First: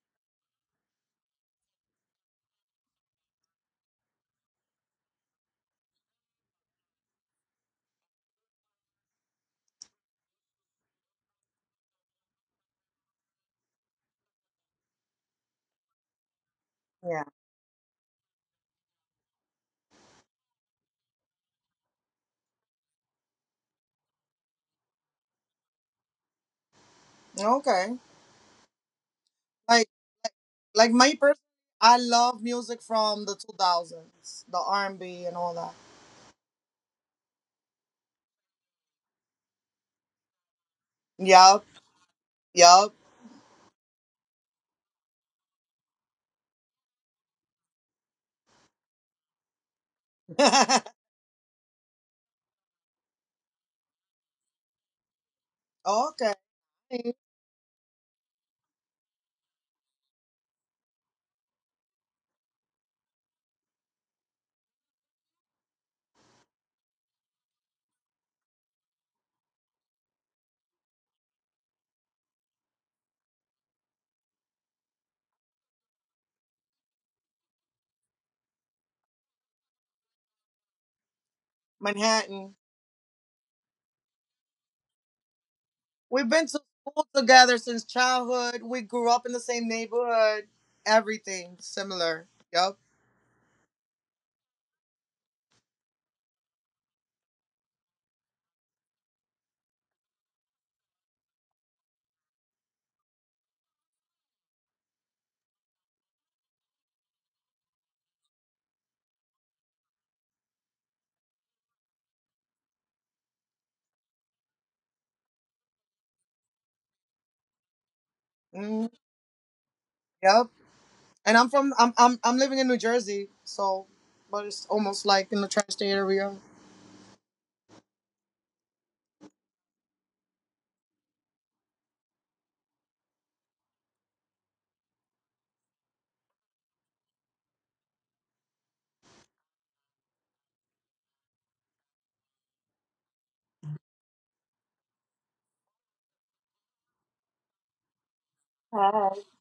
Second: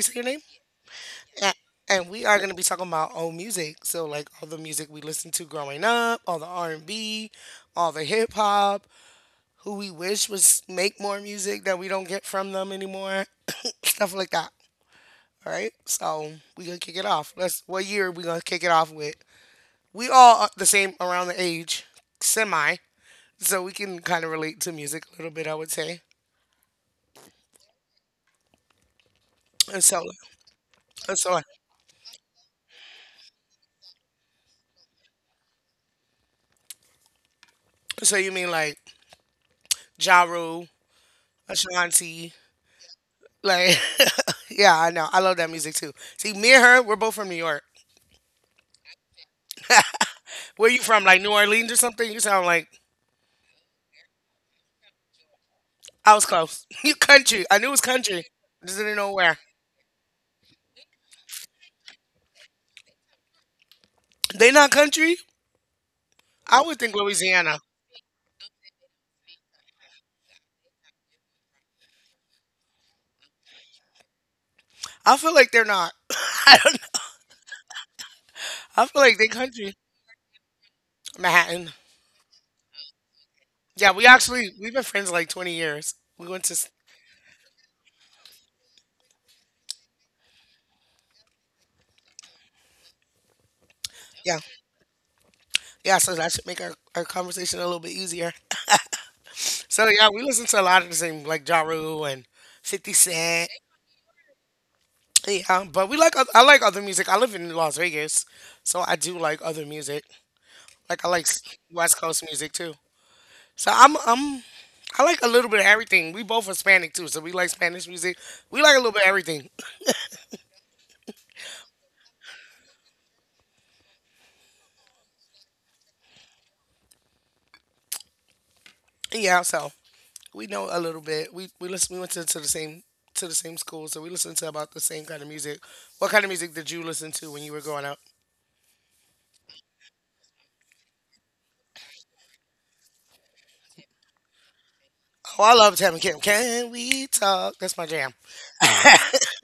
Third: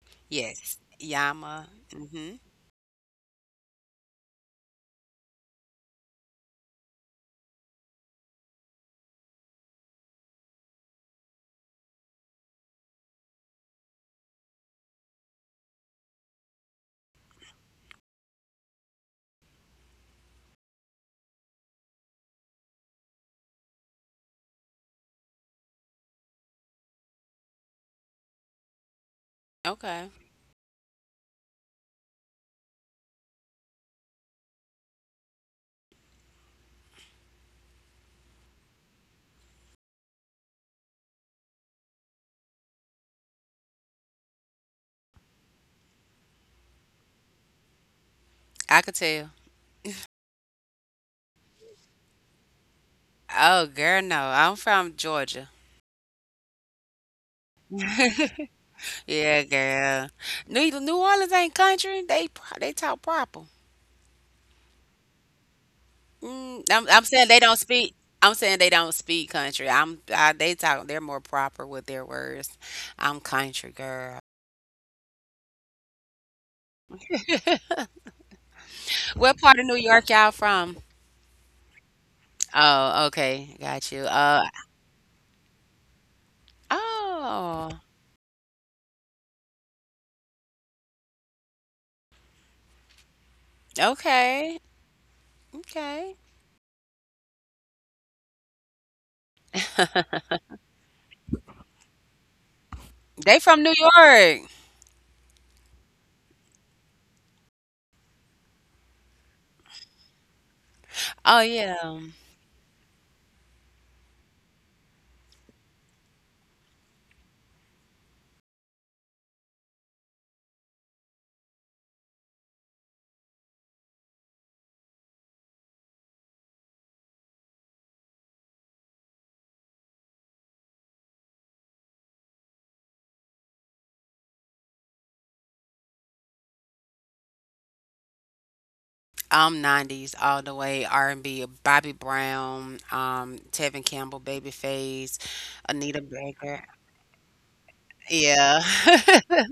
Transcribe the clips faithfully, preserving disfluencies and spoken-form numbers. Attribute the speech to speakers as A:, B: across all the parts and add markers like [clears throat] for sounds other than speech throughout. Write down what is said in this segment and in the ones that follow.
A: you say your name?
B: Yes,
A: Yeah.
B: Yama.
A: And we are
B: Mhm.
A: going to be talking about old music. So, like all the music we listened to growing up, all the R and B, all the hip hop, who we wish was make more music that we don't get from them anymore, [coughs] stuff like that. All right. So we gonna kick it
C: yeah.
A: off. Let's. What year are we gonna kick it off with? We all are the same around the age, semi. So we can kind of relate to music a little bit, I would say.
C: Okay.
A: And
C: Like
A: so,
B: Okay,
C: like my
A: and so,
C: person, I love music from the two thousands, the R and B and B and all that.
A: so you mean like Ja Rule,
C: Yup.
A: Ashanti?
C: Yup.
A: Like, [laughs] yeah, I know. I love that music too. See, me and her, we're both from New York.
B: I could tell.
A: Where you from?
C: [laughs]
A: Like New Orleans or something? You sound like
B: Oh, girl, no, I'm from Georgia.
A: I was
C: Okay.
A: close. [laughs] You country. I knew it was country. Just didn't know where.
B: Yeah, girl. New New Orleans ain't country. They pro- they talk proper.
A: They not country? I
B: Mm,
A: would
B: I'm
A: think
B: I'm saying they don't
A: Louisiana.
B: speak. I'm saying they don't speak country. I'm I, they talk. They're more proper with their words. I'm country girl.
A: I feel like they're not. [laughs] I don't know. I feel like they
B: What part of New
A: country.
B: York y'all from?
A: Manhattan.
C: Manhattan.
B: Oh, okay, got
A: Yeah,
B: you.
A: we
B: Uh,
A: actually we've been friends like twenty years. We
C: We've
A: went
C: been
A: to
C: to
A: s-
C: school together
B: oh,
C: since childhood. We grew up in the same neighborhood. Everything similar. Yup.
A: Yeah.
B: okay,
A: Yeah,
B: okay.
A: so that should make our, our conversation a little bit easier. [laughs] So yeah, we listen to a lot of the same like Ja Rule and fifty
B: They
A: Cent.
B: from New York.
A: Yeah, but we like oth- I like other music. I live in Las Vegas, so I do like other music. Like I like
B: Oh
A: s- West
B: yeah.
A: Coast music too. So I'm I'm I like a little bit of everything. We both Hispanic too, so we like Spanish music. We like a little
C: Mm,
A: bit of everything.
C: yup. And I'm from I'm, I'm I'm living in New Jersey, so but it's almost like in the tri-state area.
A: [clears throat] Yeah, so we know a little bit. We we listen. We went to, to the same to the same school, so we listen to about the same kind of music. What kind of music did you listen to when you were growing up?
B: I'm nineties all the way R and B, Bobby Brown, um, Tevin Campbell, Babyface,
A: Oh, I love Tam
B: Anita
A: and Kim.
B: Baker.
A: Can we talk? That's my jam.
B: Yeah.
C: Wow.
B: [laughs]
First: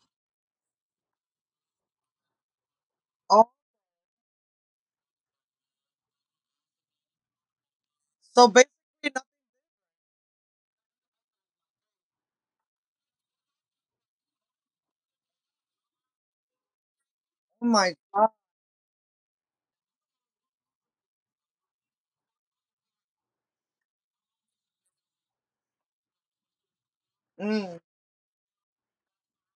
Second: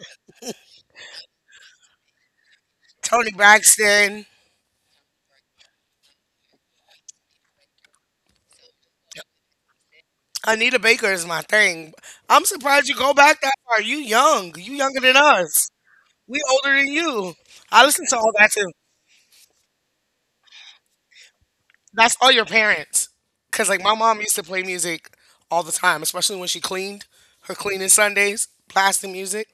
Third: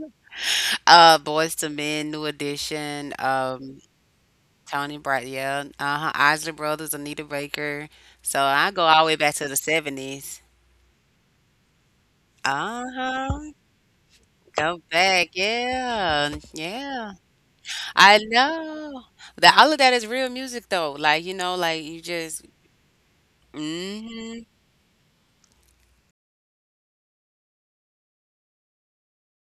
B: uh Boys to Men, New Edition,
A: Tony
C: Oh,
B: um,
A: Braxton.
B: Tony Bright, yeah. Uh-huh. Isley Brothers, Anita Baker. So
C: so
B: I go all the
C: basically,
B: way
C: oh
B: back to the seventies.
A: Anita Baker is my thing. I'm surprised you go back
B: Uh-huh.
A: that far. You young. You
B: Go
A: younger than
B: back.
A: us.
B: Yeah.
A: We older than
B: Yeah.
A: you. I
C: my
A: listen to
B: I
C: god.
A: all that too.
B: know. That all of that is real music though. Like, you know, like you
A: That's all
B: just…
A: your parents. Cause like my mom used to
B: Mm-hmm.
A: play music all the time, especially when she cleaned. Her
C: Mm.
A: cleaning Sundays, blasting music.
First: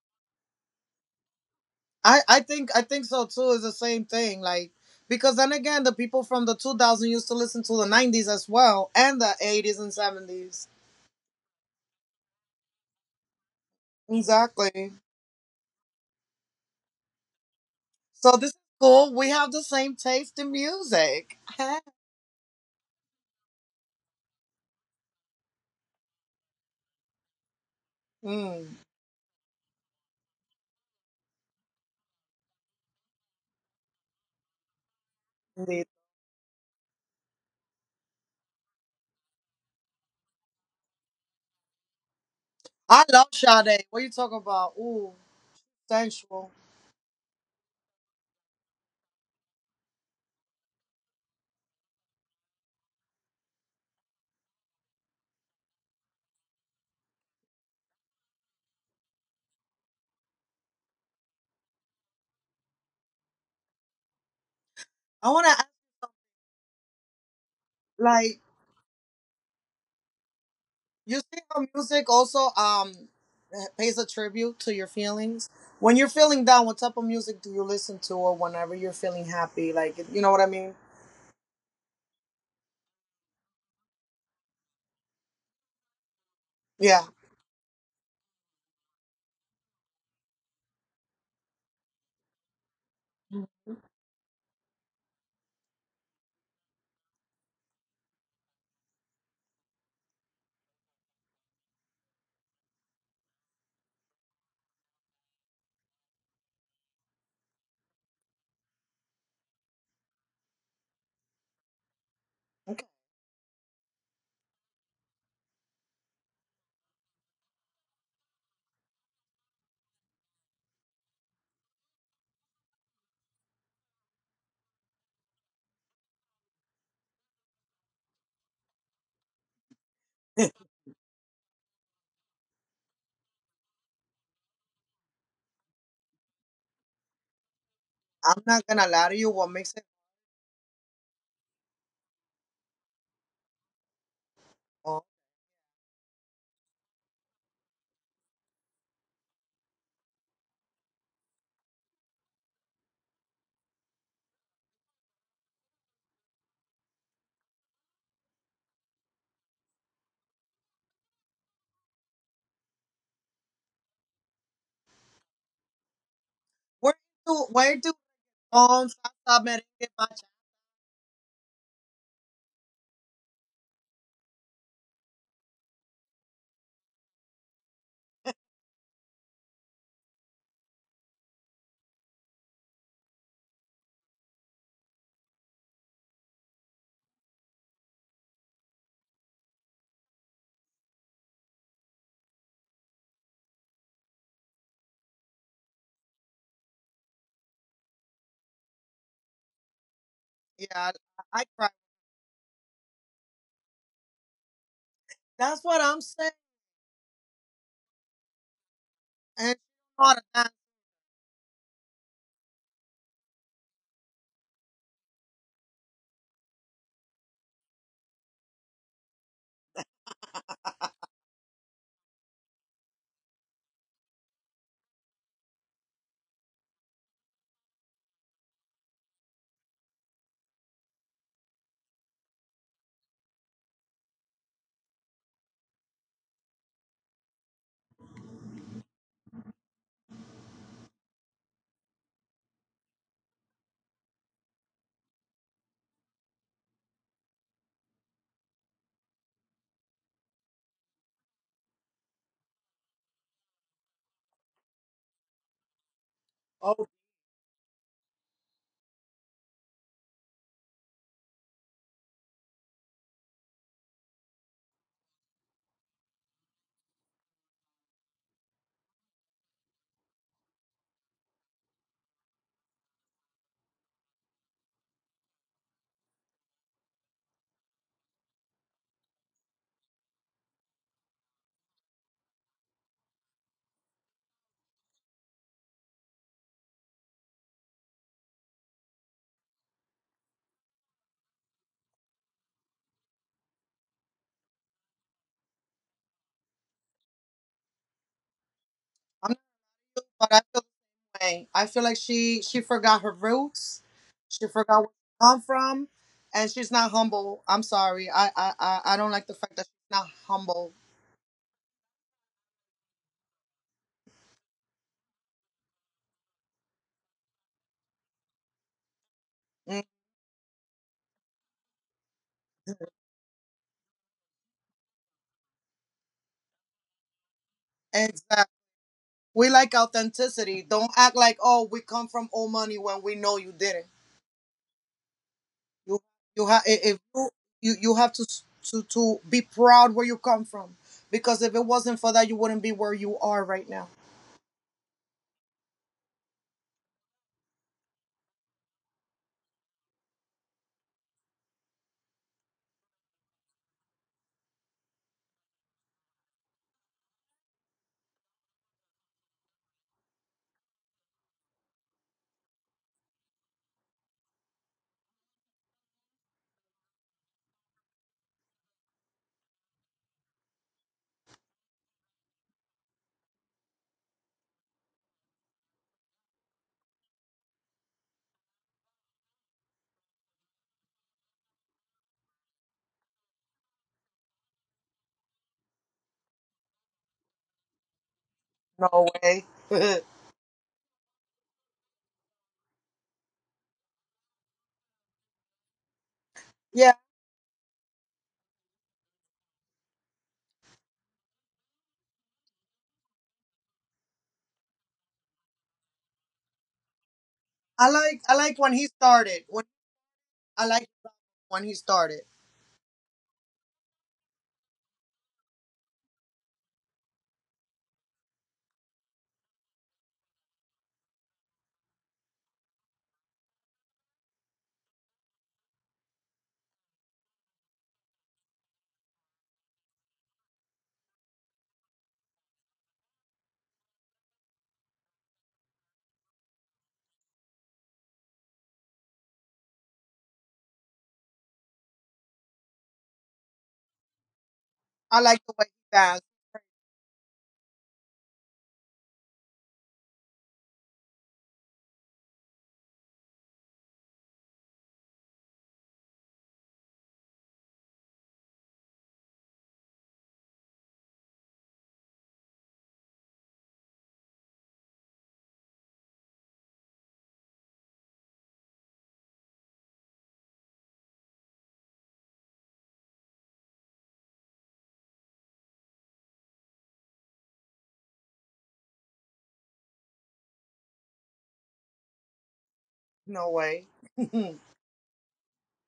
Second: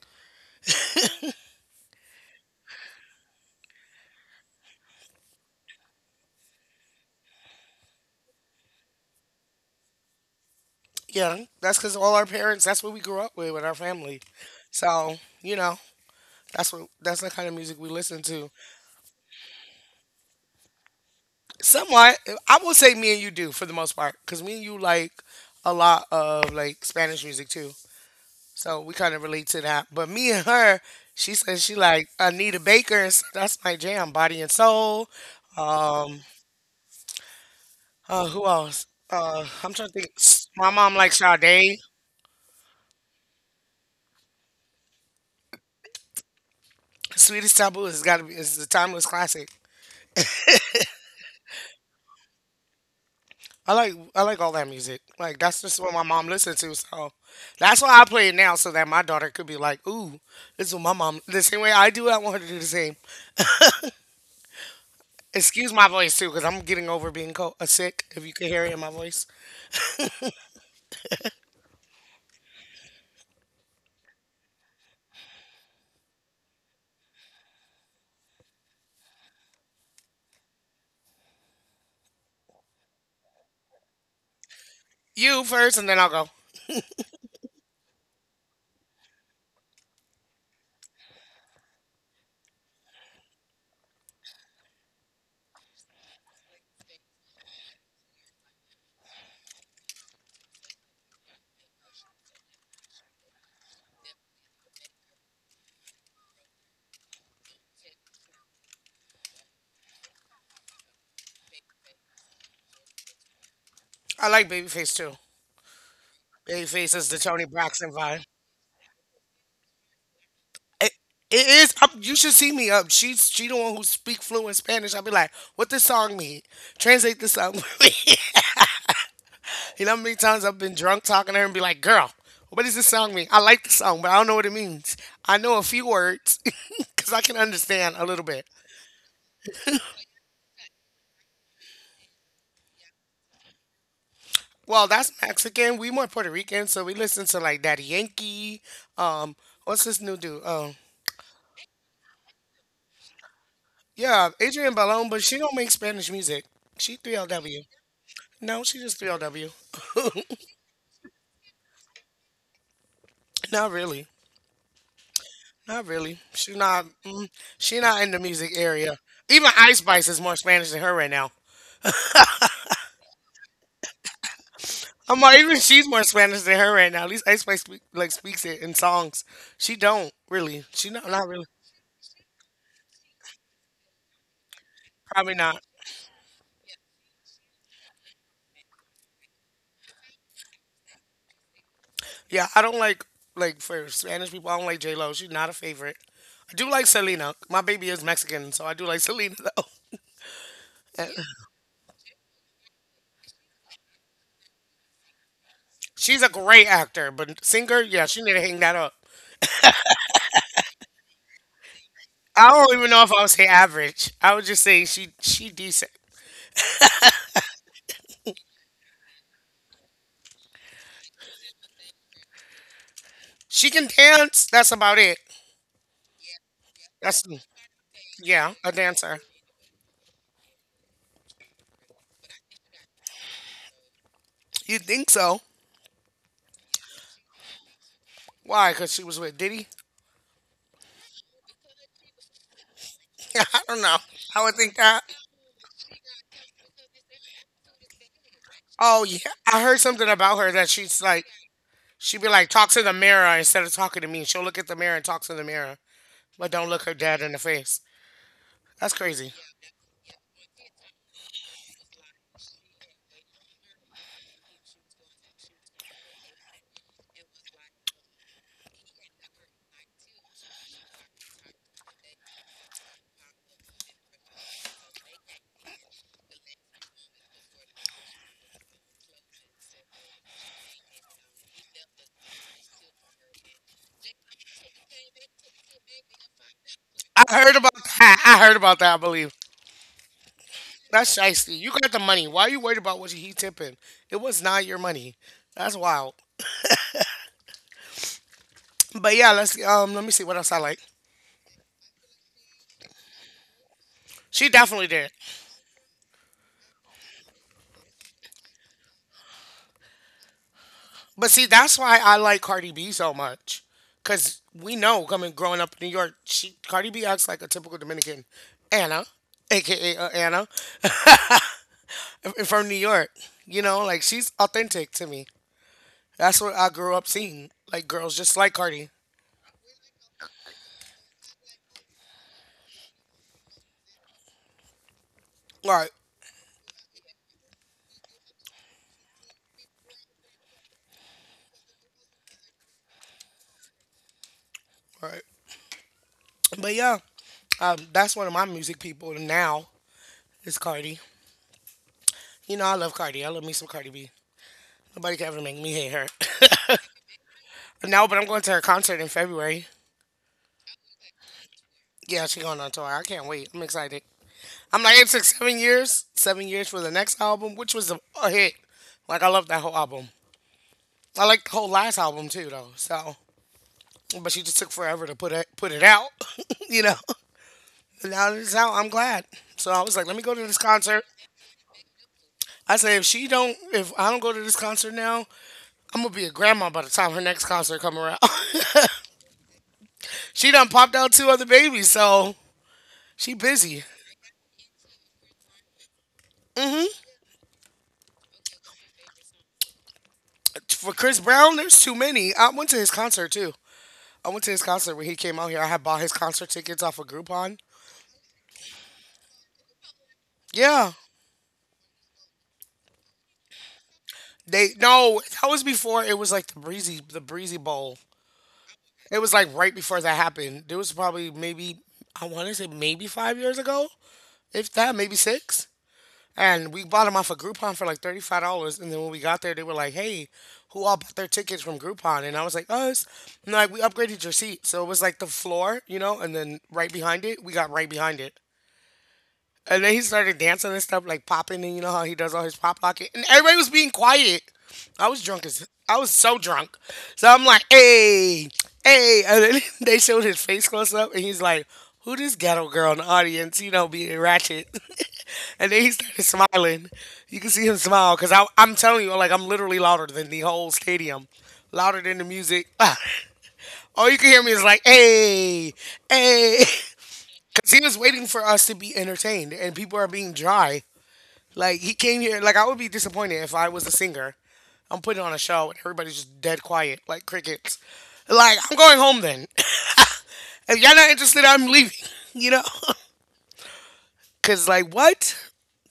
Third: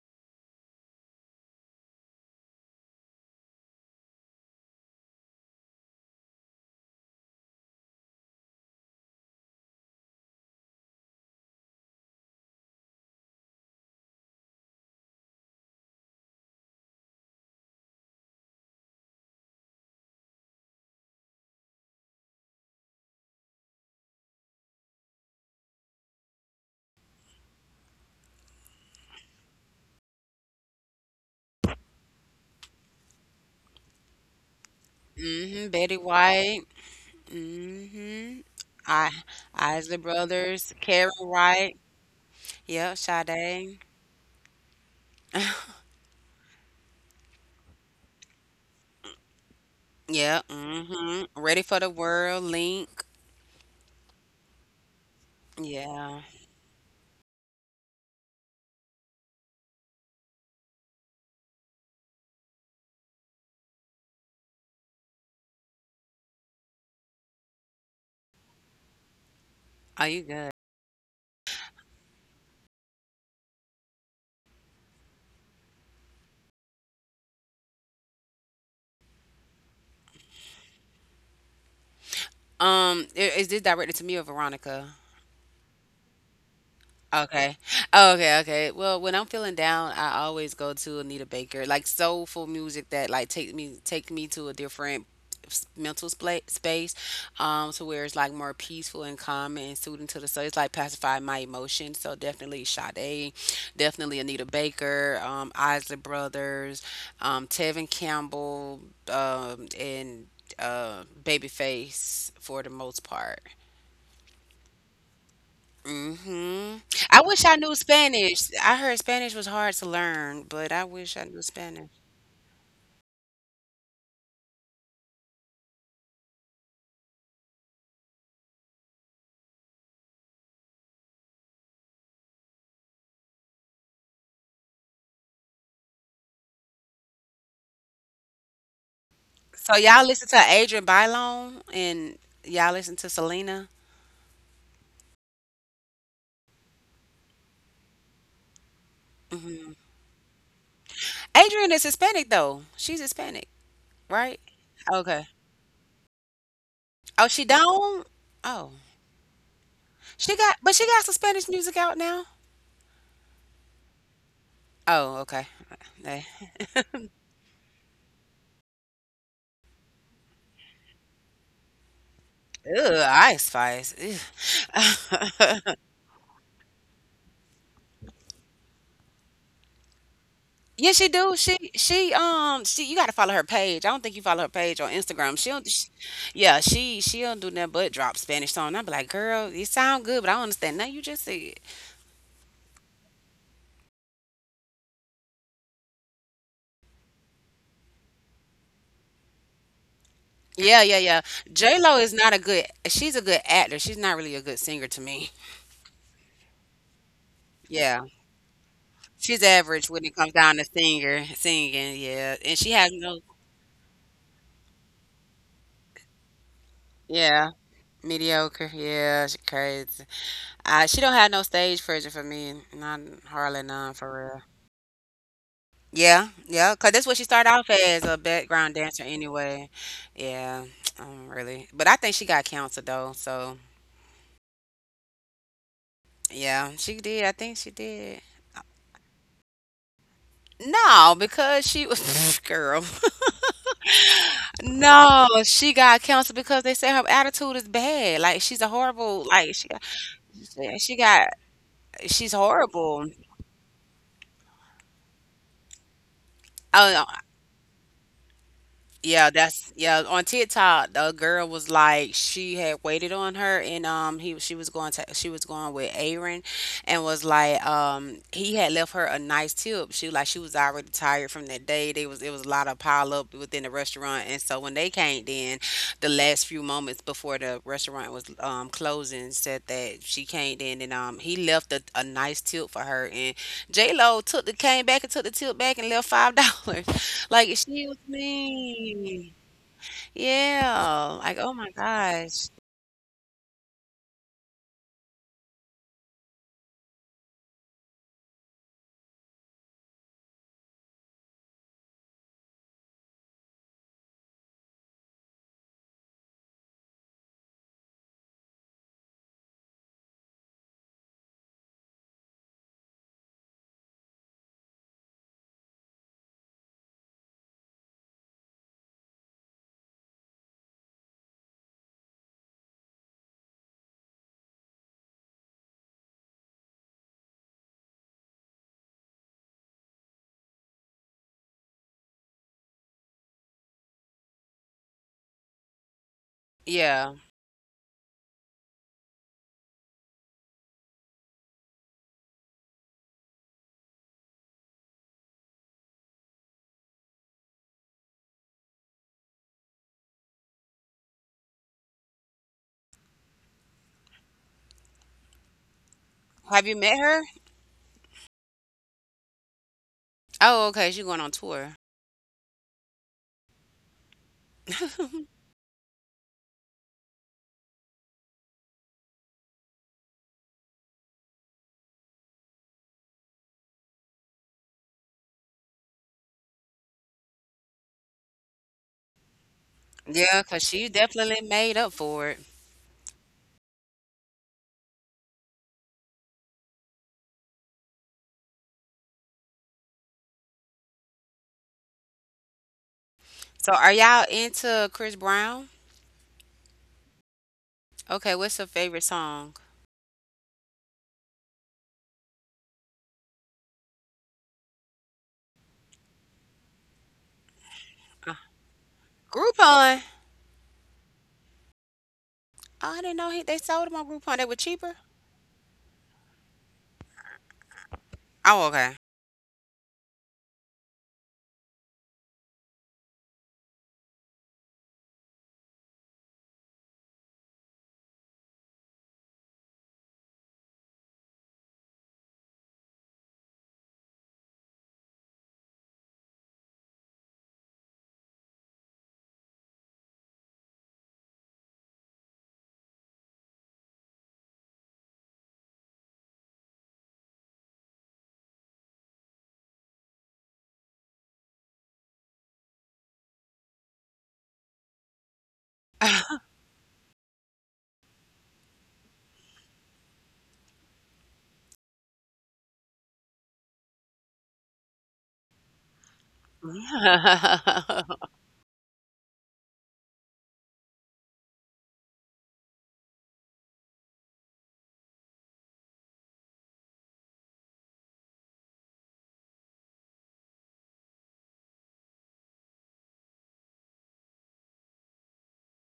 C: I, I think I think so too. Is the same thing, like because then again, the people from the two thousand used to listen to the nineties as well and the eighties and seventies.
A: Yeah, that's because all our parents. That's what we grew up with with our family.
C: Exactly.
A: So you know, that's what that's the kind of music we listen
C: So
A: to.
C: this is cool. We have the same taste in music. [laughs]
A: Somewhat, I will say me and you do for the most part, because me and you like a lot of like Spanish music too.
C: mm,
A: So we kind of relate to that. But me and her, she says she like Anita Baker. And s- that's my jam, Body and Soul.
B: Mm-hmm.
C: Indeed.
B: Betty
A: Um,
B: White.
A: uh,
B: Mm-hmm.
A: who else?
B: I
A: Uh, I'm trying to
B: Isley
A: think. S- My
B: Brothers,
A: mom
B: Carol
A: likes
B: Wright,
A: Sade.
B: yeah,
C: I love
B: Sade.
C: Sade. What you talk about? Ooh, sensual.
A: Sweetest Taboo has got to be is the timeless classic.
B: Yeah, mm-hmm. Ready for the World, Link.
A: I like I like all that music. Like that's just what my
B: Yeah.
A: mom listened to. So that's why I play it now, so that my daughter could be like, "Ooh, this is what my mom." The same way I do, I want her to do the same.
C: I want to ask,
A: Excuse my voice too, because I'm getting over being cold, uh, sick. If you
C: like
A: can hear it in my voice,
B: Are you good?
C: you see how music also um pays a tribute to your feelings. When you're feeling down, what type of music do you listen to, or whenever you're feeling happy? Like you know what I mean?
B: Um, i- is this directed to me or Veronica?
A: you first, and then I'll go.
C: Yeah.
B: Okay. Oh, okay, okay. Well, when I'm feeling down, I always go to Anita Baker, like soulful music that like take me take me to a different s- mental spla space, um, to where it's like more peaceful and calm and soothing to the soul. It's like pacify my emotions. So definitely Sade, definitely Anita Baker, um, Isley Brothers, um, Tevin Campbell, um, and uh, Babyface for the
C: Okay.
B: most part.
A: I like Babyface too.
B: Hmm.
A: Babyface is the
B: I wish
A: Tony
B: I knew
A: Braxton vibe.
B: Spanish. I heard Spanish was hard to learn, but I
A: It,
B: wish I knew
A: it is.
B: Spanish.
A: Up, you should see me up. She's she the one who speak fluent Spanish. I'll be like, "What this song mean? Translate this song." for me." [laughs] You know how many times
C: [laughs]
A: I've been drunk talking to her and be like, girl, what does this song mean? I like the song, but I don't know what it means. I know a few words [laughs] because I can understand a little
C: I'm
A: bit.
C: not gonna lie to you. What
B: So
C: makes it
B: y'all listen to Adrian Bylon and y'all listen to Selena.
A: Well,
C: wrong?
A: that's Mexican. We more Puerto Rican, so we listen to like Daddy Yankee. Um, what's this new dude? Um,
B: Adrian is Hispanic though. She's Hispanic,
A: yeah,
B: right?
A: Adrian Balon,
B: Okay.
A: but she don't make Spanish music. She
B: Oh, she
A: three L W.
B: don't.
A: No,
B: Oh,
A: she just three L W.
B: she
A: [laughs]
B: got, but she got some Spanish music out now.
A: Not really.
B: Oh, okay.
A: Not really.
B: Eh.
A: She not.
C: Where
A: Mm,
C: do where
A: she
C: do
A: not in the music
C: um
A: area.
C: salsa
A: Even Ice
C: merengue
A: Spice is
C: matcha?
A: more Spanish than her right now.
B: Ew, Ice Spice. Ew.
A: I'm like, even she's more Spanish than her right now. At least Ice Spice speak, like speaks it in songs. She don't really. She
B: Yeah, she
A: not not
B: do.
A: really.
B: She she um she you gotta follow her page. I don't think you follow her page on
A: Probably
B: Instagram.
A: not.
B: She'll sh yeah, she she'll do nothing but drop Spanish song. I'll be like, girl, you sound good, but I don't understand nothing you just said.
A: Yeah, I don't like like for Spanish people. I don't like J Lo. She's not a favorite. I do like Selena. My baby is Mexican, so I do like [laughs] Selena though.
C: Yeah,
B: Yeah,
A: And
B: yeah, yeah.
C: I, I cry.
B: J Lo is not a good She's a good actor. She's not really a good singer to me.
C: That's what I'm
A: she's a
C: saying.
A: great actor, but singer, yeah,
B: Yeah.
A: she need to hang that up.
B: She's
C: And
B: average
C: she's
B: when it
C: not a
B: comes
C: dance.
B: down to singer singing, yeah.
A: I
B: And she
A: don't even
B: has
A: know if
B: no…
A: I would say average. I would just say she she decent.
B: Yeah. Mediocre, yeah, she crazy. Uh, she don't have no stage presence for me, not hardly
A: She can
B: none for real.
A: dance. That's about it.
B: Yeah, yeah, cause that's what
A: That's
B: she started off as, a
A: yeah, a
B: background dancer
A: dancer.
B: anyway. Yeah, [tsk] um, really. But I think she got canceled though, so
A: You think so?
B: yeah, she did. I think she did.
A: Why? Because she was with Diddy.
B: No, because she was [laughs] girl.
A: [laughs] Yeah, I don't know. I would think that.
B: No, she got canceled because they said her attitude is bad. Like she's a
A: Oh yeah,
B: horrible. Like
A: I
B: she
A: heard
B: got,
A: something about her that
B: she
A: she's like
B: got,
A: she'd be
B: She's
A: like talk to the
B: horrible.
A: mirror instead of talking to me. She'll look at the mirror and talk to the mirror, but don't look
C: Oh,
A: her
B: Oh,
A: dad in the face. That's
B: yeah,
A: crazy.
B: that's yeah. On TikTok, the girl was like she had waited on her, and um, he she was going to she was going with Aaron, and was like um he had left her a nice tip. She like she was already tired from that day. They was It was a lot of pile up within the restaurant, and so when they came in, the last few moments before the restaurant was um closing, said that she came in and um he left a, a nice tip for her, and J Lo took the came back and took the tip back and left five [laughs] dollars.
A: I heard
B: Like
A: about
B: she was
A: that. [laughs] I heard about that. I believe
B: mean.
A: that's
B: Yeah. Like, oh
A: shiesty.
B: my
A: You got the money. Why
B: gosh.
A: are you worried about what he tipping? It was not your money. That's wild. But
C: I'm
A: yeah,
C: not
A: let's um let
C: sure,
A: me see
C: but
A: what
C: I
A: else I
C: feel
A: like.
C: the way. I feel like she she forgot her roots. She
A: She
C: forgot
A: definitely
C: where
A: did.
C: she come from, and she's not humble. I'm sorry. I I I, I don't like the fact that she's not humble.
A: But see, that's why I like Cardi B so much. Cause we know coming growing up in New York, she Cardi B acts like a typical Dominican Anna,
C: Mm,
A: aka uh, Anna, [laughs] from New York. You know, like she's authentic to me. That's what I grew up seeing, like girls just
C: Exactly.
A: like Cardi.
C: We like authenticity. Don't act like oh we come from old money when we know you didn't.
A: Right,
C: You you have if
B: Yeah.
C: you, you you have to s- to to be proud where you come from because if it wasn't for that you wouldn't be where you are right now.
A: right. But yeah, um, that's one of my music people now is Cardi. You know, I love Cardi. I love me some Cardi B. Nobody can ever make me hate her.
B: Have you met her?
A: [laughs] No, but I'm going to her concert in February.
B: Oh, okay. She going on tour.
A: Yeah, she going on tour. I can't wait. I'm excited. I'm like, it took seven years, seven years for the next album, which was a, a hit. Like I love that whole album. I like the whole last album too, though. So, but she just took forever to put it put it out, [laughs] you know. And now it's out, I'm glad. So I was like, let me go
B: Yeah,
A: to this
B: because she
A: concert.
B: definitely made up for it.
A: I said, if she don't, if I don't go to this concert now, I'm gonna be a grandma by the time her next concert come around. [laughs]
C: No way. [laughs]
A: She done popped out two other babies, so she
B: So
A: busy.
B: are y'all into Chris Brown?
A: Hmm.
C: yeah,
B: Okay, what's her favorite song?
A: For Chris Brown, there's too many. I went to his concert too. I went to his concert when he came out here. I had bought his concert tickets off of Groupon.
C: I like I like when he started. When
B: Groupon. Oh,
C: I like
A: Yeah,
C: when he started.
B: I didn't know he, they sold them on Groupon. They were
A: they
B: cheaper.
A: no, that was before it was like the breezy, the breezy bowl.
B: Oh, okay.
A: It was like right before that happened. It was probably maybe I want to say maybe five years ago, if that, maybe six. And we bought them off of Groupon for like thirty five dollars. And then when we got there, they were like, "Hey, who all bought their tickets from Groupon?" And I was like, "Us." And they're like, "We upgraded your seat, so it was like the floor, you know." And then right behind it, we got right behind it. And then he started dancing and stuff, like popping, and you know how he does all his pop locking. And everybody was being quiet. I was
C: I like
A: drunk
C: the
A: as
C: way he
A: I was
C: danced.
A: so drunk. So I'm like, hey, hey. And then [laughs] they showed his face close up, and he's like, who this ghetto girl in the audience, you know, being ratchet. [laughs] And then he started smiling. You can see him smile because I'm telling you, like, I'm literally louder than the whole stadium, louder than the music. [laughs] All you can hear me is like, hey, hey. [laughs] He was waiting for us to be entertained, and people are being dry. Like he came here. Like I would be disappointed if I was a singer. I'm putting on a show and everybody's just dead quiet, like crickets. Like I'm going home then. [laughs] If y'all not interested, I'm leaving. [laughs] You know,
C: No way.
A: [laughs]
C: [laughs]
A: cause like what?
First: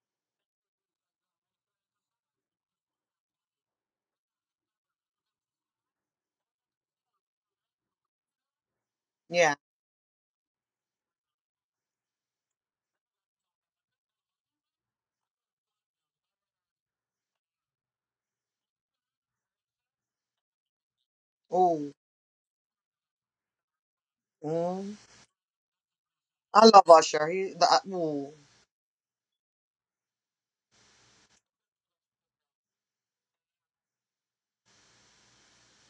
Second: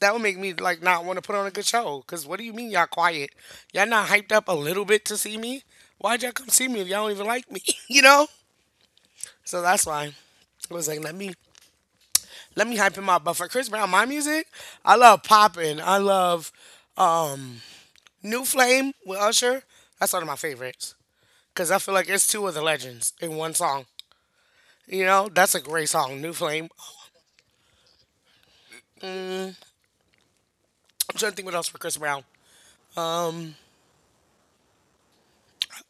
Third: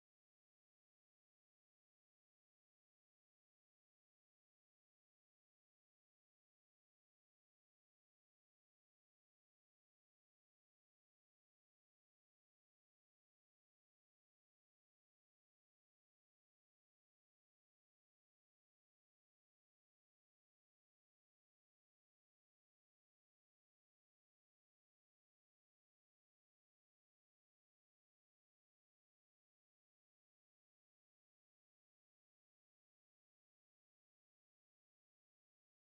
A: That would make me like not want to put on a good show. Cause what do you mean y'all quiet? Y'all not hyped up a little bit to see me? Why'd y'all come see me if y'all don't even like me? [laughs] You know.
C: yeah.
A: So that's why I was like, let me let me hype him up. But for Chris Brown, my music, I love popping. I love New Flame with Usher. That's one of my favorites because I
C: Ooh.
A: feel like it's two of the legends in one song.
C: Mm.
A: You know, that's a great song, New
C: I
A: Flame.
C: love Usher. He the uh, ooh.
A: I'm trying to think what else for Chris Brown.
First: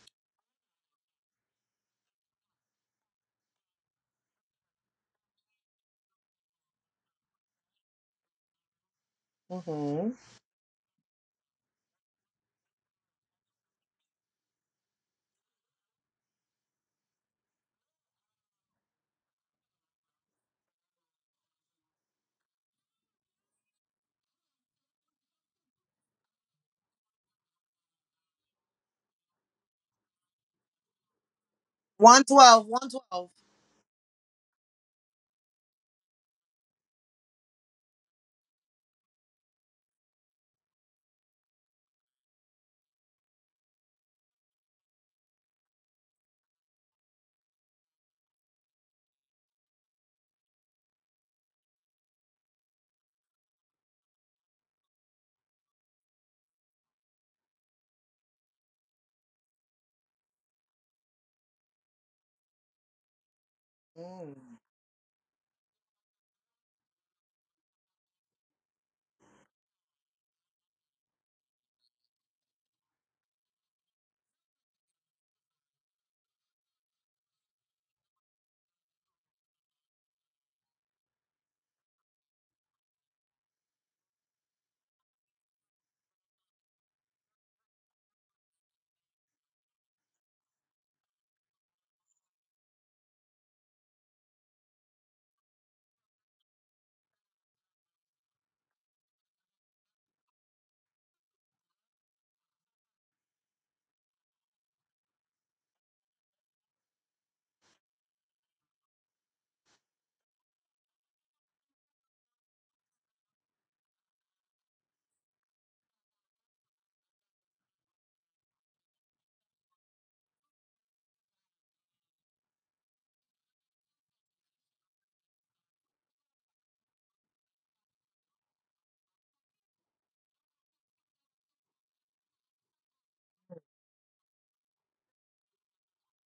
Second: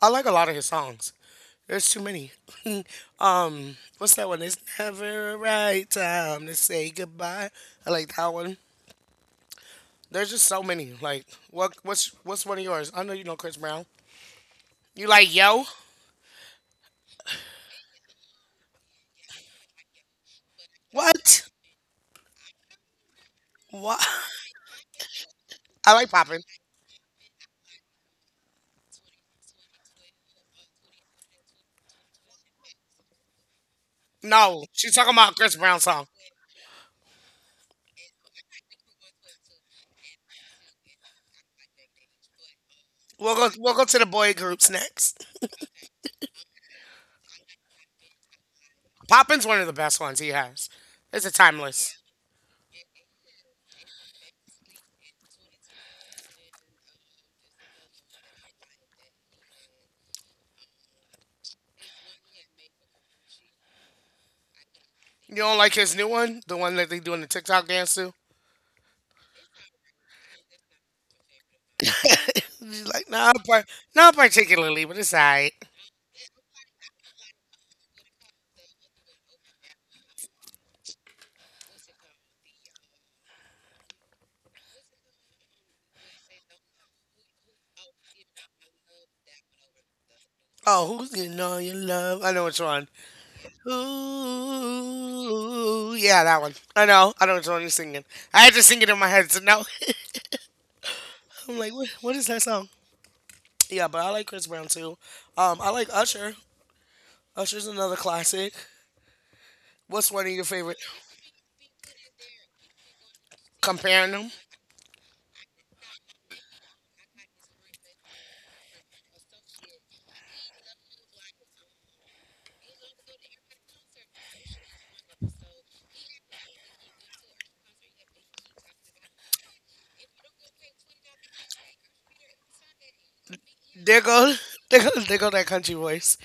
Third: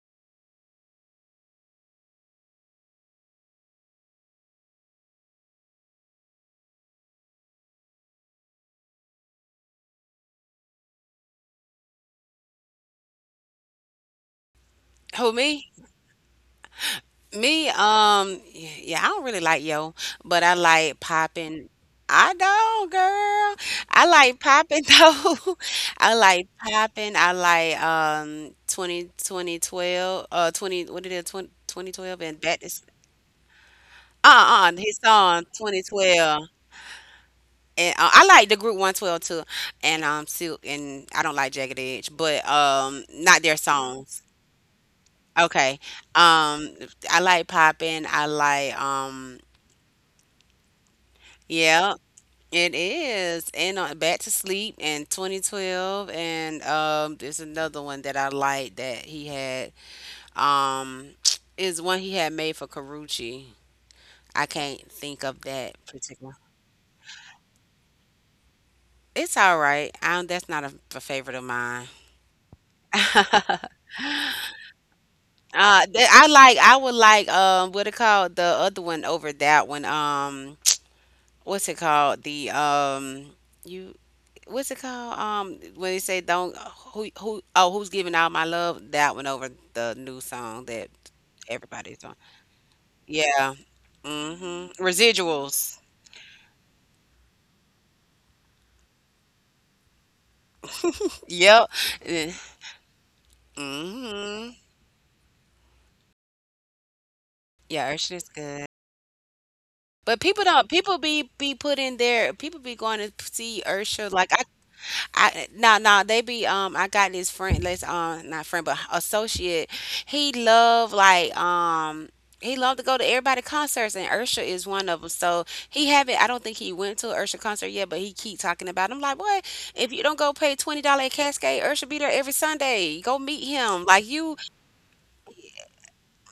A: I like a lot of his songs. There's too many. [laughs] Um, what's that one? It's never a right time to say goodbye. I like that one.
C: Mm-hmm.
A: There's just so many. Like, what? What's what's one of yours? I know you know Chris Brown. You
B: [laughs] Who,
A: like yo?
B: me? Me, um, yeah, yeah, I don't really like yo, but I like
A: What?
B: popping. I don't, girl.
A: What?
B: I like popping [laughs] though.
A: I like
B: I
A: popping.
B: like popping. I like um twenty twenty twelve uh twenty what did it twenty twenty twelve,
C: One
B: and that
C: twelve.
B: is
C: One twelve.
A: No,
B: uh-uh his
A: she's talking about
B: song
A: Chris Brown song.
B: twenty twelve. And uh, I like the group one twelve too. And um Silk, and I don't like Jagged Edge, but um
A: We'll
B: not
A: go.
B: their
A: We'll go to the
B: songs.
A: boy groups next.
B: Okay. Um, I like popping. I like um…
A: Poppin's one of the best ones he has. It's a
B: yeah.
A: timeless.
B: It is, and on Back to Sleep and twenty twelve, and um, there's another one that I like that he had. Um, [tsk] is one he had made for Carucci. I
C: Mm.
B: can't think of
A: You don't
B: that
A: like his new
B: particular.
A: one, the one that they doing the TikTok dance to?
B: It's all right. I do That's not a, a favorite of
A: [laughs]
B: mine.
A: She's like,
B: [laughs]
A: not, par- not particularly, but it's alright.
B: Uh, th- I like. I would like. Um, what it called? The other one over that one. Um, [tsk] what's it called? The um, you what's it called? Um, when they say don't who who oh Who's giving all my love? That one over the new song that
A: Oh, who's getting all your
B: everybody's on.
A: love? I know which one.
B: Yeah. Mhm. Residuals.
A: Ooh, yeah, that one. I know. I know which one you're singing. I had to sing it in my head to know. [laughs] I'm
B: Yep.
A: like, what, what is that song? Yeah, but I like Chris
B: Mhm.
A: Brown too. Um, I like Usher. Usher's
B: Yeah,
A: another
B: Urshan is
A: classic.
B: good.
A: What's
B: But
A: one of
B: people
A: your
B: don't
A: favorite?
B: people be be put in there. People be going to see Ursha.
A: Comparing
B: Like
A: them.
B: I nah nah they be um I got this friend, let's um not friend but associate. He love like um he loved to go to everybody concerts, and Ursha is one of them, so he haven't… I don't think he went to an Ursha concert yet, but he keep talking about it. I'm like, what, if you don't go pay twenty dollar at Cascade, Ursha be there every Sunday, go meet him like
A: There
B: you…
A: go, [laughs] there go, there go that country voice.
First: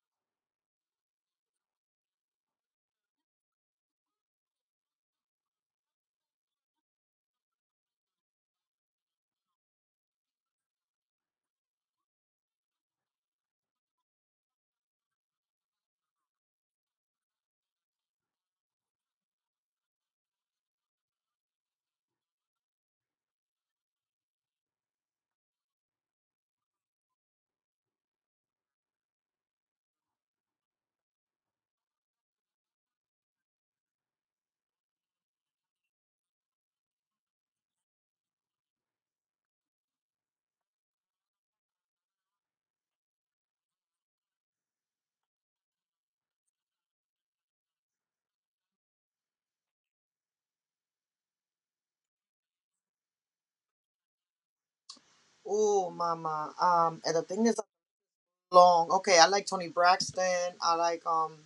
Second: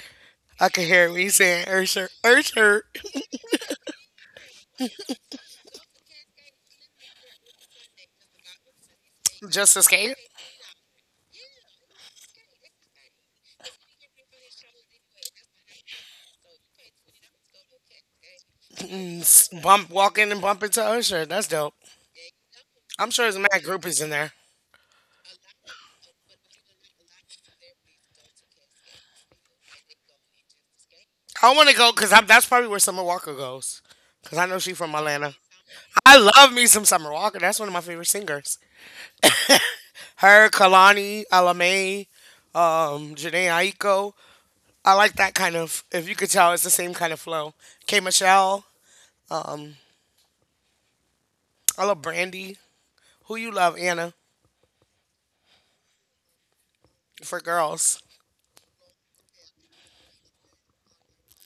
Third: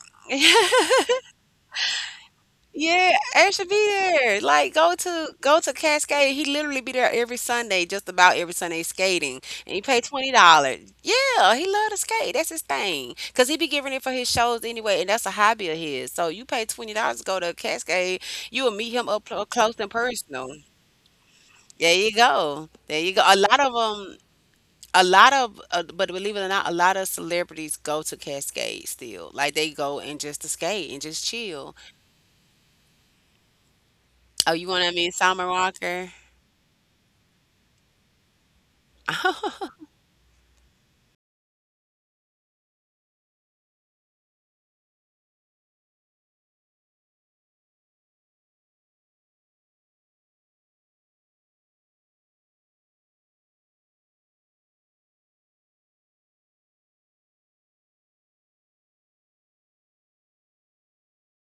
A: I can hear
B: [laughs]
A: me saying Usher, Usher.
B: Yeah, Ash should be there. Like go to go to Cascade. He literally be there every Sunday, just about every Sunday skating. And
A: Just
B: he pay
A: escape.
B: twenty dollars. Yeah, he love to skate. That's his thing. Cause he be giving it for his shows anyway, and that's a hobby of his. So you pay twenty dollars to go to Cascade, you will meet him
A: Mm,
B: up clo-
A: s-
B: close
A: Bump,
B: and
A: walk in and
B: personal.
A: bump into Usher. That's dope.
B: There you go. There
A: I'm
B: you
A: sure
B: go.
A: there's
B: A
A: mad
B: lot of
A: groupies in
B: um
A: there.
B: a lot of uh, but believe it or not, a lot of celebrities go to Cascade still, like they go and just to skate and just
A: I want to
B: chill.
A: go because that's probably where Summer Walker goes. Because I
B: Oh,
A: know
B: you
A: she's
B: want
A: from
B: to meet
A: Atlanta.
B: Summer Walker.
A: I love me some Summer Walker. That's one of my favorite singers. Her, Kalani, Alamay, um, Janae Aiko. I like that kind of, if you could tell, it's the same kind of flow. K Michelle. Um, I love Brandy. Who You Love, Anna,
C: Ooh, mama. Um, and the
A: for
C: thing is
A: girls.
C: long. Okay, I like Tony Braxton. I like um.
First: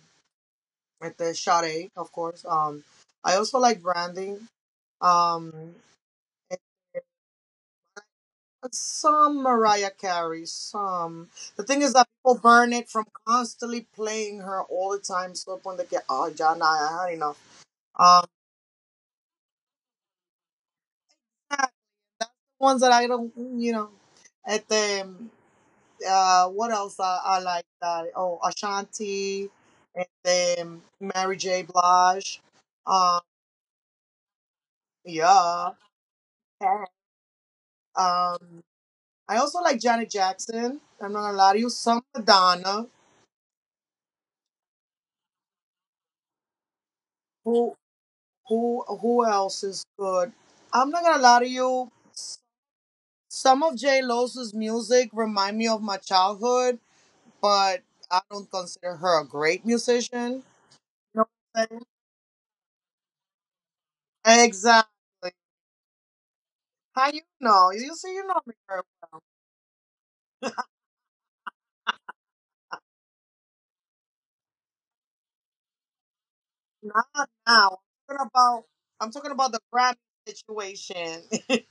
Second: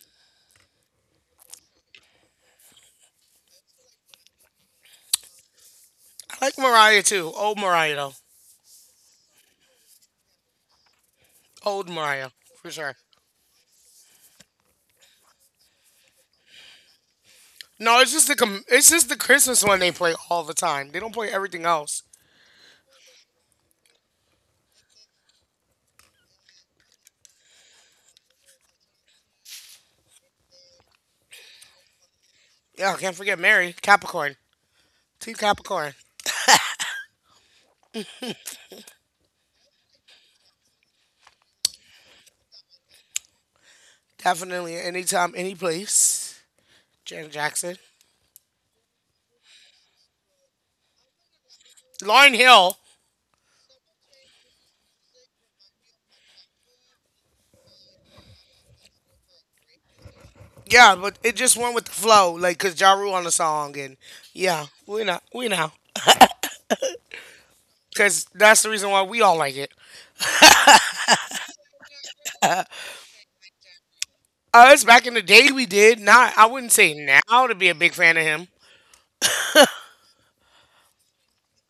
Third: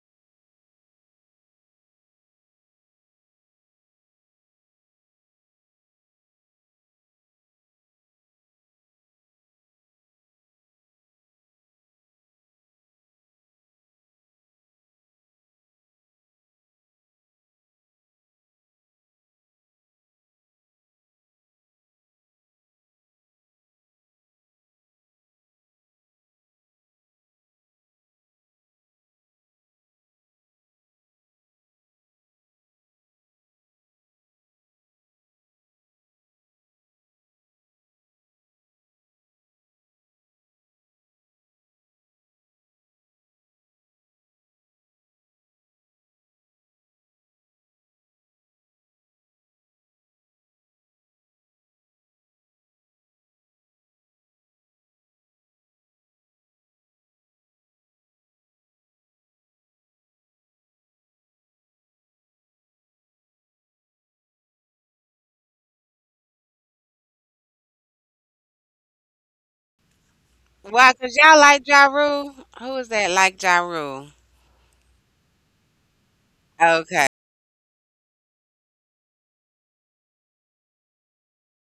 C: With the Sade, of course. Um, I also like branding. Um,
A: I like
C: and
A: Mariah too. Old Mariah though.
C: some Mariah Carey, some. The thing
A: Old
C: is that
A: Mariah
C: people
A: for
C: burn it
A: sure.
C: from constantly playing her all the time. So upon the get, oh, John, I had enough.
A: No, it's
C: Um,
A: just the com- it's just the Christmas one they play all the time. They don't play
C: [laughs] yeah,
A: everything else.
C: ones that I don't, you know, at the uh, what else I, I like that? Oh, Ashanti, and then Mary J. Blige.
A: Yeah, can't
C: Um,
A: forget Mary Capricorn. Team
C: yeah,
A: Capricorn.
C: um, I also like Janet Jackson. I'm not gonna lie to you. Some Madonna.
A: Definitely anytime, any place. Janet
C: Who
A: Jackson.
C: who who else is good? I'm not gonna lie to you.
A: Lauren Hill.
C: Some of J Lo's music remind me of my childhood, but I don't consider her a great musician.
A: Yeah,
C: You
A: but
C: know
A: it just
C: what
A: went
C: I'm
A: with the flow, like cause Ja Rule on the song, and
C: saying?
A: yeah,
C: Exactly.
A: we know, we know,
C: How you know? You see,
A: cause
C: you know me
A: that's the
C: very
A: reason why we
C: well.
A: all like it.
B: Why? Cause y'all like Ja Rule? Who is that like Ja Rule?
A: Us back in the day, we did not. I wouldn't say
B: Okay.
C: Not
A: now to be a
C: now.
A: big fan
C: I'm
A: of
C: talking
A: him.
C: about. I'm talking about the Grammy situation. [laughs]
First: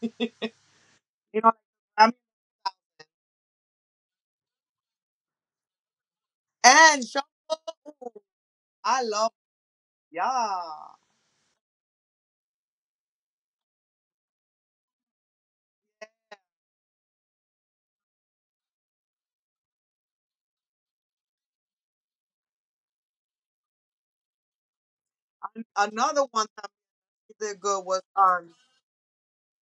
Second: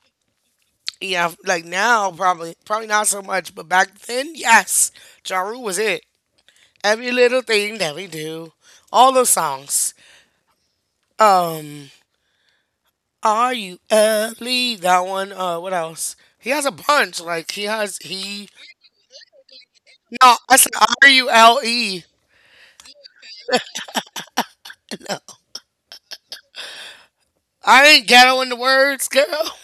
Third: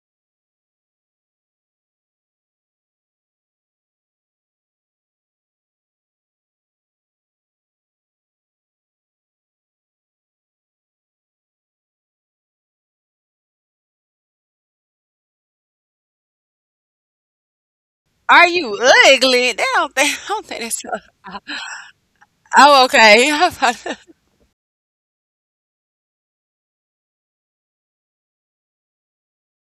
A: Yeah,
C: you know,
A: like now
C: Grammy
A: probably probably not so much, but back then, yes, Ja Rule was it.
C: and
A: Every
C: Sean,
A: little thing that we do,
C: I
A: all those
C: love.
A: songs.
C: Yeah.
A: Um, are you ugly? That one. Uh, what else? He has a bunch. Like he has
B: Are
A: he.
B: you ugly? They don't think. I
A: No,
B: don't
A: I
B: think
A: said
B: that's…
A: R U L E.
B: Oh, okay. [laughs] I was
C: Another one that we did good
A: I
C: was
A: ain't ghetto in the
C: um.
A: words, girl.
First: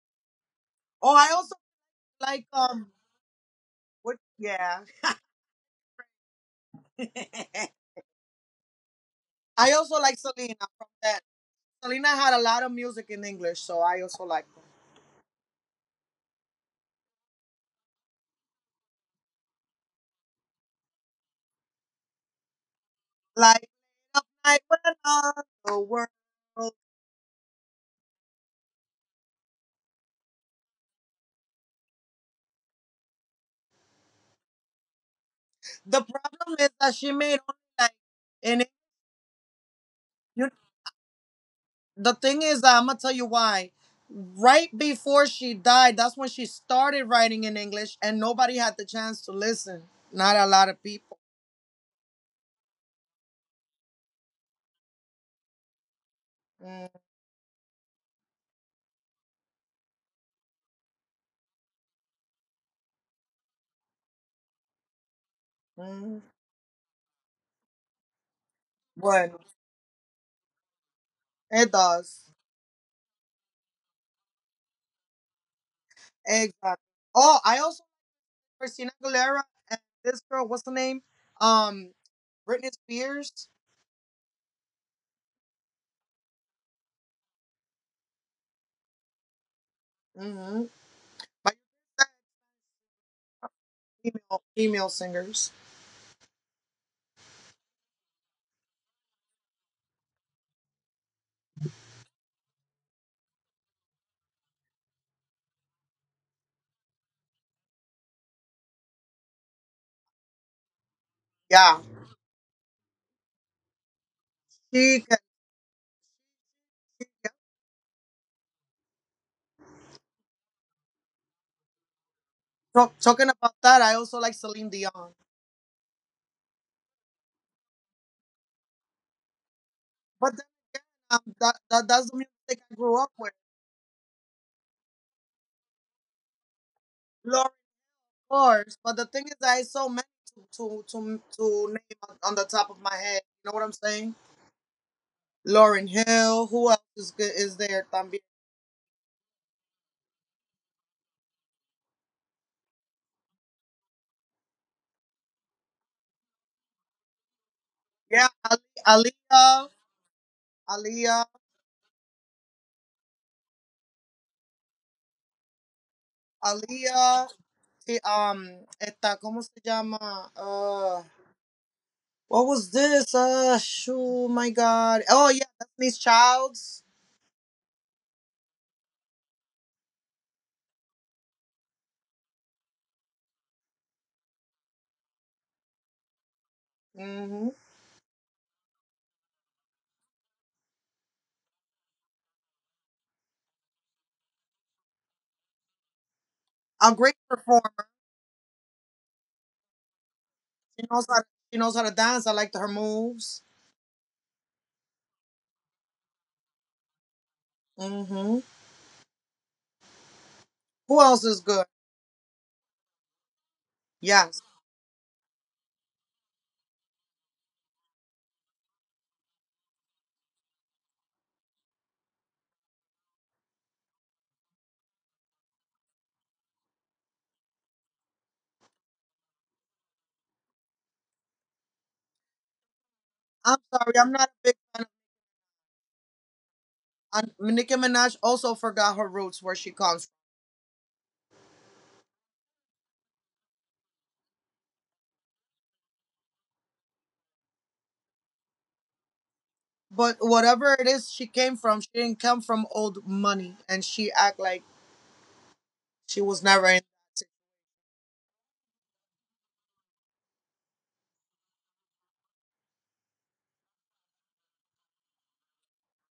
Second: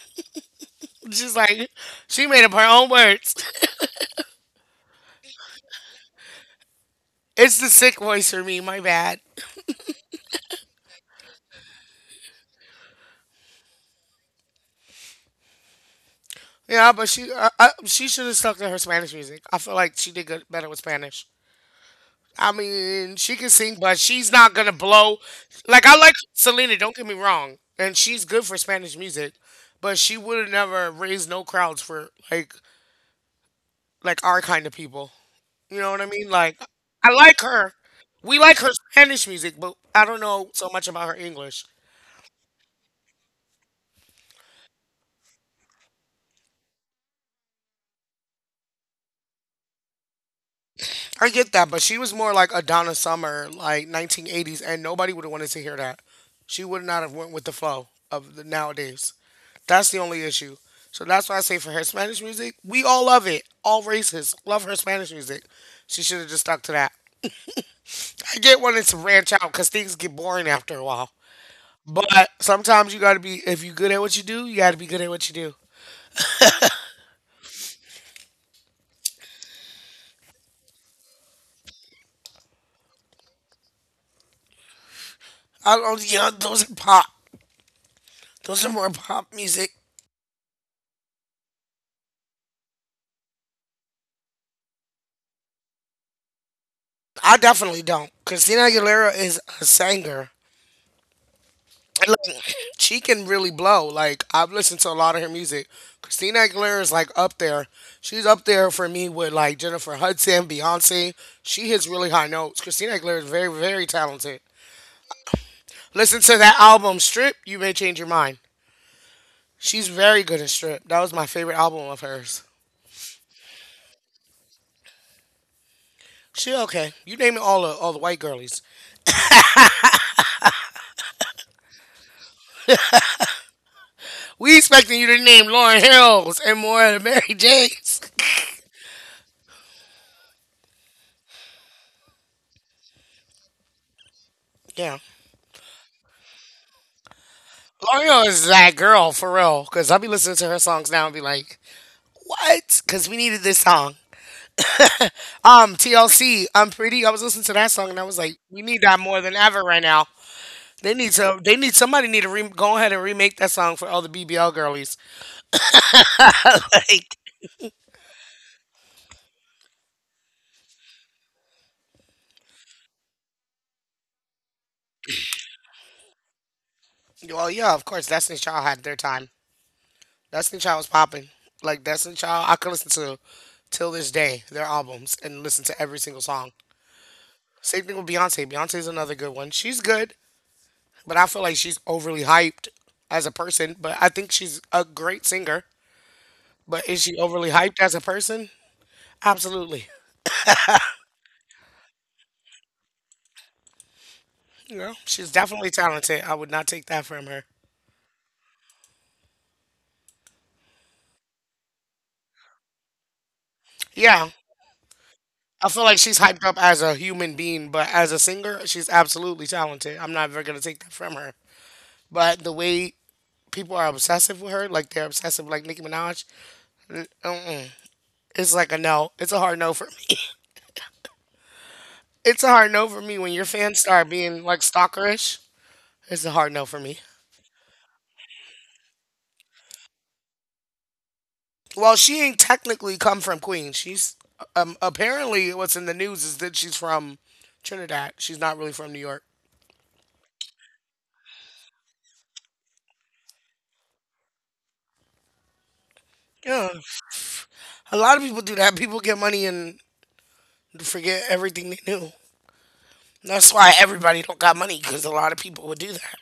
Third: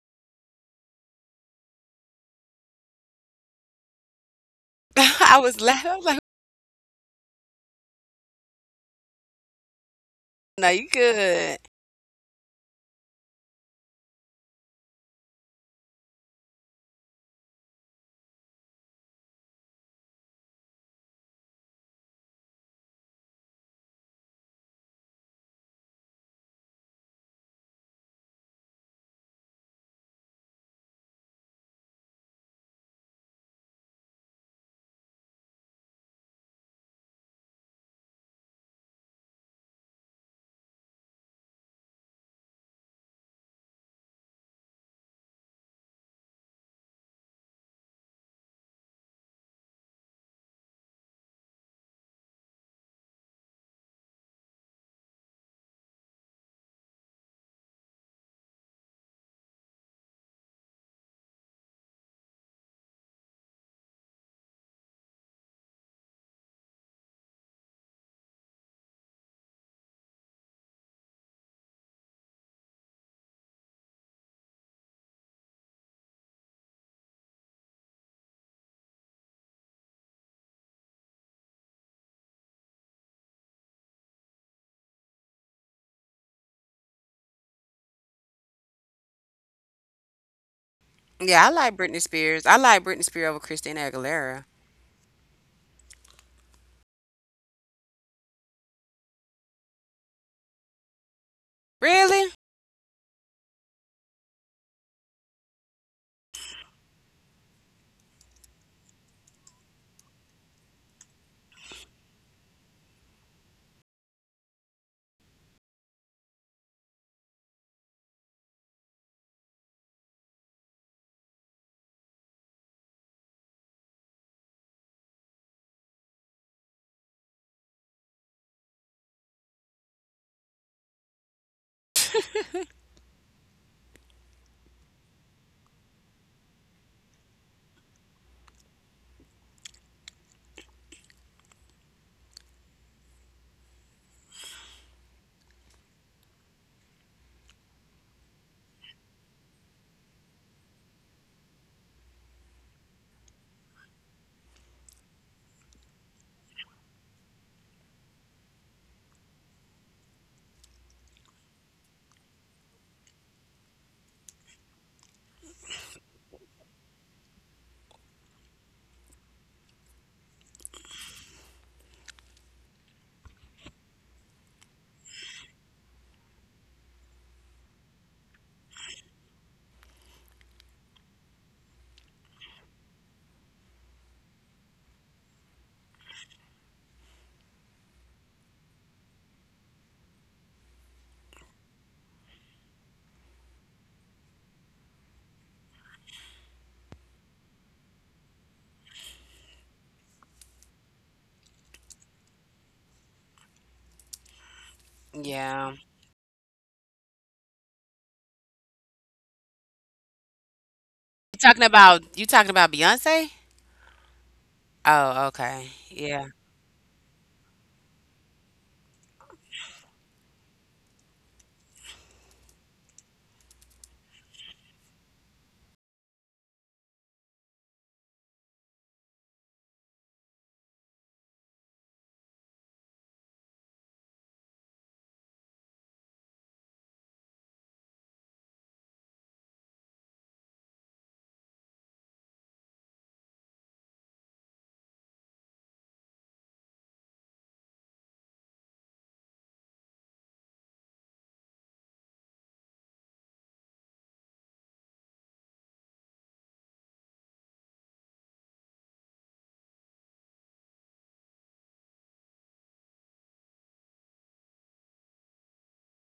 A: [laughs]
C: Oh, I
A: She's
C: also
A: like, she made
C: like
A: up her own
C: um.
A: words. [laughs]
C: What? Yeah.
B: I was laughing. I was like,
C: [laughs]
A: It's the sick voice for me. My bad.
C: I also like Selena
B: "No,
C: from
B: you
C: that.
B: good."
C: Selena had a lot of music in English, so I also like them.
A: Yeah, but she uh, uh, she should have stuck to her Spanish music. I feel like she did good, better with Spanish. I mean, she can
C: Like
A: sing, but
C: up
A: she's not
C: night
A: gonna
C: with
A: blow.
C: another
A: Like I
C: world.
A: like Selena, don't get me wrong, and she's good for Spanish music, but she would have never raised no crowds for like like our kind of people. You know what
C: The
A: I mean?
C: problem
A: Like
C: is that
A: I
C: she made
A: like
C: only
A: her.
C: like
A: We like
C: and
A: her
C: it,
A: Spanish music, but I don't know
C: you,
A: so much about her English.
C: the thing is that I'm gonna tell you why. Right before she died, that's when she started writing in English, and nobody had the chance to listen. Not a lot of people.
A: I get that, but she was more like a Donna Summer, like nineteen eighties, and nobody would have wanted to hear that. She would not have went with the flow of the nowadays. That's the only issue. So that's why I say for her Spanish music, we all love it. All races love her Spanish music. She should
C: Mhm.
A: have just stuck to that. [laughs] I get wanting to branch
C: But
A: out because things get boring after a while.
C: it
A: But
C: does.
A: sometimes you gotta be if you're good at what you do, you gotta be good at what you do.
C: Exactly. Oh, I also Christina Aguilera and this girl, what's the name? Um, Britney Spears.
A: I don't, you know, those are pop. Those are more pop music.
C: Mm-hmm.
B: Yeah, I
C: Like
B: like Britney Spears. I like Britney Spears over Christina
C: female
B: Aguilera.
C: female singers.
A: I definitely don't. Christina Aguilera is a singer. And look,
B: Really?
A: [laughs] [clears throat] she can really blow. Like I've listened to a lot of her music. Christina Aguilera is like up there. She's up there for me with like Jennifer Hudson, Beyonce. She
C: Yeah.
A: hits really high notes. Christina Aguilera is very, very talented.
C: She
A: Listen to that album Strip. You may change your mind. She's very good in Strip. That was my favorite album of hers.
C: talk, talking about that. I also like Celine Dion.
A: She okay. You naming all the all the white girlies.
C: But then, um, that, that that's the music I grew up with.
A: We expecting you to name Lauren Hills and more of Mary
C: Lauren of
A: Janes. [laughs]
C: Course. But the thing is, I so many to to to, to name on, on the top of my head. You know what I'm saying?
A: Yeah.
C: Lauren Hill. Who else is good? Is there?
A: Lauren Hill
C: También.
A: is that girl for real. Cause I'll be listening to her songs now and be like, what? Because we needed this song. [laughs] um, T L C, I'm pretty. I was listening to that song and I was
C: Yeah,
A: like, we need that
C: Ali,
A: more than ever
C: Aliyah.
A: right now. They need
C: Alía,
A: to. They need somebody need to re- go ahead and remake that song for all the B B L girlies. [laughs] Like,
C: Alía, sí, um, esta, ¿cómo se llama? Uh, what was this? Uh, shoo, my God. Oh yeah, Destiny's Childs.
A: well, yeah, of course, Destiny Child had their time. Destiny Child was popping. Like Destiny Child, I could listen to till this day their albums and listen to every single song.
C: Mm-hmm.
A: Same thing with Beyonce. Beyonce's another good one. She's good, but I feel like she's overly hyped as a person. But I think she's a great singer. But
C: A
A: is she
C: great
A: overly
C: performer.
A: hyped as a person? Absolutely.
C: She knows how to, she knows how to dance. I like her moves.
A: You know, she's definitely
B: Yeah.
A: talented. I would not take that from her.
C: Mm-hmm. Who else
B: You
C: is
B: talking
C: good?
B: about you talking about Beyonce?
A: Yeah.
C: Yes.
B: Oh,
A: I
B: okay.
A: feel like she's
B: Yeah.
A: hyped up as a human being, but as a singer, she's absolutely talented. I'm not ever gonna take that from her. But the way people are obsessive with her, like they're obsessive, like Nicki Minaj, n- mm-mm, it's like a no. It's a hard no for me. It's a hard no for me when your
C: I'm
A: fans
C: sorry,
A: start
C: I'm not a
A: being
C: big
A: like
C: fan. Of,
A: stalkerish. It's a hard no for me.
C: um, Nicki Minaj also forgot her roots where she comes
A: Well, she ain't technically come from Queens. She's um apparently what's in the news is that she's from Trinidad. She's not really from New York.
C: from. But whatever it is she came from, she didn't come from old money, and she act like she was
A: Yeah.
C: never in.
A: A lot of people do that. People get money and forget everything they knew. That's why everybody don't got money because a lot of people would do that.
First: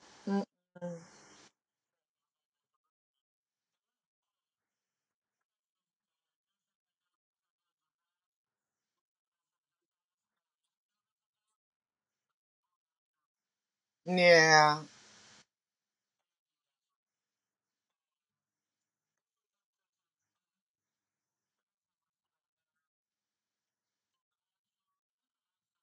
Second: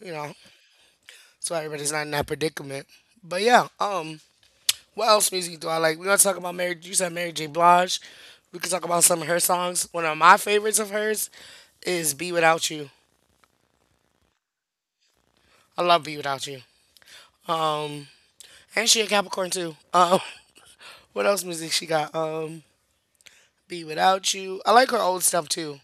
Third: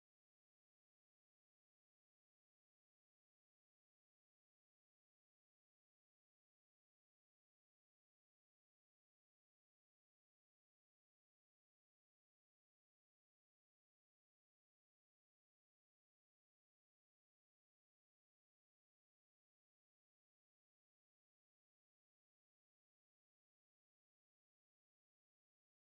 A: You know,
C: Mm-mm.
A: that's why everybody's not in that predicament. But yeah, um, what else music do I like? We gonna talk about Mary. You said Mary J. Blige. We could talk about some of her songs. One of my favorites of hers is "Be Without You."
C: Yeah.
A: I love "Be Without You." Um, And she a Capricorn too. Um, [laughs] what else music she got? Um, Be Without You. I like her old stuff too.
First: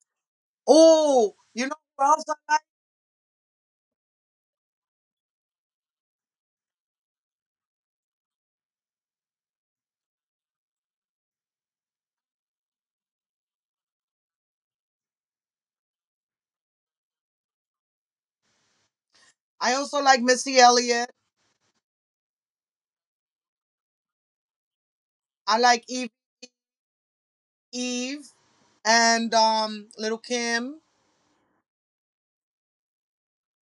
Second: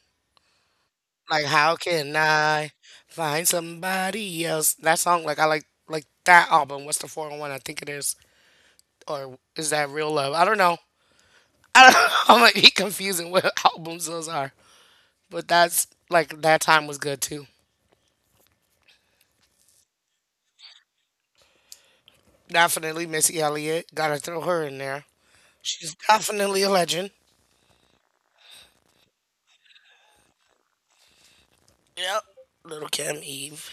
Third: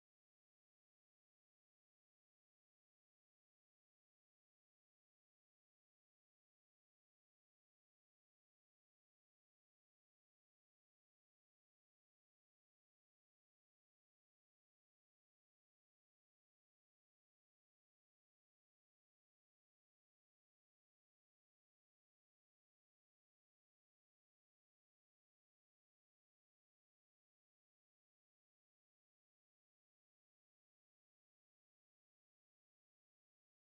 C: Oh,
A: Like
C: you know
A: How
C: what
A: Can
C: else I like?
A: I Find Somebody Else? That song, like I like like that album. What's the four o one? I think it is. Or is that Real Love? I don't know. I don't [laughs] I might be confusing what [laughs] albums those are. But that's like that time was good too.
C: I also like Missy Elliott.
A: Definitely Missy Elliott. Gotta throw her in there.
C: I like
A: She's
C: Eve
A: definitely a legend.
C: Eve and um Little Kim.
A: Yep. Little Kim Eve.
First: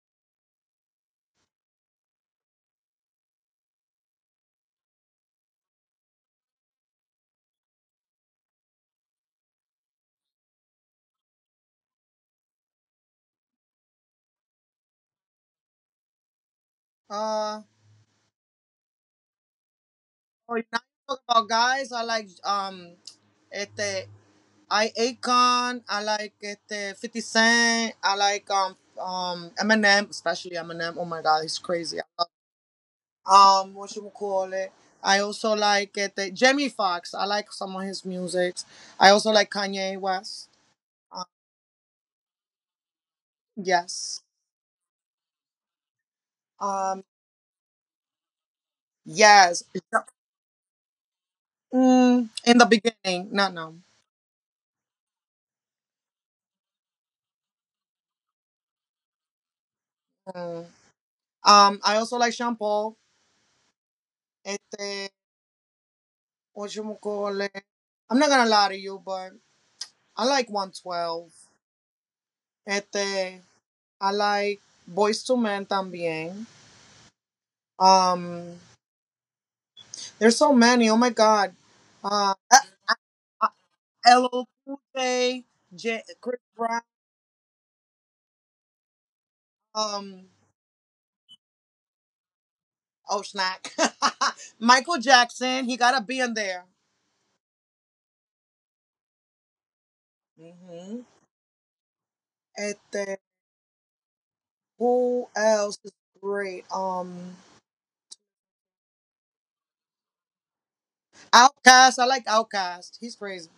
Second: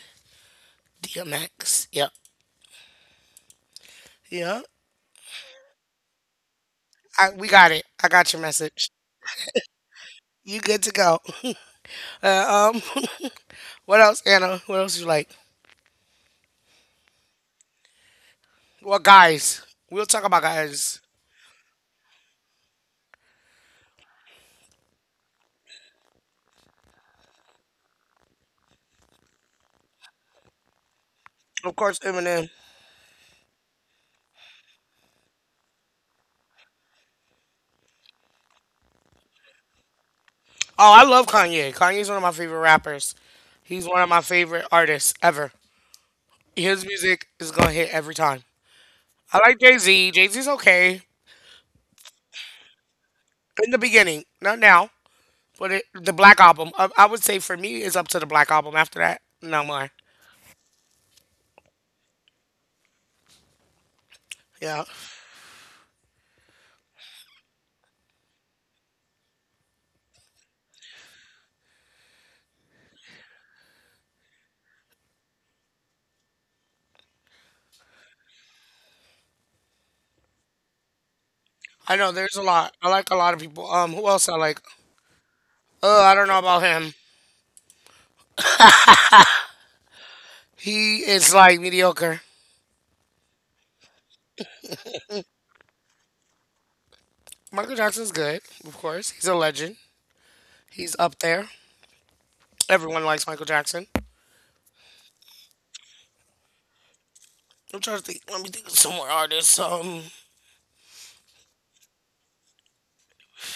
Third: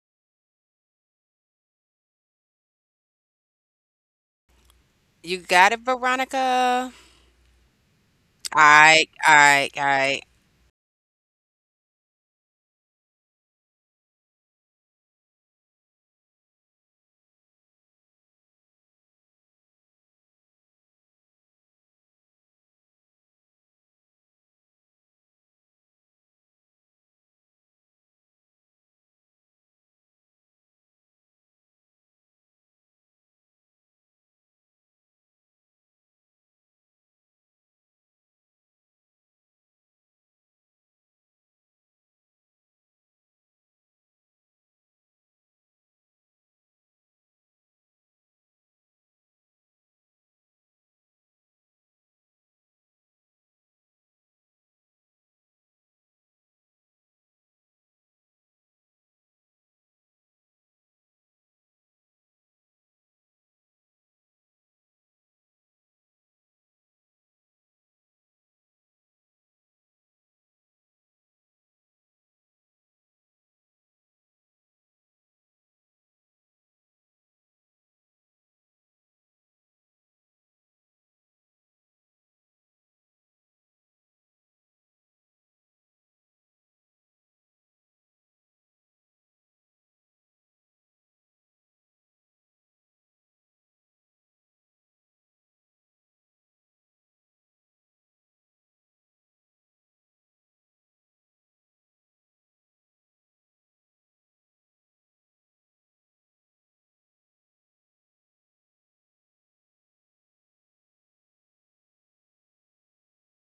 A: D M X. Yep. Yep.
B: You got it, Veronica.
A: I, we got it. I got your
B: All
A: message.
B: right, all right, all right.
A: You good to go. [laughs] Uh, um, [laughs] what else, Anna? What else you like?
C: Uh
A: Well, guys, we'll talk about
C: oh you know
A: guys.
C: talk about guys, I like um este I Akon, I like este fifty Cent, I like um um Eminem, especially Eminem. Oh my god, he's
A: Of
C: crazy.
A: course,
C: I love-
A: Eminem.
C: Um what you would call it. I also like este Jamie Foxx. I like some of his music. I also like Kanye West.
A: Oh, I
C: Um,
A: love Kanye. Kanye's one of my favorite rappers. He's one of
C: yes.
A: my favorite artists ever. His
C: Um,
A: music is gonna hit every time. I like
C: yes.
A: Jay
C: Ja-
A: Z. Jay Z's okay
C: Mm, in the beginning, not now.
A: in the beginning, not now. But it, the Black Album, I, I would say for me, is up to the Black Album. After that, no more.
C: Mm. Um, I also like Sean Paul.
A: Yeah,
C: Este, Whatchamacallit? I'm not gonna lie to you, but I like one twelve. Este, I like Boys to Men también. Um, there's so many. Oh my god.
A: I know.
C: Uh,
A: There's a lot. I like a lot of
C: uh,
A: people. Um, who else I
C: L L
A: like?
C: Cool J,
A: Uh,
C: J,
A: I don't know
C: Chris
A: about
C: Brown.
A: him.
C: Um,
A: He is like mediocre.
C: oh snack. [laughs] Michael Jackson. He gotta be in there.
A: Michael Jackson's good, of course. He's a legend. He's
C: Hmm.
A: up there. Everyone likes Michael Jackson.
C: Who else is great? Um,
A: I'm trying to think. Let me think of some more artists. Um,
C: Outcast. I like Outcast. He's crazy.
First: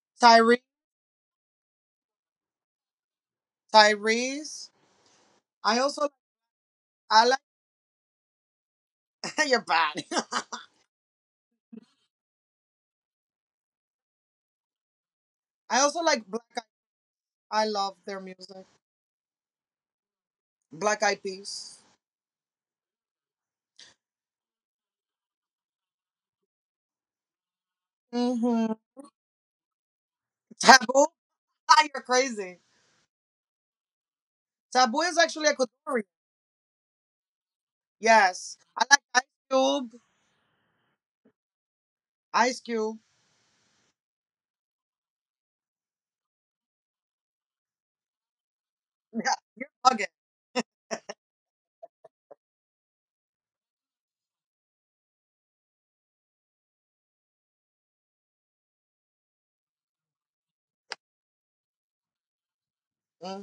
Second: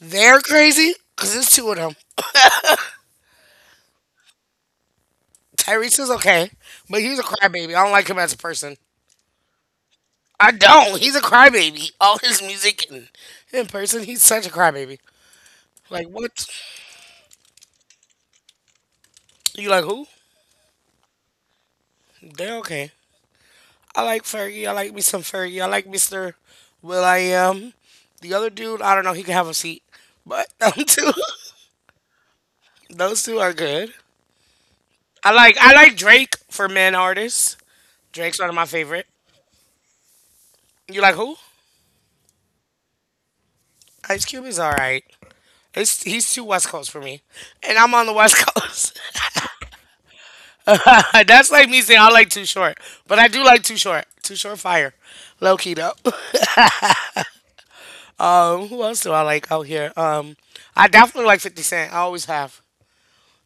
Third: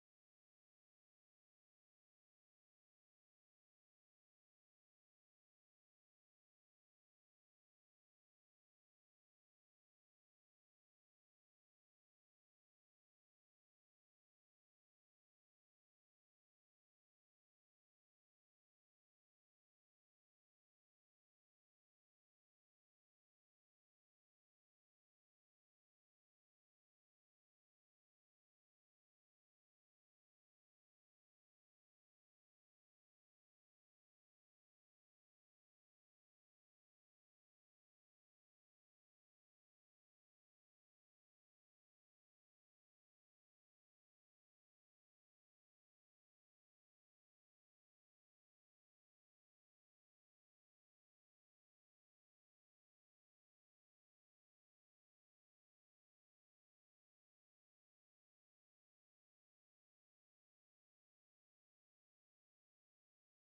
A: they're
C: Tyree,
A: crazy because there's two of them.
C: Tyrese. I
A: Tyrese
C: also
A: is okay, but he's a
C: I like
A: crybaby. I don't like him as a person.
C: [laughs] you're bad. [laughs]
A: I don't. He's a crybaby. All his music and in person, he's such a crybaby.
C: I also
A: Like
C: like Black.
A: what?
C: Eyed- I love their music.
A: You like who?
C: Black Eyed Peas.
A: They're okay. I like Fergie. I like me some Fergie. I like mister Will I Am. The other
C: Mm-hmm.
A: dude, I don't know. He can have a seat, but [laughs] them
C: Taboo.
A: two,
C: [laughs] Ah, you're crazy.
A: [laughs] those two are good.
C: Taboo is
A: I
C: actually a
A: like I like
C: Ecuadorian.
A: Drake for men artists. Drake's one of
C: Yes,
A: my
C: I like
A: favorite.
C: Ice Cube.
A: You like who?
C: Ice Cube.
A: Ice Cube is all right. It's, he's too West Coast for me, and I'm on the West Coast.
C: [laughs] Yeah, you're bugging.
A: [laughs] That's like me saying I like Too Short, but I do like Too Short. Too Short fire, low key though. [laughs] Um, who else do I like out here? Um, I definitely like Fifty Cent. I always have.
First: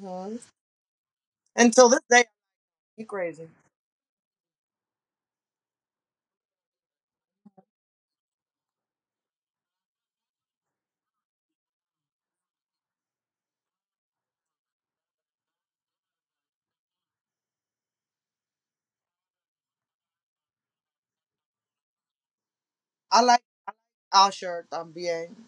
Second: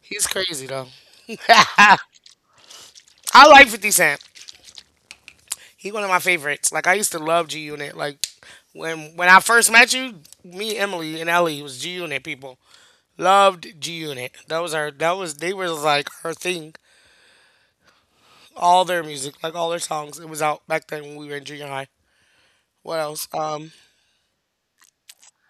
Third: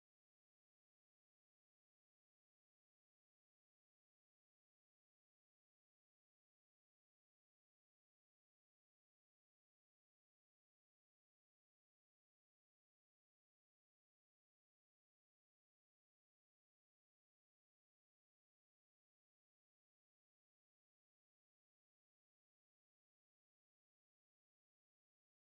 A: He's crazy though. [laughs]
C: Until
A: I
C: this day, he crazy.
A: like fifty Cent. He one of my favorites. Like I used to love G Unit. Like when when I first met you, me, Emily, and Ellie was G Unit people. Loved G Unit. That was our that was they were like her thing. All their music, like all their songs. It was out back then when we were in junior high. What
C: I
A: else?
C: like
A: Um
C: Usher también.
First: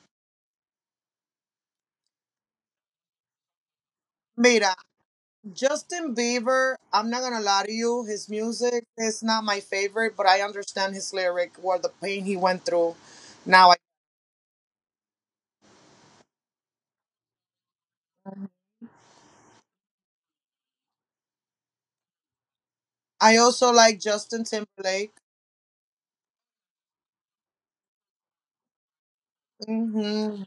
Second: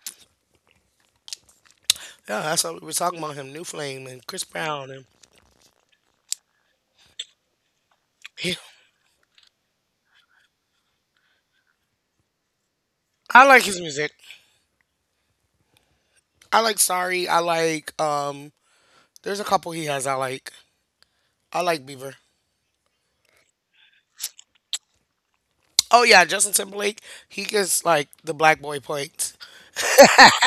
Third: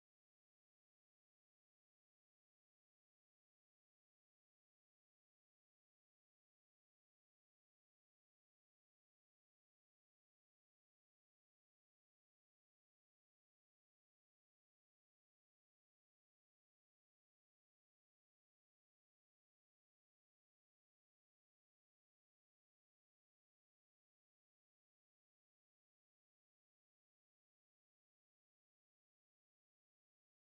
A: Yeah, that's what we were talking about him. New Flame and Chris
C: Mira,
A: Brown, and
C: Justin Bieber, I'm not gonna lie to you, his
A: [laughs] yeah.
C: music is not my favorite, but I understand his lyric where the pain he went through.
A: I like
C: Now I
A: his music. I like Sorry. I like um there's a couple he has I like. I like Beaver.
C: I also like Justin Timberlake.
A: Oh yeah, Justin Timberlake. He gets like the black boy points.
C: Hmm.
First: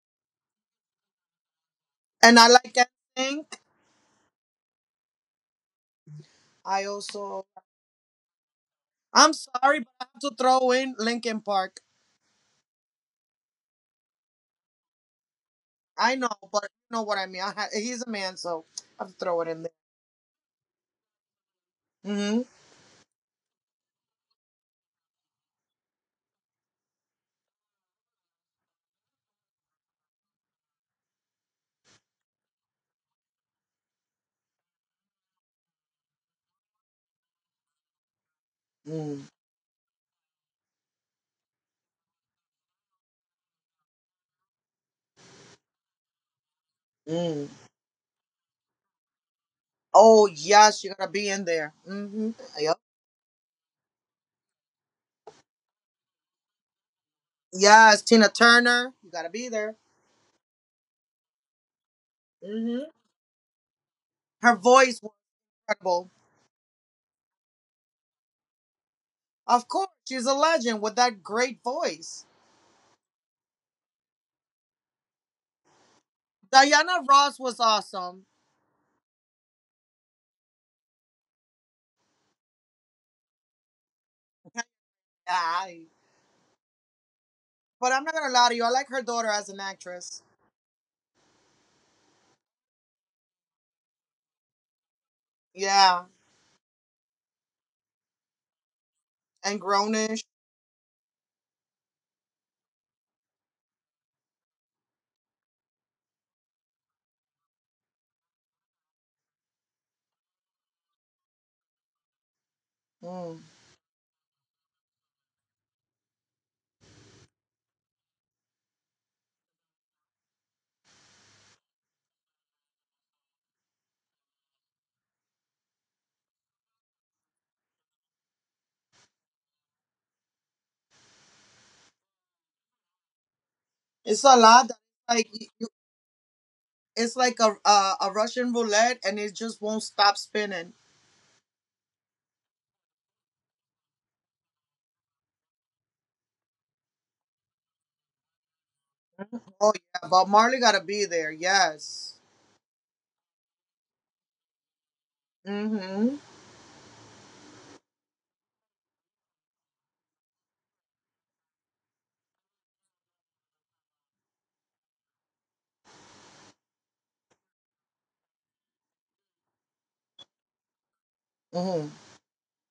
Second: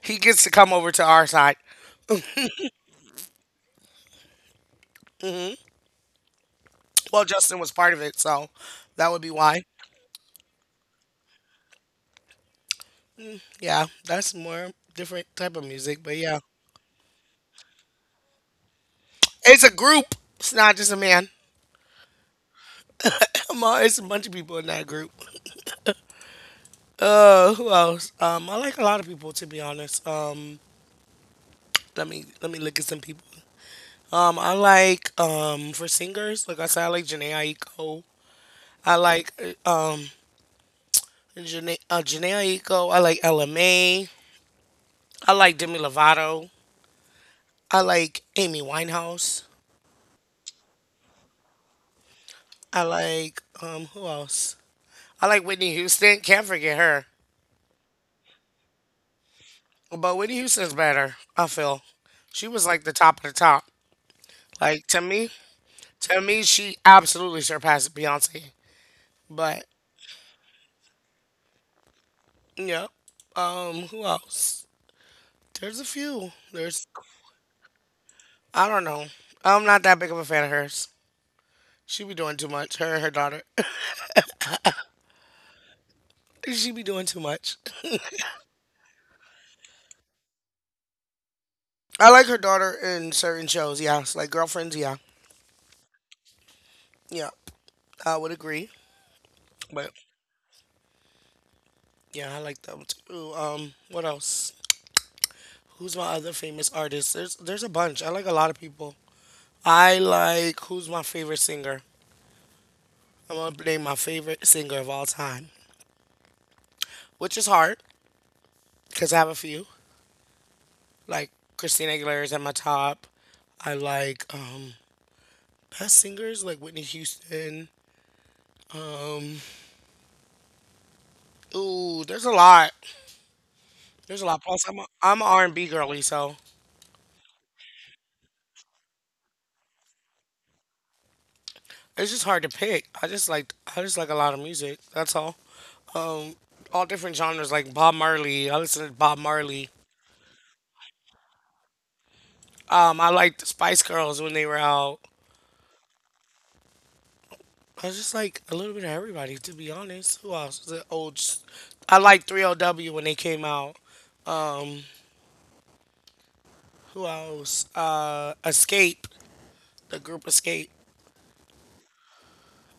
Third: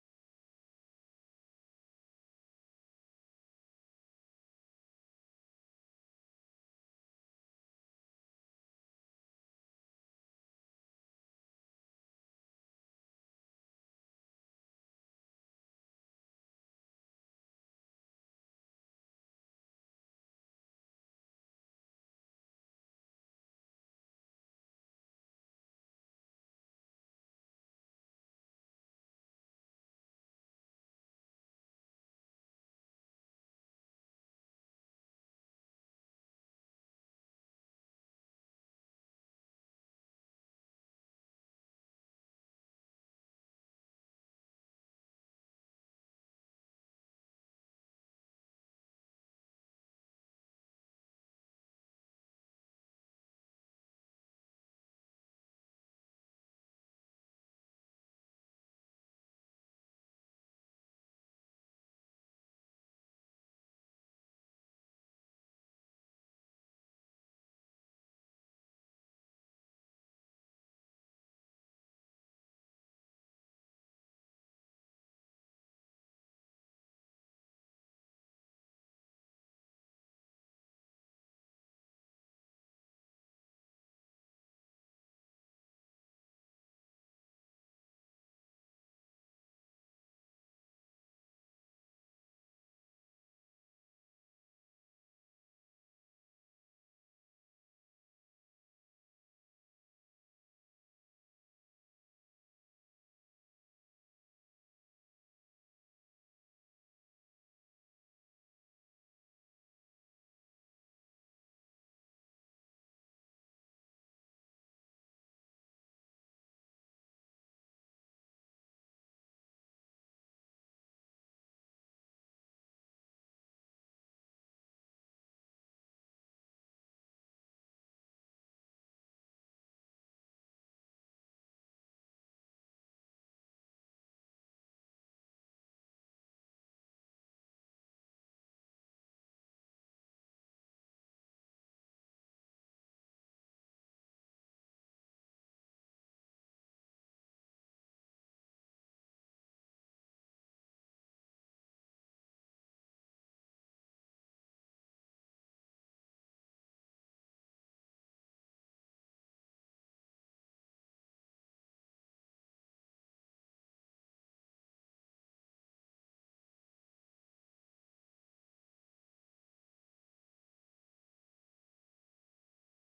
A: He gets to come over to our side.
C: And I like NSYNC. I
A: Well,
C: also
A: Justin was part of it, so that would be
C: I'm
A: why.
C: sorry, but I have to throw in Linkin Park.
A: Yeah, that's more different type of music, but
C: I know,
A: yeah,
C: but you know what I mean. I ha- he's a man, so I have to throw it
A: it's
C: in
A: a
C: there.
A: group. It's not just a man.
C: Mm-hmm.
A: Come on, it's a bunch of people in that group. Uh, who else? Um, I like a lot of people, to be honest. Um, let me let me look at some people. Um, I like um for singers, like I said, I like Janae Aiko. I
C: Mm.
A: like uh, um Janae uh, Janae Aiko. I like L M A. I like Demi Lovato.
C: Mm.
A: I like Amy Winehouse.
C: Oh yes, you gotta be in there. Mm-hmm. Yep.
A: I like um who else? I like Whitney Houston. Can't forget her.
C: Yes, Tina Turner, you gotta be there.
A: But Whitney Houston's better, I feel. She was
C: Hmm.
A: like the top of the top.
C: Her
A: Like to
C: voice was
A: me,
C: incredible.
A: to me she absolutely surpassed Beyonce. But
C: Of course, she's a legend with that great voice.
A: yeah. Um who else? There's a few. There's
C: Diana Ross was awesome.
A: I don't know. I'm not that big of a fan of hers. She be doing too much. Her and her daughter.
C: Aye.
A: [laughs] She be doing too much.
C: But I'm not gonna lie to you, I like her daughter as an actress.
A: I like her daughter in certain shows, yes. Like girlfriends, yeah.
C: Yeah,
A: Yeah, I would agree.
C: and
A: But
C: grownish.
A: yeah, I like that one too. Um, what else? Who's my other famous artist? There's there's a bunch. I like a lot of people. I like who's my favorite singer. I'm
C: Mm.
A: gonna name my favorite singer of all time, which is hard because I have a few. Like Christina Aguilera is at my top. I like um best singers like Whitney Houston. Um, ooh, there's a lot. There's
C: It's
A: a
C: a
A: lot. Plus,
C: lot.
A: I'm a, I'm
C: Like
A: an R and B
C: you,
A: girly, so
C: it's like a, a a Russian roulette, and it just won't stop spinning.
A: it's just hard to pick. I just like I just like a lot of music. That's all. Um, all different genres like Bob Marley. I listen to Bob Marley.
C: Oh yeah, but Marley gotta be there. Yes.
A: Um, I liked the Spice Girls when they were out.
C: Mhm.
A: I just like a little bit of everybody, to be honest. Who else? The old. S- I liked three O W when they came out. Um, who else? Uh, Escape, the group Escape.
C: Mhm.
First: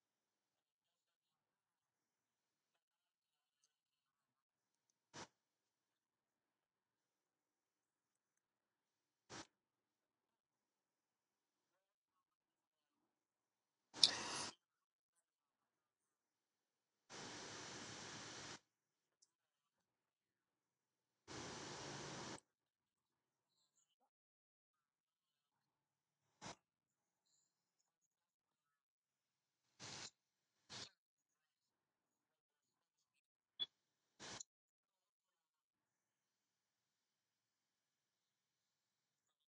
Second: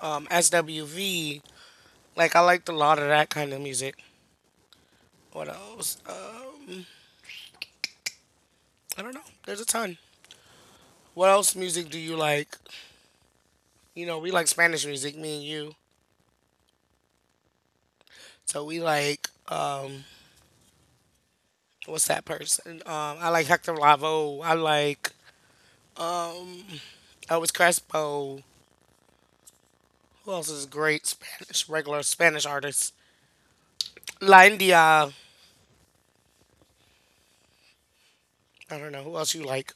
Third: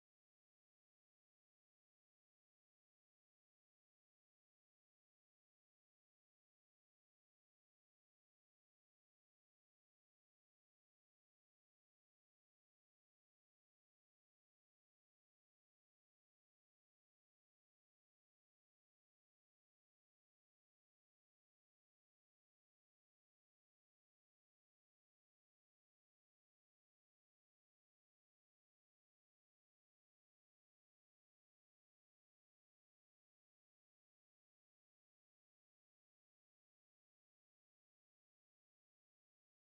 A: Um, S W V. Like I liked a lot of that kind of music. What else? Um, I don't know. There's a ton. What else music do you like? You know, we like Spanish music, me and you. So we like um what's that person? Um I like Hector Lavoe. I like Elvis Crespo. Who else is great Spanish regular Spanish artists? Latin Diaz. I don't know. Who else you like?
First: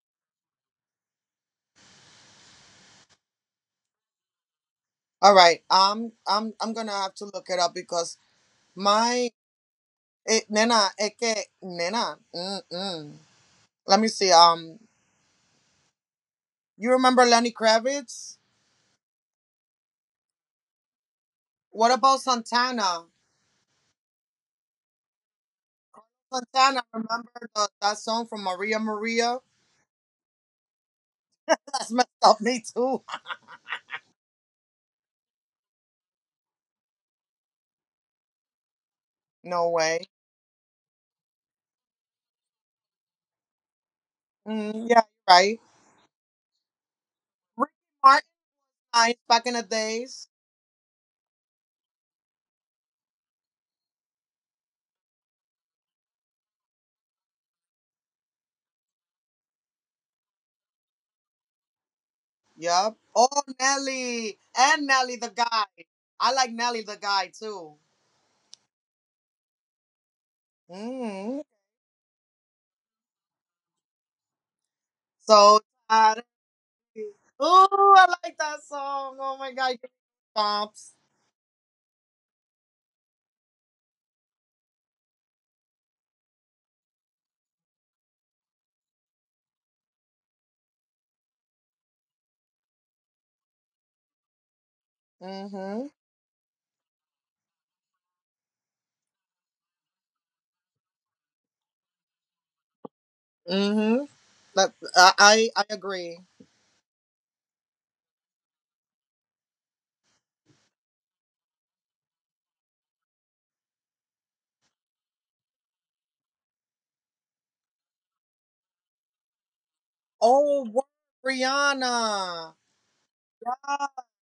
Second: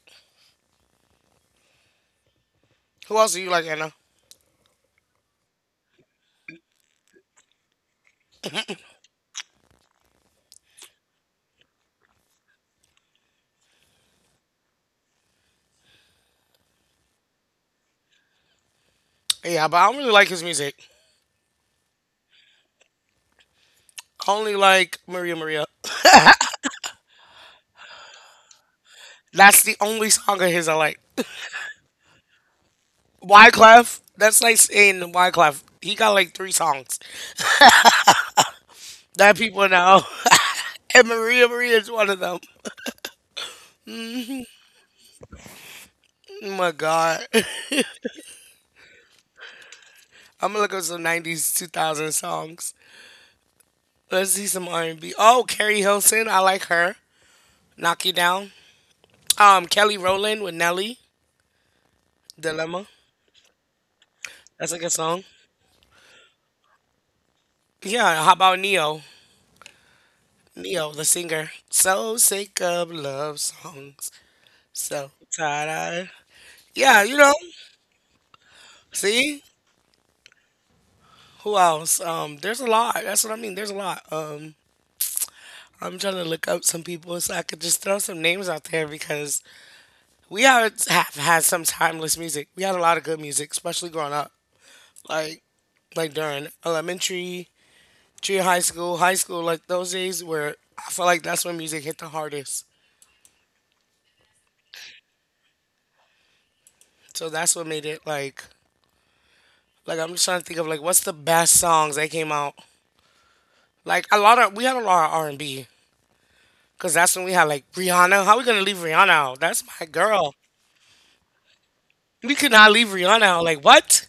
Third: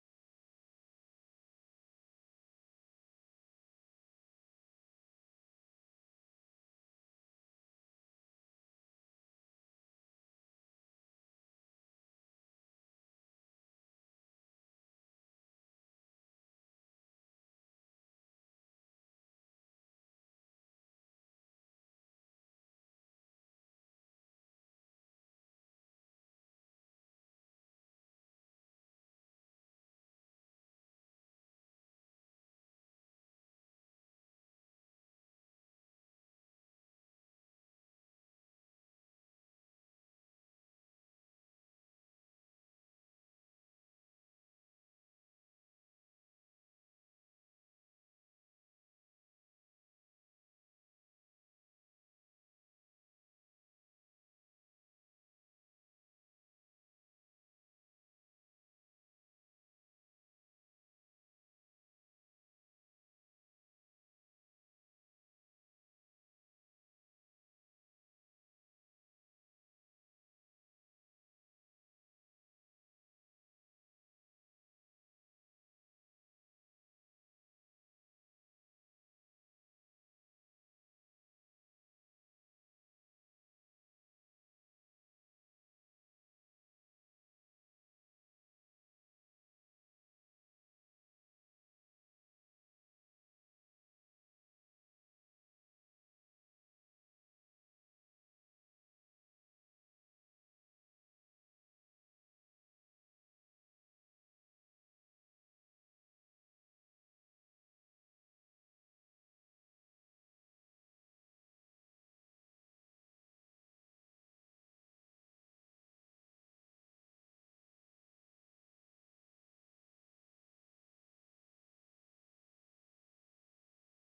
A: Who else do you like, Anna?
C: All right. Um. I'm I'm gonna have to look it up because my it, nena, es que, nena, mm-mm. Let me see. Um, you remember Lenny Kravitz?
A: Yeah, but I don't really like his music.
C: What about Santana?
A: I only like Maria Maria.
C: Santana, remember the, that song from Maria Maria?
A: [laughs] That's the only song of his I like.
C: That's messed up me too.
A: Wyclef. That's like saying Wyclef. He got like three songs that
C: No
A: people
C: way.
A: know. [laughs] And Maria Maria is one of them.
C: Mm, yeah, right.
A: Oh my God.
C: Ricky Martin, nice back in the days.
A: I'm gonna look up some nineties, two thousand songs. Let's see some R and B. Oh, Carrie Hilson, I like her. Knock You Down. Um, Kelly Rowland with Nelly.
C: Yep.
A: Dilemma.
C: Oh, Nelly and
A: That's a
C: Nelly
A: good
C: the
A: song.
C: guy. I like Nelly the guy too.
A: Yeah. How about Neo? Neo, the
C: Mm.
A: singer. So sick of love songs. So
C: So, uh,
A: tired. Of-
C: ooh,
A: Yeah, you know.
C: I like that song. Oh my god,
A: See
C: give me goosebumps.
A: who else? Um, there's a lot. That's what I mean. There's a lot. Um, I'm trying to look up some people so I could just throw some names out there because we are have had some timeless music. We had a lot of good music, especially growing up, like
C: Mhm.
A: like during elementary, junior high school, high school. Like those days where I feel like that's when music hit the hardest.
C: Mhm. That I I I agree.
A: So that's what made it like like I'm just trying to think of like what's the best songs that came out. Like a lot of we had a lot of R and B because that's when we had like Rihanna. How we gonna leave Rihanna out? That's my girl.
C: Oh, word, Rihanna.
A: We could not leave Rihanna out.
C: Wow.
A: Like what?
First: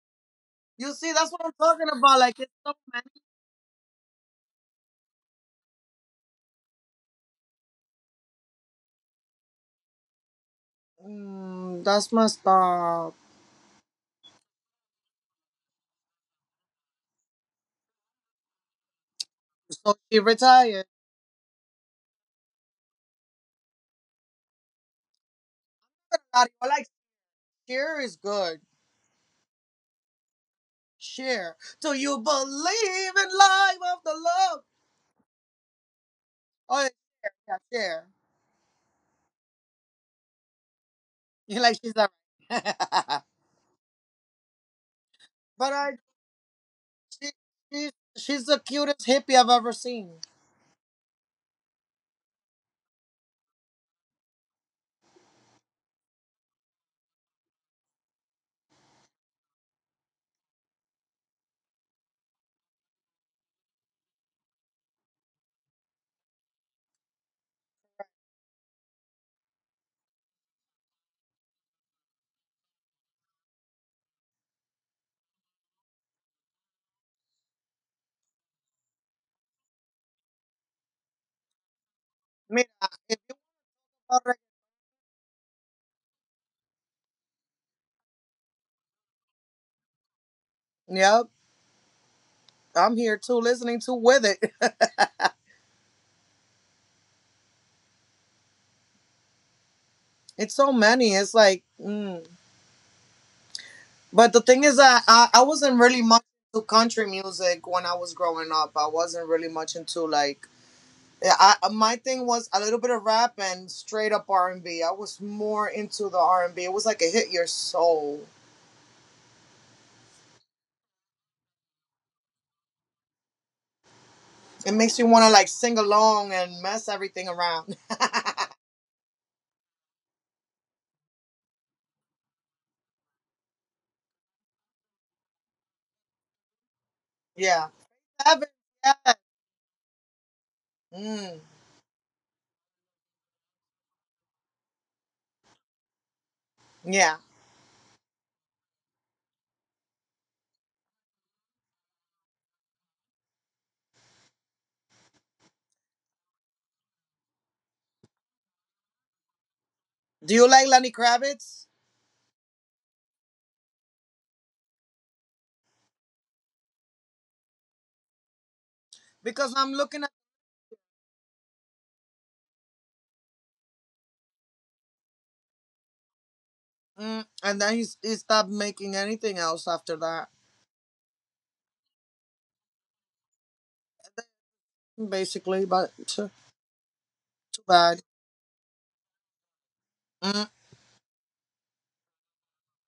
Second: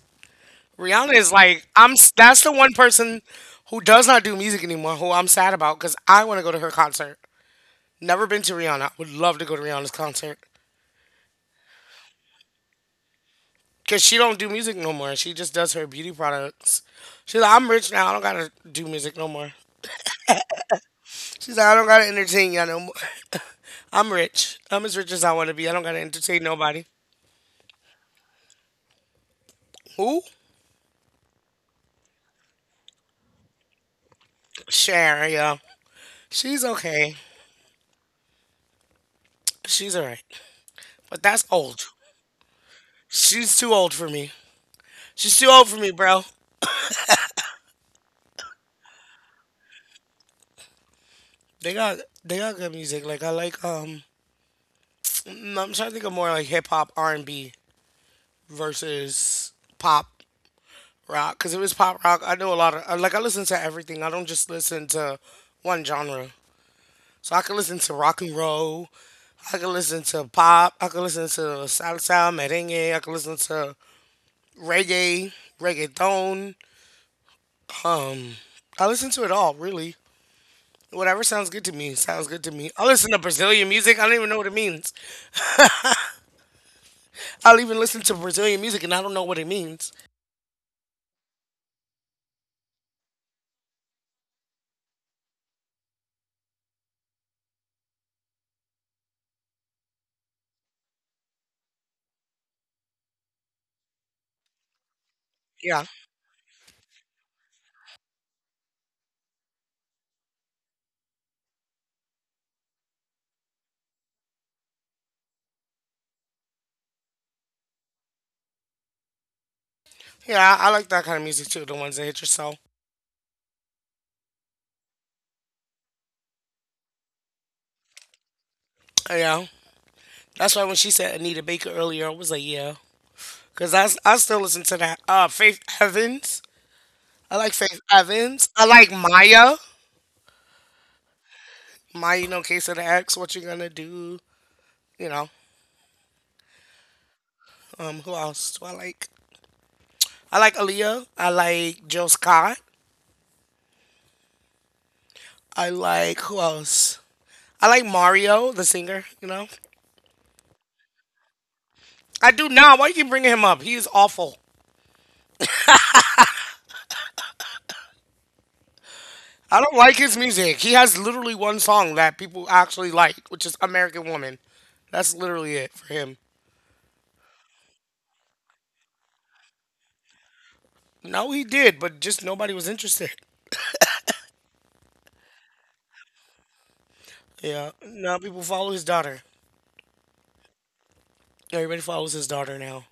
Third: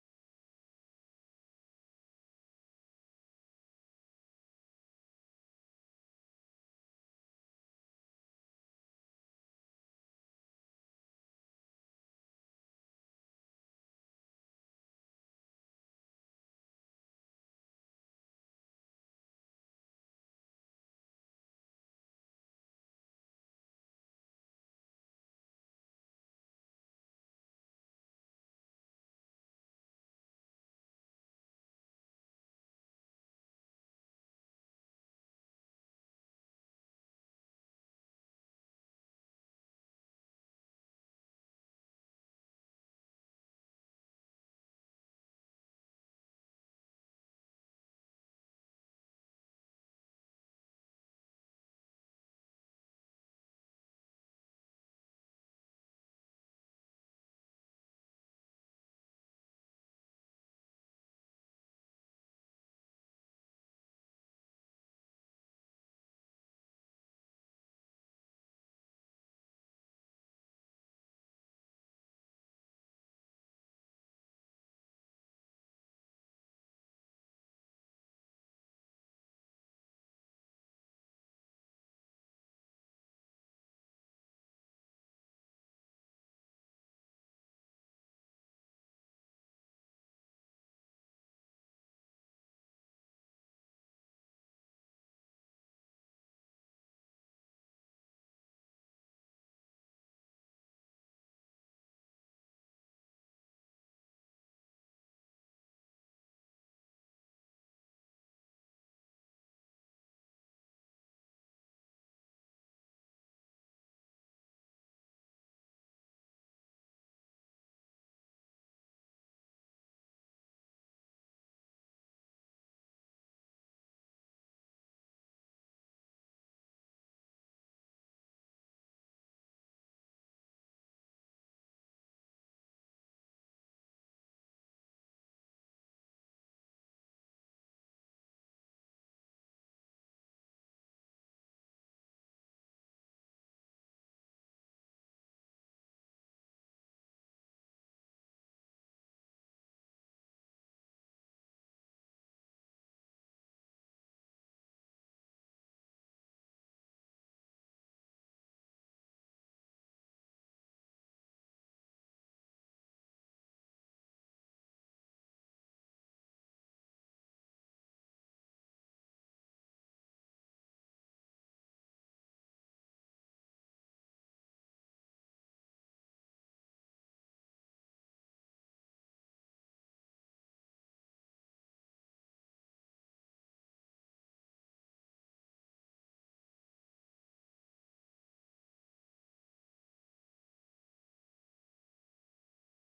C: You see,
A: Rihanna
C: that's
A: is
C: what I'm
A: like
C: talking
A: I'm. S-
C: about. Like
A: That's
C: it's
A: the one
C: so
A: person
C: many.
A: who does not do music anymore. Who I'm sad about because I want to go to her concert. Never been to Rihanna. Would love to go to Rihanna's concert
C: Mm, that's messed up.
A: because she don't do music no more. She just does her beauty products. She's like, I'm rich now. I don't gotta do music no more.
C: So she retired.
A: She's like, I don't gotta entertain y'all no more. [laughs] I'm rich. I'm as rich as I want to be. I don't gotta entertain
C: God, I
A: nobody.
C: like Cher is good.
A: Who?
C: Cher. Do you believe in life after love?
A: Cher. Yeah, she's
C: Oh, yeah,
A: okay.
C: Cher. Yeah, Cher. [laughs]
A: She's alright. But that's
C: You like
A: old.
C: she's that. [laughs]
A: She's too old for me. She's too old
C: but
A: for me,
C: I
A: bro.
C: she, she she's the cutest hippie I've ever seen.
A: They got they got good music. Like I like um mm, I'm trying to think of more like hip hop R and B versus pop rock, because if it's pop rock I know a lot of uh, like I listen to everything. I don't just listen to one genre. So I can listen to rock and roll. I can listen to pop. I can listen to salsa, merengue. I can listen to reggae, reggaeton. Um, I listen to it all really. Whatever sounds good to me sounds good to me.
C: Mira,
A: I listen to
C: if you-
A: Brazilian music. I don't even know
C: are,
A: what it means. I'll even listen to Brazilian music and I don't know what it means.
C: yep. I'm here too, listening to with it. [laughs] It's so many. It's like, mm. but the thing is that I, I wasn't
A: Yeah.
C: really much into country music when I was growing up. I wasn't really much into like. Yeah, I, uh, my thing was a little bit of rap and straight up R and B. I was more into the R and B. It was like it hit your soul.
A: Yeah, I, I like that kind of music too, the ones that hit your soul.
C: It makes you want to like sing along and mess everything around. [laughs]
A: Yeah. That's why when she said Anita Baker earlier, I was like, yeah. Because I, s- I still listen to that. Uh, Faith Evans. I like
C: Yeah.
A: Faith
C: Seven,
A: Evans. I like
C: yeah.
A: Maya.
C: Mm,
A: Maya, you know, Case of the X, What You Gonna Do. You know,
C: yeah.
A: um, who else do I like? I like Aaliyah. I like Jill Scott. I like, who else? I like Mario, the singer, you know.
C: Do you like Lenny Kravitz?
A: I do now. Why you keep bringing him up? He is awful.
C: Because
A: I
C: I'm
A: don't like
C: looking.
A: his music. He has literally one song that people actually like, which is American Woman. That's literally it for him.
C: Mm, and then he, he stopped making anything else after that,
A: No, he did, but just nobody was interested.
C: basically. But too, too
A: Yeah.
C: bad.
A: Now people follow his daughter.
C: Mm,
A: Everybody follows his daughter now.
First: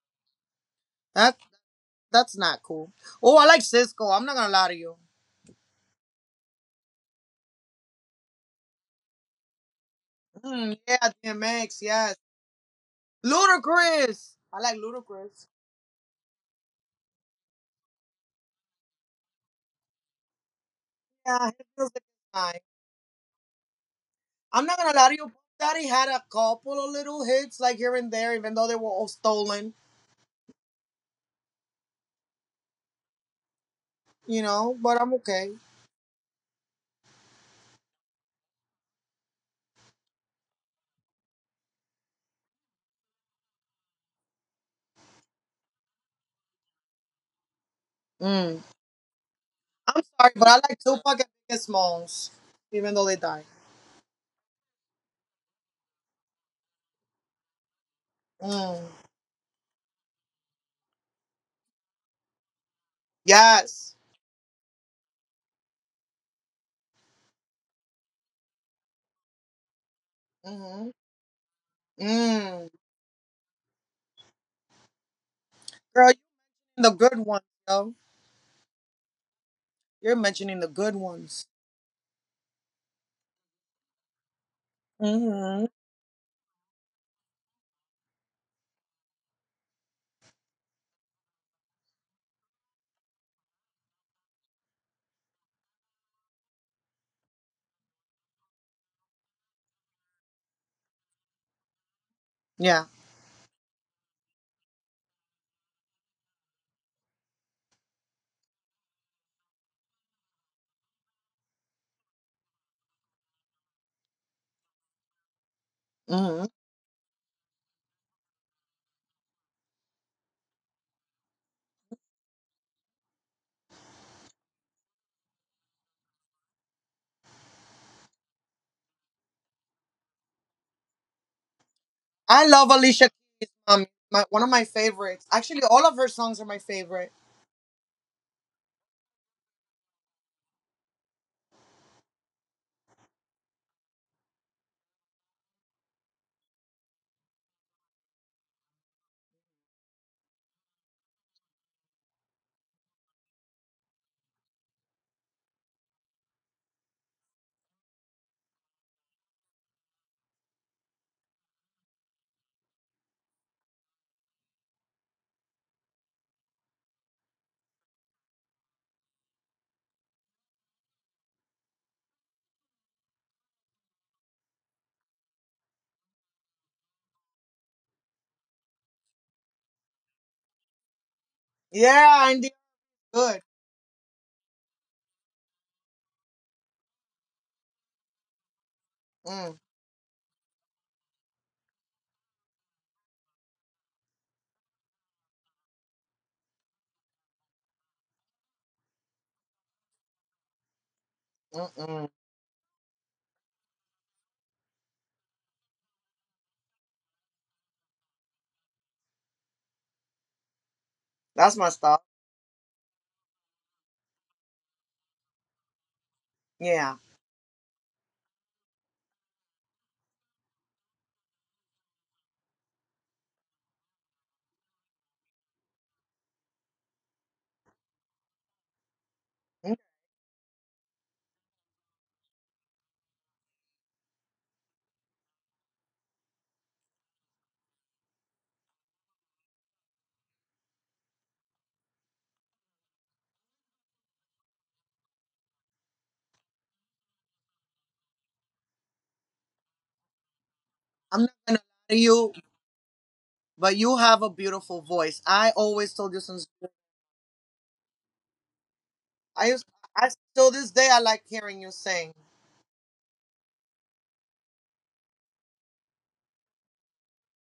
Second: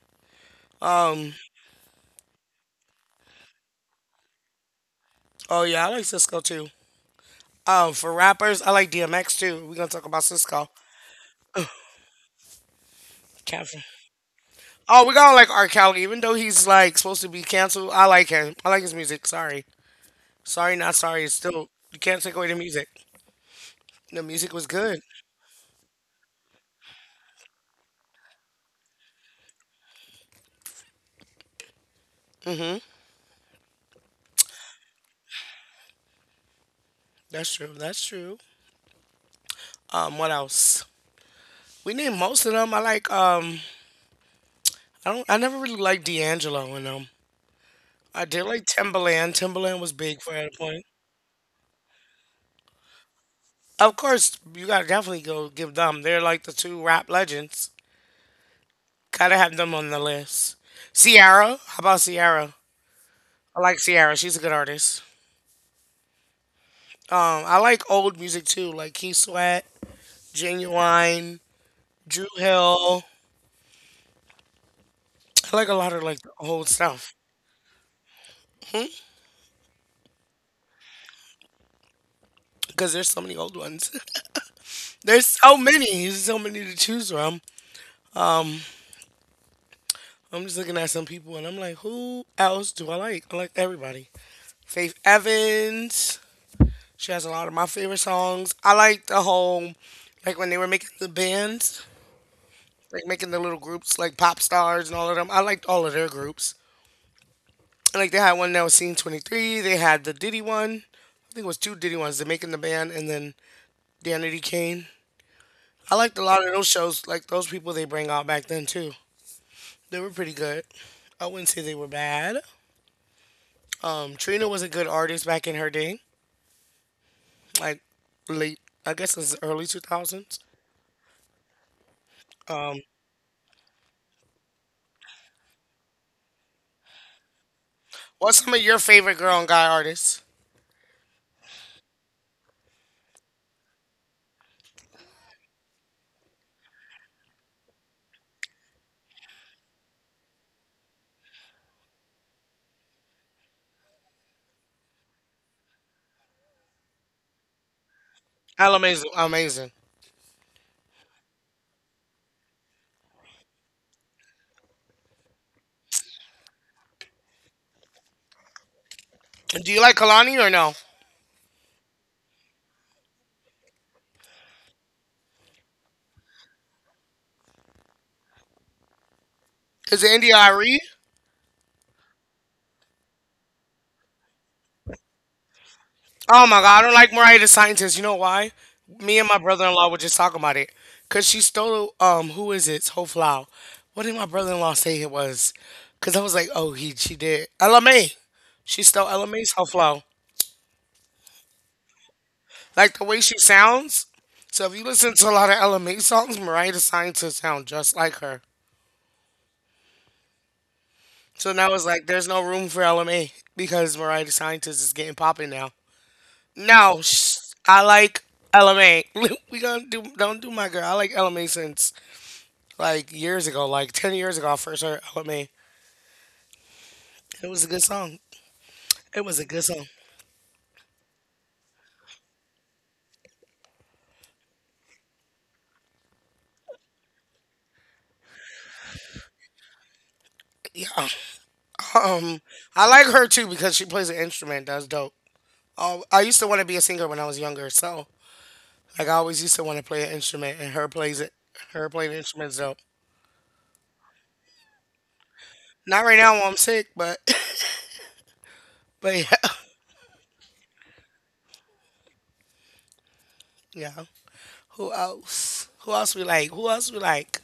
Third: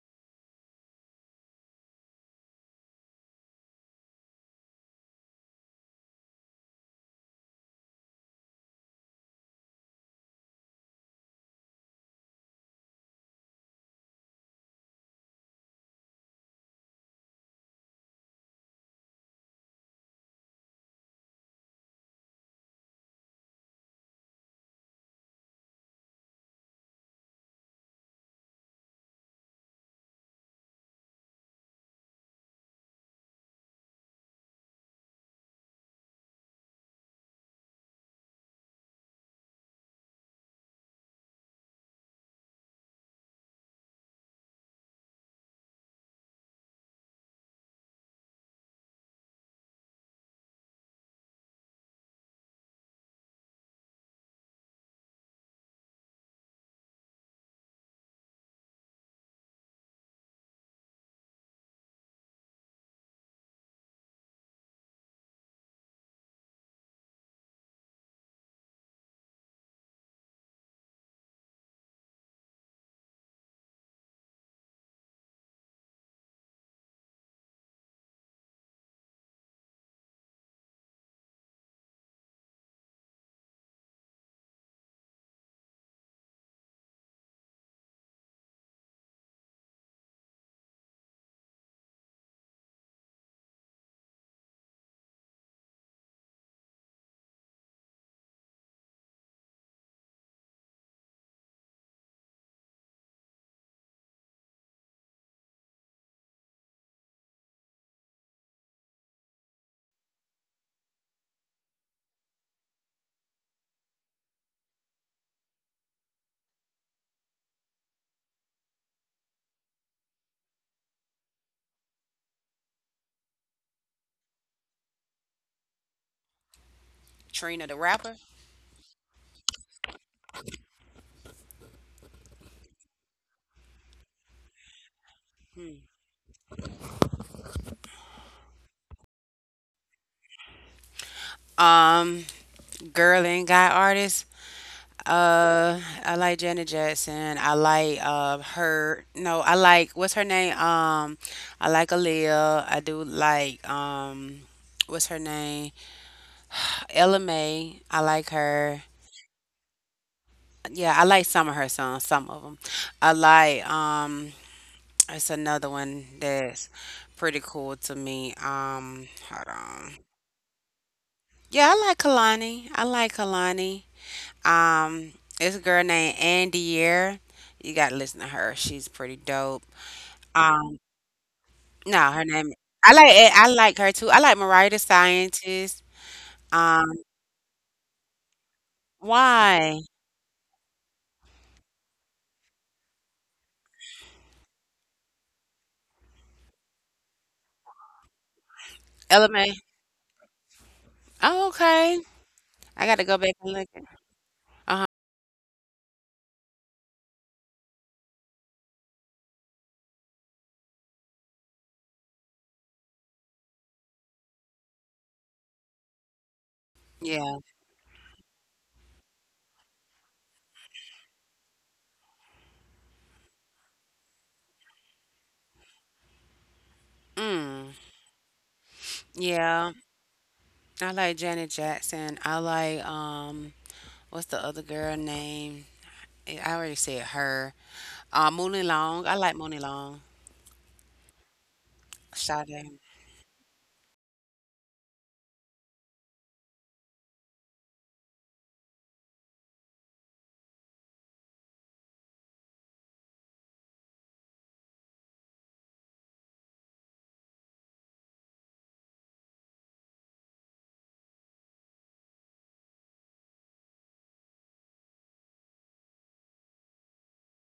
A: Um.
C: that that's not cool. Oh, I like Cisco. I'm not gonna lie to you.
A: Oh yeah, I like Cisco too. Um. For rappers, I like D M X too. We're gonna talk about Cisco.
C: Mm, yeah, D M X. Yes,
A: Catherine.
C: Ludacris. I like
A: Oh, we gotta
C: Ludacris.
A: like R. Kelly, even though he's like supposed to be canceled. I like him. I like his music. Sorry, sorry, not sorry. It's
C: Yeah, his
A: still you
C: music is
A: can't take away the
C: nice.
A: music. The music
C: I'm
A: was
C: not gonna
A: good.
C: lie to you. Puff Daddy had a couple of little hits like here and there, even though they were all stolen. You know, but I'm okay.
A: That's true. That's true. Um, what else? We need most of them. I like um I don't I never really liked D'Angelo in them. I did
C: Mm.
A: like Timbaland. Timbaland was
C: I'm
A: big
C: sorry,
A: for
C: but
A: at a
C: I like
A: point.
C: Tupac and Biggie Smalls, even though they died.
A: Of course, you gotta definitely go give them. They're like the two rap legends.
C: Mm.
A: Gotta have them on the list. Ciara, how about Ciara? I like
C: Yes.
A: Ciara. She's a good artist. Um, I like old music too, like Keith Sweat,
C: Mhm.
A: Genuine, Drew
C: Mm.
A: Hill. I like a lot of
C: Girl,
A: like the
C: you're
A: old
C: the
A: stuff
C: good ones, though. You're mentioning the good ones.
A: because there's so many old ones. [laughs] There's so
C: Hmm.
A: many, there's so many to choose from. I'm just looking at some people and I'm like, who else do I like? I like everybody. Faith Evans. She has a lot of my favorite songs. I like the whole, like when they were making the bands,
C: Yeah.
A: like making the little groups, like pop stars and all of them. I liked all of their groups. And like they had one that was Scene twenty-three. They had the Diddy one. I think it was two Diddy ones. They are making the band and then Danity Kane. I liked a lot
C: Hmm.
A: of those shows. Like those people they bring out back then too. They were pretty good. I wouldn't say they were bad. Um, Trina was a good artist back in her day,
B: Trina the
A: like
B: rapper.
A: late, I guess it's early two thousands.
C: I love
A: Um,
C: Alicia Keys. Um, my, one of my favorites. Actually, all of her songs are my favorite.
A: what's some of your favorite girl and guy artists?
B: Um, girl ain't got artists. Uh, I like Janet Jackson. I like uh her. No, I like what's her name? Um, I like Aaliyah. I do like um, what's her name? Ella May. I like
A: I
B: her.
A: amazing, amazing.
B: Yeah, I like some of her songs. Some of them. I like um, it's another one that's pretty cool to me. Um, hold
A: Do you
B: on.
A: like Kalani or no?
B: Yeah, I like Kalani. I like Kalani. Um, it's a girl named Andier. You gotta listen to her. She's pretty dope.
A: Is it India Irie?
B: Um, no, her
C: Yeah, and
B: name.
C: they're
B: I like it.
C: good.
B: I like her too. I like Mariah the Scientist.
A: Oh my God, I
B: Um,
A: don't like Mariah the Scientist. You know why? Me and my
C: Mm,
B: why?
A: brother-in-law were just talking about it. Cause she stole um who is it? Ho Flau. What did my brother-in-law say it was? Cause I was like, oh he she did. L M A. She stole
B: Element?
A: LMA's Ho Flau.
B: Oh, okay.
C: mm-mm.
B: I
A: Like
B: gotta
A: the
B: go
A: way
B: back
A: she
B: and look.
A: sounds. So if
B: Uh-huh.
A: you listen to a lot of L M A songs, Mariah DeScientist sound just like her. So
C: That's my
A: now it's
C: stuff.
A: like there's no room for L M A because Mariah DeScientist is getting popping now.
C: Yeah.
A: No, sh-
B: Yeah.
A: I like L M A. [laughs] We gonna do don't do my girl. I like L M A since like years ago, like ten years ago. I first heard L M A. It was a
B: Mm.
A: good song. It was a good
B: Yeah.
C: Mm.
A: song.
B: I like Janet Jackson. I like um… What's the other girl name? Eh, I already said her. Uh, Mooney Long. I like Mooney Long.
A: Yeah. Um,
B: Sade.
A: I like her too because she plays an instrument. That's dope. Um, I used to want to be a singer when I was younger, so like I always used to want to play an instrument, and her plays
C: I'm
A: it.
C: not gonna
A: Her
C: lie to
A: playing
C: you,
A: instruments dope.
C: but you have a beautiful voice. I always
A: Not
C: told
A: right
C: you
A: now while
C: since
A: I'm sick, but [laughs] but yeah,
C: I used. I still this day I like hearing you sing.
A: yeah. Who else? Who else we like? Who else we like?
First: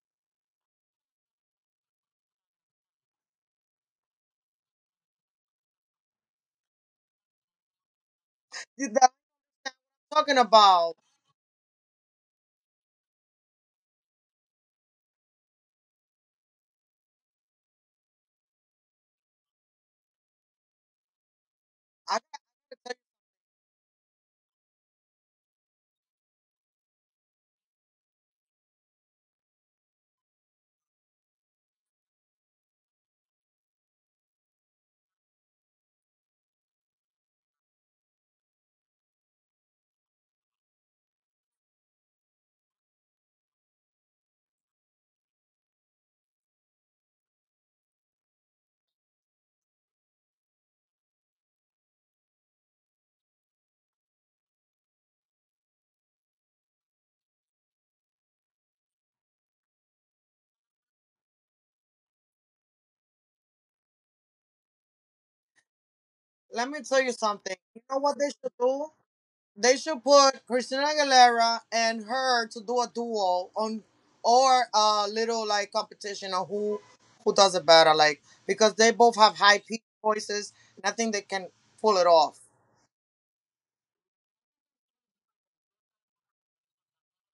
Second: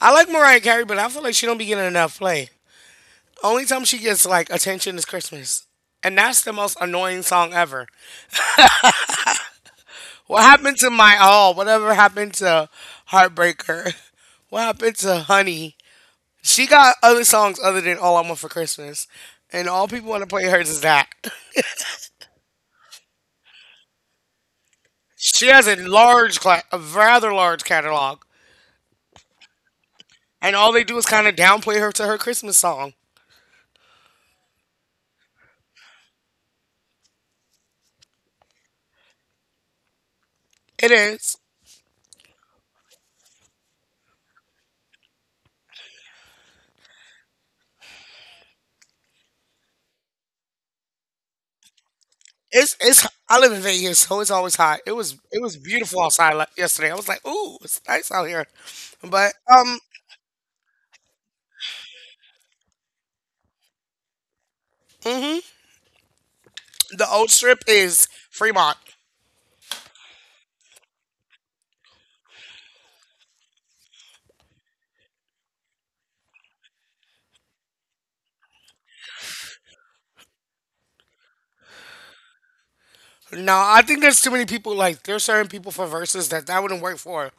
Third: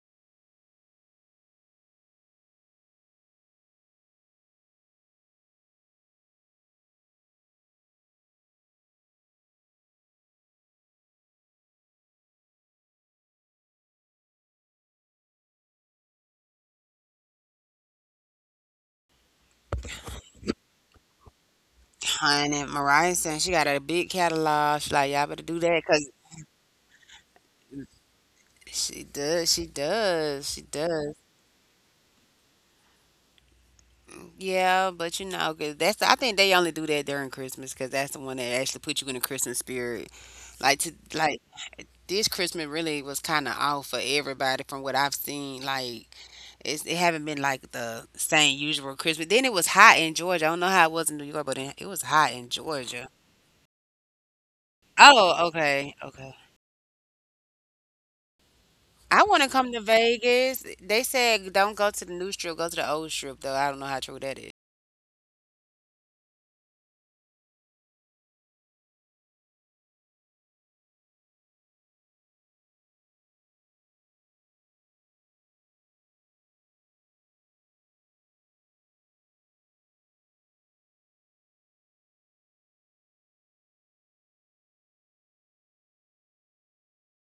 A: I like Mariah Carey, but I feel like she don't be getting enough play. Only time she gets like attention is Christmas, and that's the most annoying song ever.
C: You- That I'm talking
A: What happened to
C: about.
A: my all? Whatever happened to Heartbreaker? [laughs] What happened to Honey? She got other songs other than All I Want for Christmas, and all people want to play hers is that. [laughs]
C: I,
B: Honey, Mariah saying she got a big catalog. She like, y'all better
A: She
B: do
A: has
B: that
A: a
B: because
A: large, cla- a rather large catalog,
B: she does, she does,
A: and
B: she
A: all they do is
B: does.
A: kind of downplay her to her Christmas song.
B: Yeah, but you know, 'cause that's… I think they only do that during Christmas because that's the one that actually put you in the Christmas spirit. Like to
A: It is.
B: like This Christmas really was kind of off for everybody from what I've seen. Like it's, it haven't been like the same usual Christmas. Then it was hot in Georgia. I don't know how it was in New York, but in, it was hot in
A: It's it's.
B: Georgia.
A: I live in Vegas, so it's always hot. It was it
B: Oh,
A: was
B: okay,
A: beautiful outside
B: okay.
A: le- yesterday. I was like, ooh, it's nice out here.
B: I
A: But
B: want to come
A: um,
B: to Vegas. They said don't go to the new strip, go to the old strip, though. I don't know how true that is.
A: hmm,
C: Let me tell
A: the
C: you
A: old
C: something.
A: strip
C: You know
A: is
C: what they should
A: Fremont.
C: do? They should put Christina Aguilera and her to do a duo on or a little like competition on who who does it better, like because they both have high pitched voices and I think they can pull it off.
A: No, I think there's too many people. Like there's certain people for verses that that wouldn't work for.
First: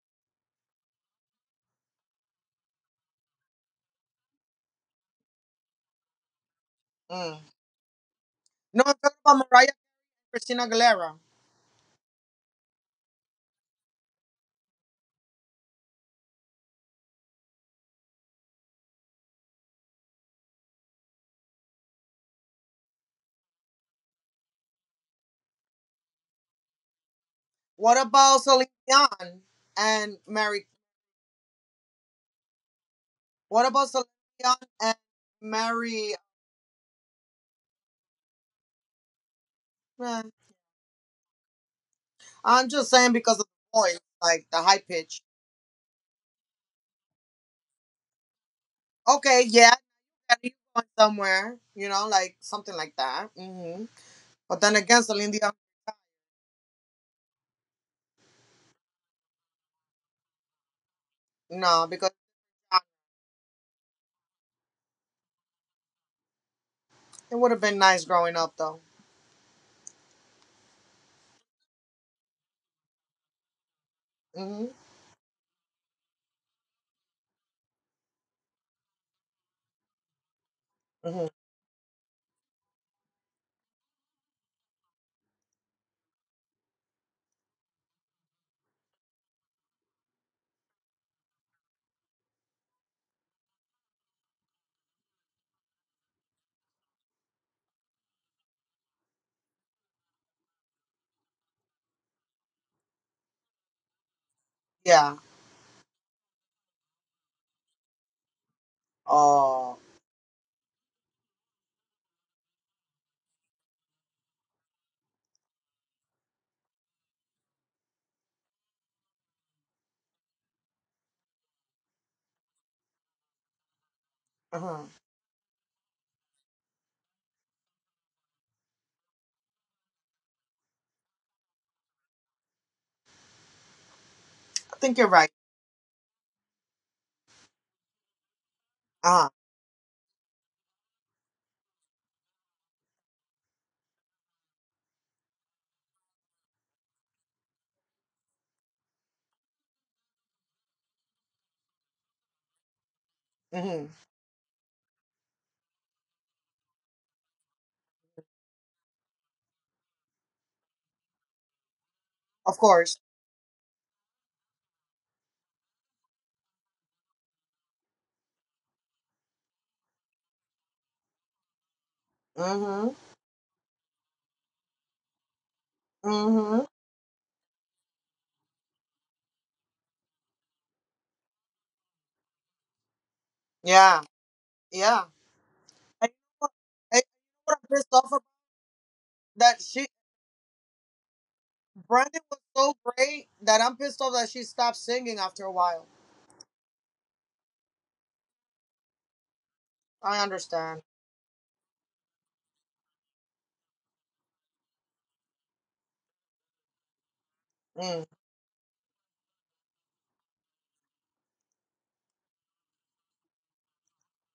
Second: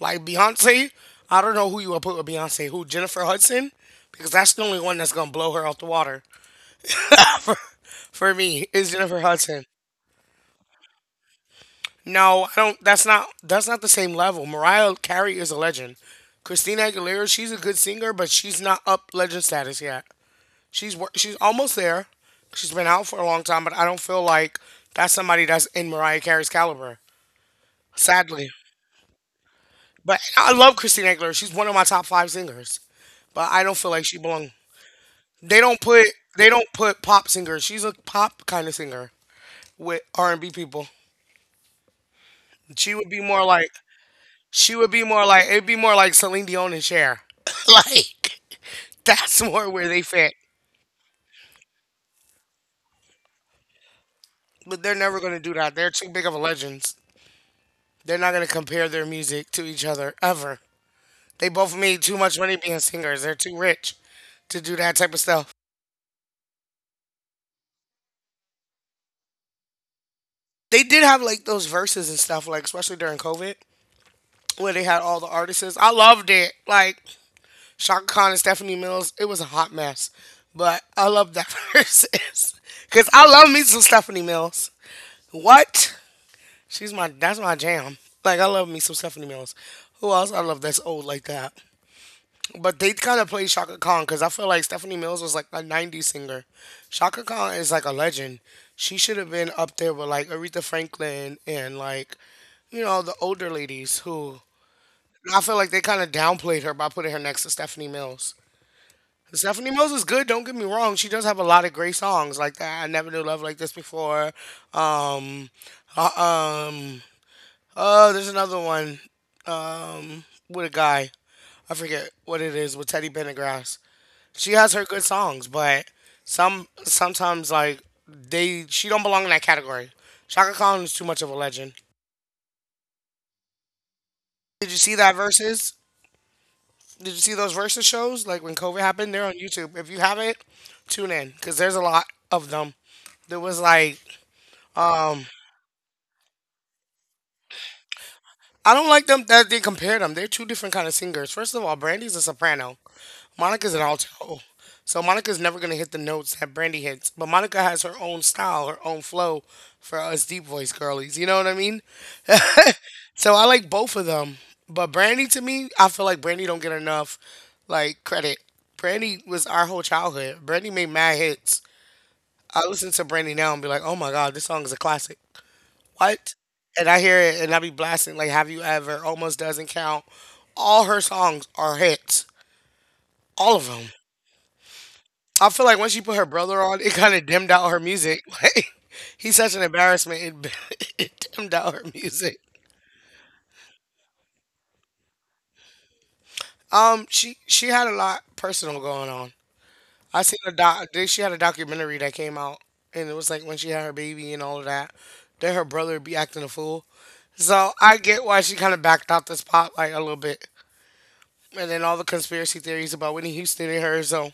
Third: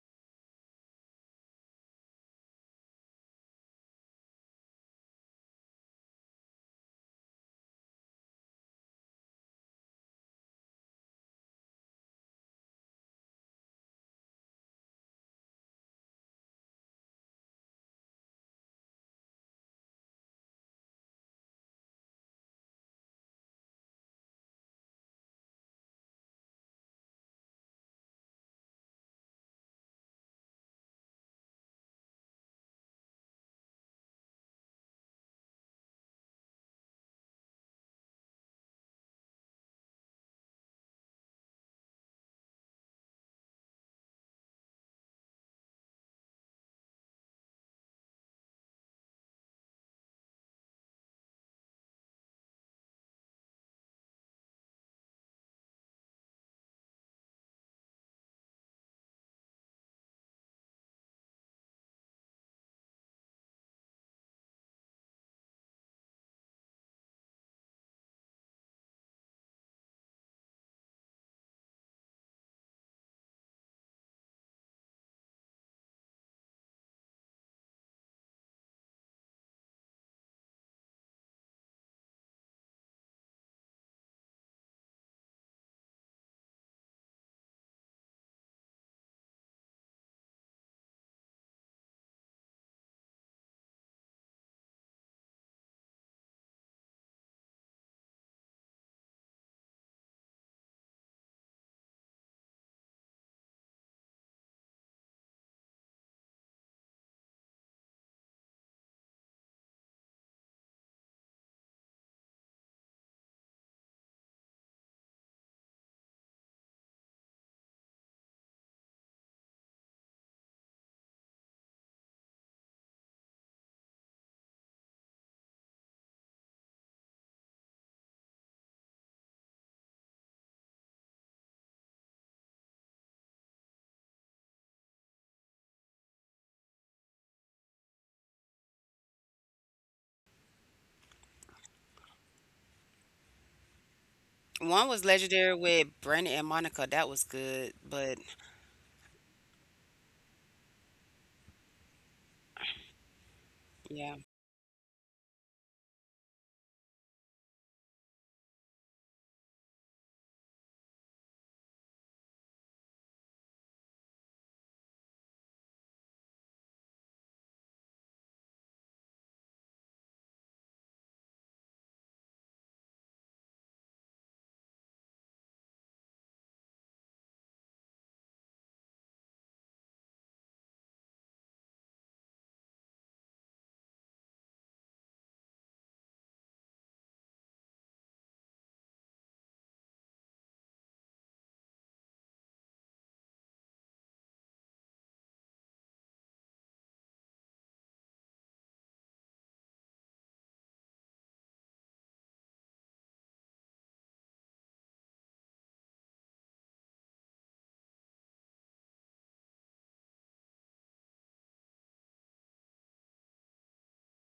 A: Like Beyonce, I don't know who you would put with Beyonce. Who, Jennifer Hudson? Because that's the only one that's gonna blow her off the water. [laughs]
C: Mm.
A: for, for me
C: No,
A: is
C: I'm
A: Jennifer
C: talking about
A: Hudson.
C: Mariah and Christina Aguilera.
A: No, I don't. That's not. That's not the same level. Mariah Carey is a legend. Christina Aguilera, she's a good singer, but she's not up legend status yet. She's wor- she's almost there. She's been out for a long time, but I don't feel like that's somebody that's in Mariah Carey's caliber.
C: What
A: Sadly,
C: about Celine Dion
A: but
C: and
A: I love
C: Mary?
A: Christina Aguilera. She's one of my top five singers, but I don't
C: What
A: feel like
C: about
A: she
C: Celine
A: belongs.
C: Dion and
A: They don't put
C: Mary?
A: they don't put pop singers. She's a pop kind of singer with R and
C: eh,
A: B people. She
C: I'm
A: would
C: just
A: be
C: saying
A: more
C: because
A: like
C: of the voice,
A: She
C: like
A: would
C: the
A: be
C: high
A: more like
C: pitch.
A: it'd be more like Celine Dion and Cher. [laughs] like that's more
C: Okay,
A: where they
C: yeah,
A: fit.
C: are you going somewhere? You know, like something like that. Hmm.
A: But
C: But
A: they're
C: then
A: never
C: again,
A: gonna do
C: Celine
A: that.
C: Dion,
A: They're too big of a legends. They're not gonna compare their music to each other ever. They both made
C: no,
A: too much
C: because
A: money being
C: uh,
A: singers. They're too rich to do that type of stuff.
C: it would have been nice growing up, though.
A: They did have like those verses and stuff, like especially during COVID, where they
C: Hmm.
A: had all the artists. I loved it. Like Shaka Khan and Stephanie Mills, it was a hot mess. But I love
C: Hmm.
A: that [laughs] verses. Cause I love me some Stephanie Mills. What? She's my That's my jam. Like I love me some Stephanie Mills. Who else I love that's old like that? But they kind of play Shaka Khan because I feel like Stephanie Mills was like a nineties singer. Shaka Khan is like a legend. She should have been up there with like Aretha Franklin and like you know the older ladies who
C: Yeah.
A: I feel like they kind of downplayed her by putting her next to Stephanie Mills. Stephanie
C: Oh.
A: Mills is good. Don't get me wrong. She does have a lot of great songs like that. I never knew love like this before. Um, uh, um, Oh, there's another one um, with a guy. I forget what it is with Teddy Pendergrass. She has
C: Uh.
A: her good songs, but some sometimes like they she don't belong in that category. Shaka Khan is too much of a legend. Did you
C: I
A: see
C: think you're
A: that
C: right.
A: verses? Did you see those verses shows like when COVID happened? They're
C: Uh
A: on YouTube. If you haven't, tune in because there's a lot of them. There was like
B: One was
A: um
B: legendary with Brandon and Monica. That was good, but
A: I don't like them that they compare them. They're two different kind of singers. First of all, Brandy's a soprano.
C: huh.
A: Monica's an
C: Hmm.
B: yeah.
A: alto. So Monica's never going to hit the notes that Brandy hits. But Monica has her own style, her own flow for us deep voice girlies. You know what I mean?
C: Of course.
A: So I like both of them. But Brandy to me, I feel like Brandy don't get enough like credit. Brandy was our whole childhood. Brandy made mad hits. I
C: Hmm.
A: listen to Brandy now and be like, "Oh my god, this song is a classic." What?
C: Hmm.
A: And I hear it and I be blasting like "Have You Ever?" Almost doesn't count. All her songs are hits. All of them.
C: Yeah. Yeah.
A: I feel like once she
C: And
A: put
C: you
A: her
C: know what
A: brother on, it
C: and you
A: kind of
C: know
A: dimmed
C: what I'm
A: out her
C: pissed off about?
A: music. [laughs] Like he's such
C: That
A: an
C: she
A: embarrassment. It, [laughs] it dimmed out her
C: Brandon
A: music.
C: was so great that I'm pissed off that she stopped singing after a while.
A: Um, she she had a lot personal going on.
C: I
A: I seen a
C: understand.
A: doc. Then She had a documentary that came out, and it was like when she had her baby and all of that. Then her brother be acting a fool. So I
C: Mm.
A: get why she kind of backed out the pop like a little bit, and then all the conspiracy theories about Whitney Houston and her. So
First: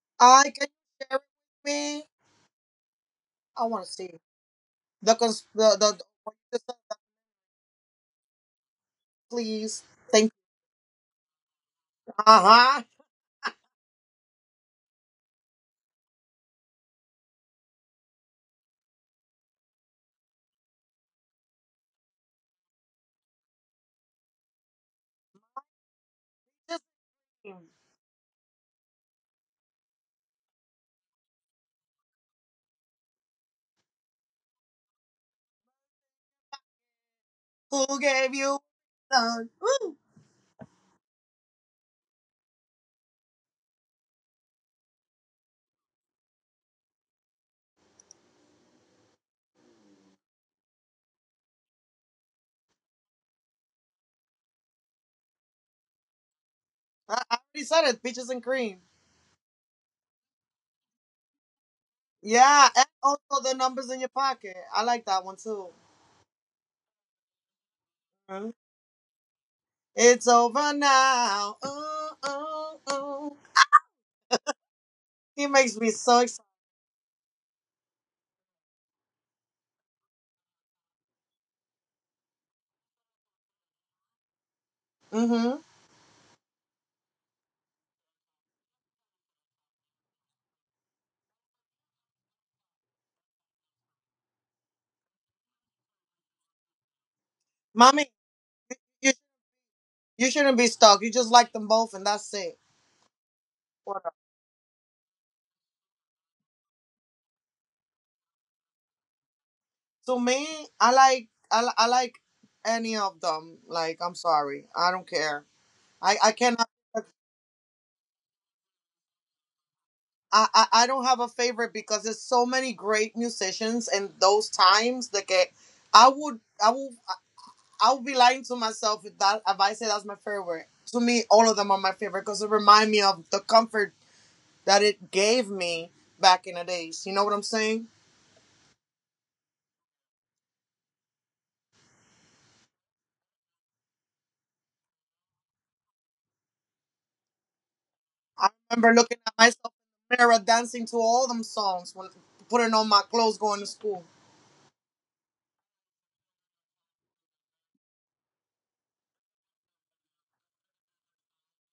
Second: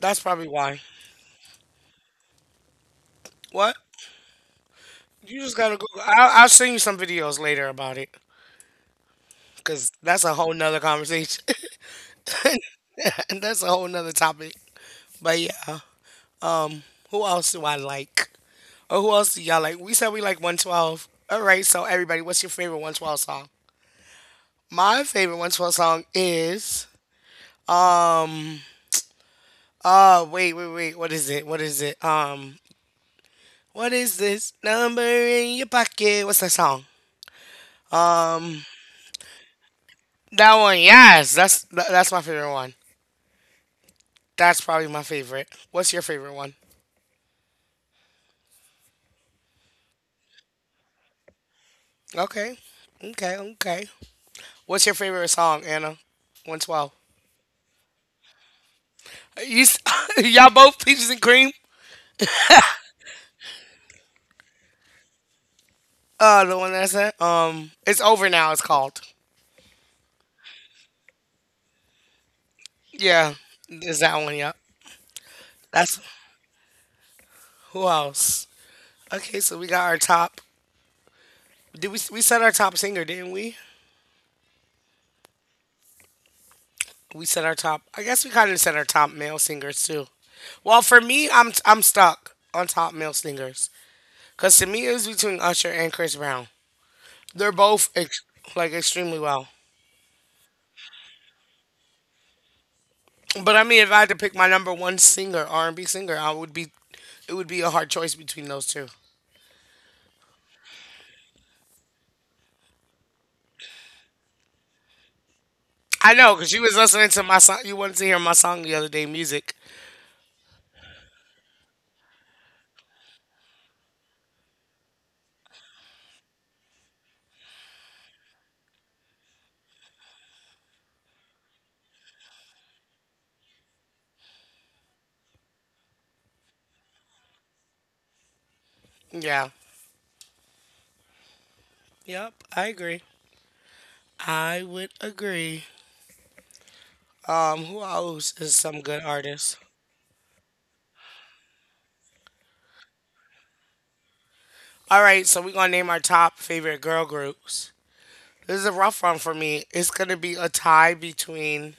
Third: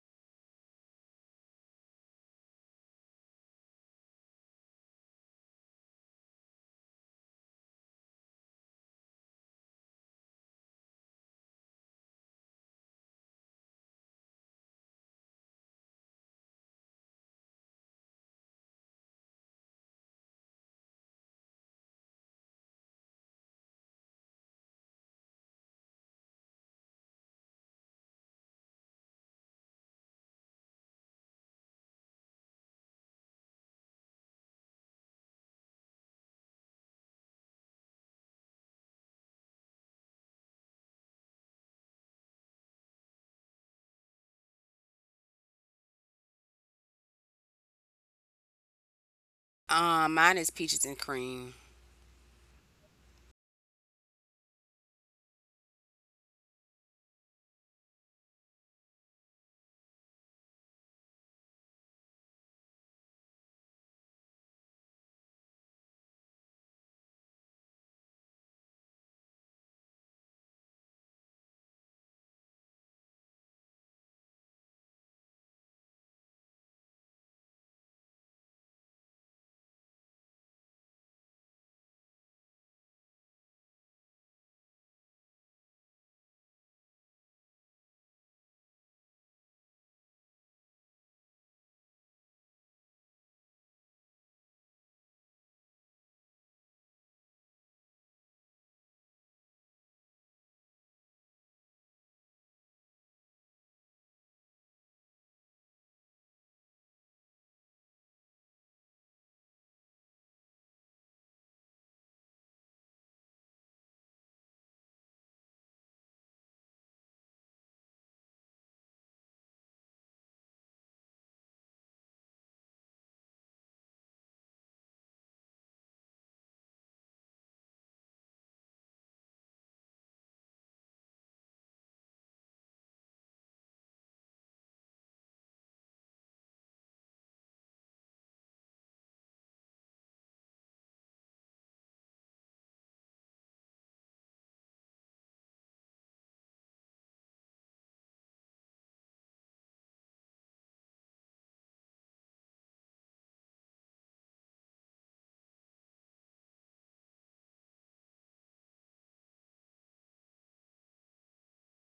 A: that's probably
C: I can
A: why.
C: you share it with me. I
A: What?
C: want to see. The
A: You
C: cons-
A: just
C: the
A: gotta
C: the,
A: Google. I'll, I'll send
C: the
A: you some videos later about it.
C: please.
A: Cause that's a
C: Thank
A: whole nother conversation.
C: you. Uh
A: [laughs] that's a whole nother topic. But yeah, who else do I like? Or who else do y'all like? We said we like one twelve. All right, so everybody, what's your favorite one twelve song? My favorite one twelve song
C: huh.
A: is um oh wait wait wait, what is it, what is it um what is this number in your pocket, what's that song?
C: Who gave you
A: um
C: the? Woo.
A: that one, yes, that's tha- that's my favorite one, that's probably my favorite. What's your favorite one?
B: Um, mine is peaches and cream.
A: okay okay okay. What's your favorite song, Anna? one twelve.
C: I, I already said it. Peaches and cream.
A: You, s- [laughs] y'all both peaches and cream.
C: Yeah, and also the numbers in your pocket. I like that one too.
A: Uh, the one that's it. Um, it's over now.
C: Mhm.
A: It's called.
C: It's over now. Ooh, ooh,
A: Yeah,
C: ooh.
A: is that one? Yeah.
C: He makes me
A: That's
C: so excited.
A: who else? Okay, so we got our top. Did we we set our top singer? Didn't we?
C: Mm-hmm.
A: We set our top. I guess we kind of set our top male singers too. Well, for me, I'm I'm stuck on top male singers because to me it was between Usher and Chris Brown. They're both
C: Mommy,
A: ex- like extremely
C: you
A: well.
C: you shouldn't be stuck. You just like them both, and that's it.
A: But I mean, if I had
C: What
A: to
C: up?
A: pick my number one singer, R and B singer, I would be. It would be a hard choice between those two.
C: To me, I like I, li- I like any of them. Like I'm sorry, I don't care.
A: I
C: I
A: know,
C: I
A: cause you
C: cannot.
A: was listening to my song. You wanted to hear my song the other day, music.
C: I, I, I don't have a favorite because there's so many great musicians in those times that get, I would I would I would be lying to myself if that if I say that's my favorite. To me, all of them are my favorite because it remind me of the comfort that it gave me back in the days. You know what I'm saying?
A: Yeah. Yep. I agree. I would agree. Um, who else
C: I
A: is some
C: remember
A: good
C: looking at
A: artists?
C: myself in the mirror, dancing to all them songs when putting on my clothes, going to school.
A: All right, so we're gonna name our top favorite girl groups. This is a rough one for me. It's gonna be a tie between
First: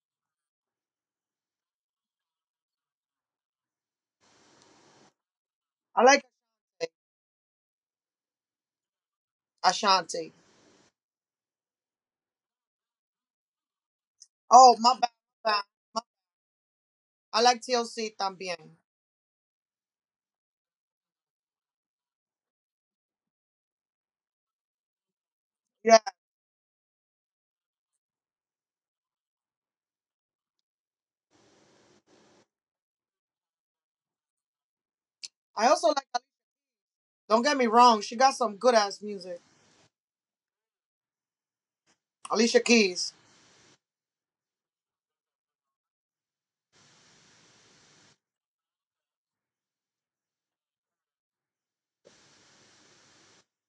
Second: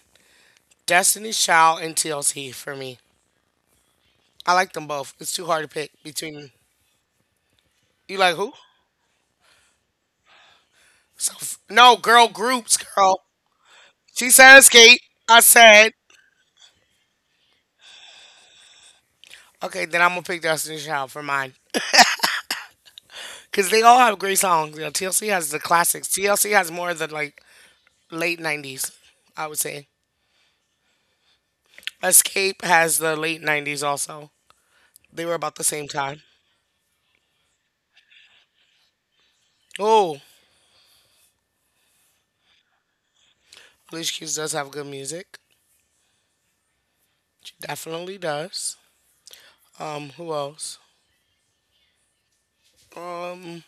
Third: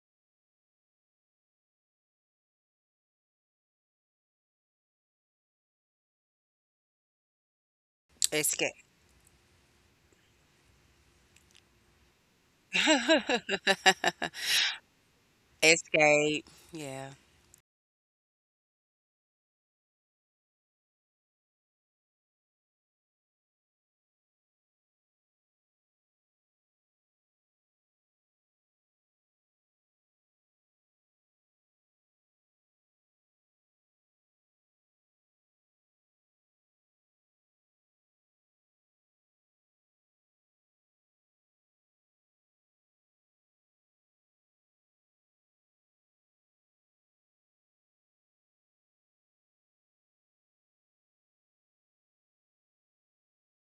A: Destiny's Child and T L C for me. I like them both. It's too hard to pick
C: I like
A: between. You like who?
B: Escape,
C: Ashanti.
A: So, f- no, girl groups, girl. She said
C: Oh my
A: skate.
C: bad,
A: I
C: my bad.
A: said,
B: Escape. Yeah,
C: I like T L C también.
A: okay, then I'm going to pick Destiny's Child for mine. Because they all have great songs. You know, T L C has the
C: Yeah,
A: classics. T L C has more of the, like, late nineties, I would say. Escape has the late nineties also. They were about the
C: I
A: same
C: also
A: time.
C: like. Don't get me wrong, she got some good ass music.
A: Oh,
C: Alicia Keys.
A: Alicia Keys does have good music. She definitely does. Um, who else? Um,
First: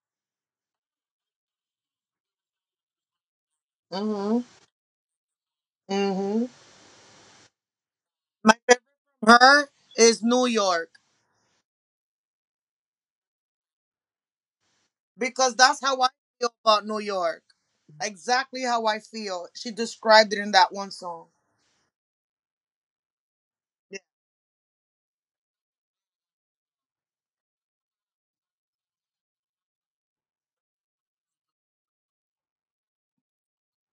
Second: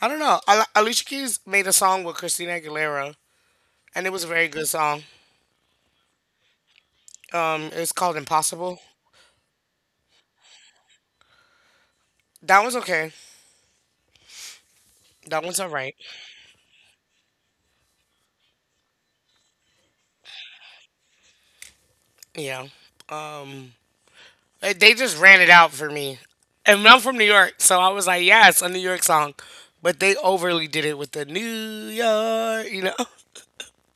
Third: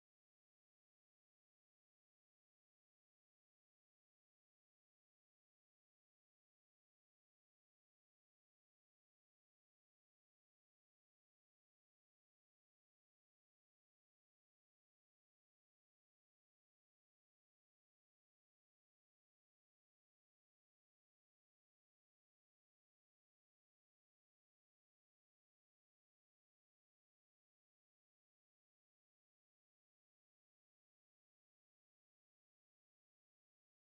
A: I don't know. Al- Alicia Keys made a song with Christina Aguilera, and it was a
C: Mm-hmm.
A: very good song.
C: Mm-hmm.
A: Um, it's called
C: My
A: Impossible.
C: her is New York.
A: That one's okay. That
C: Because
A: one's all
C: that's
A: right.
C: how I feel about New York. Exactly how I feel. She described it in that one song.
A: Yeah. Um,
C: Yeah.
A: eh, they just ran it out for me, and I'm from New York, so I was like, yeah, it's a New York song, but they overly did it with the New York. You know,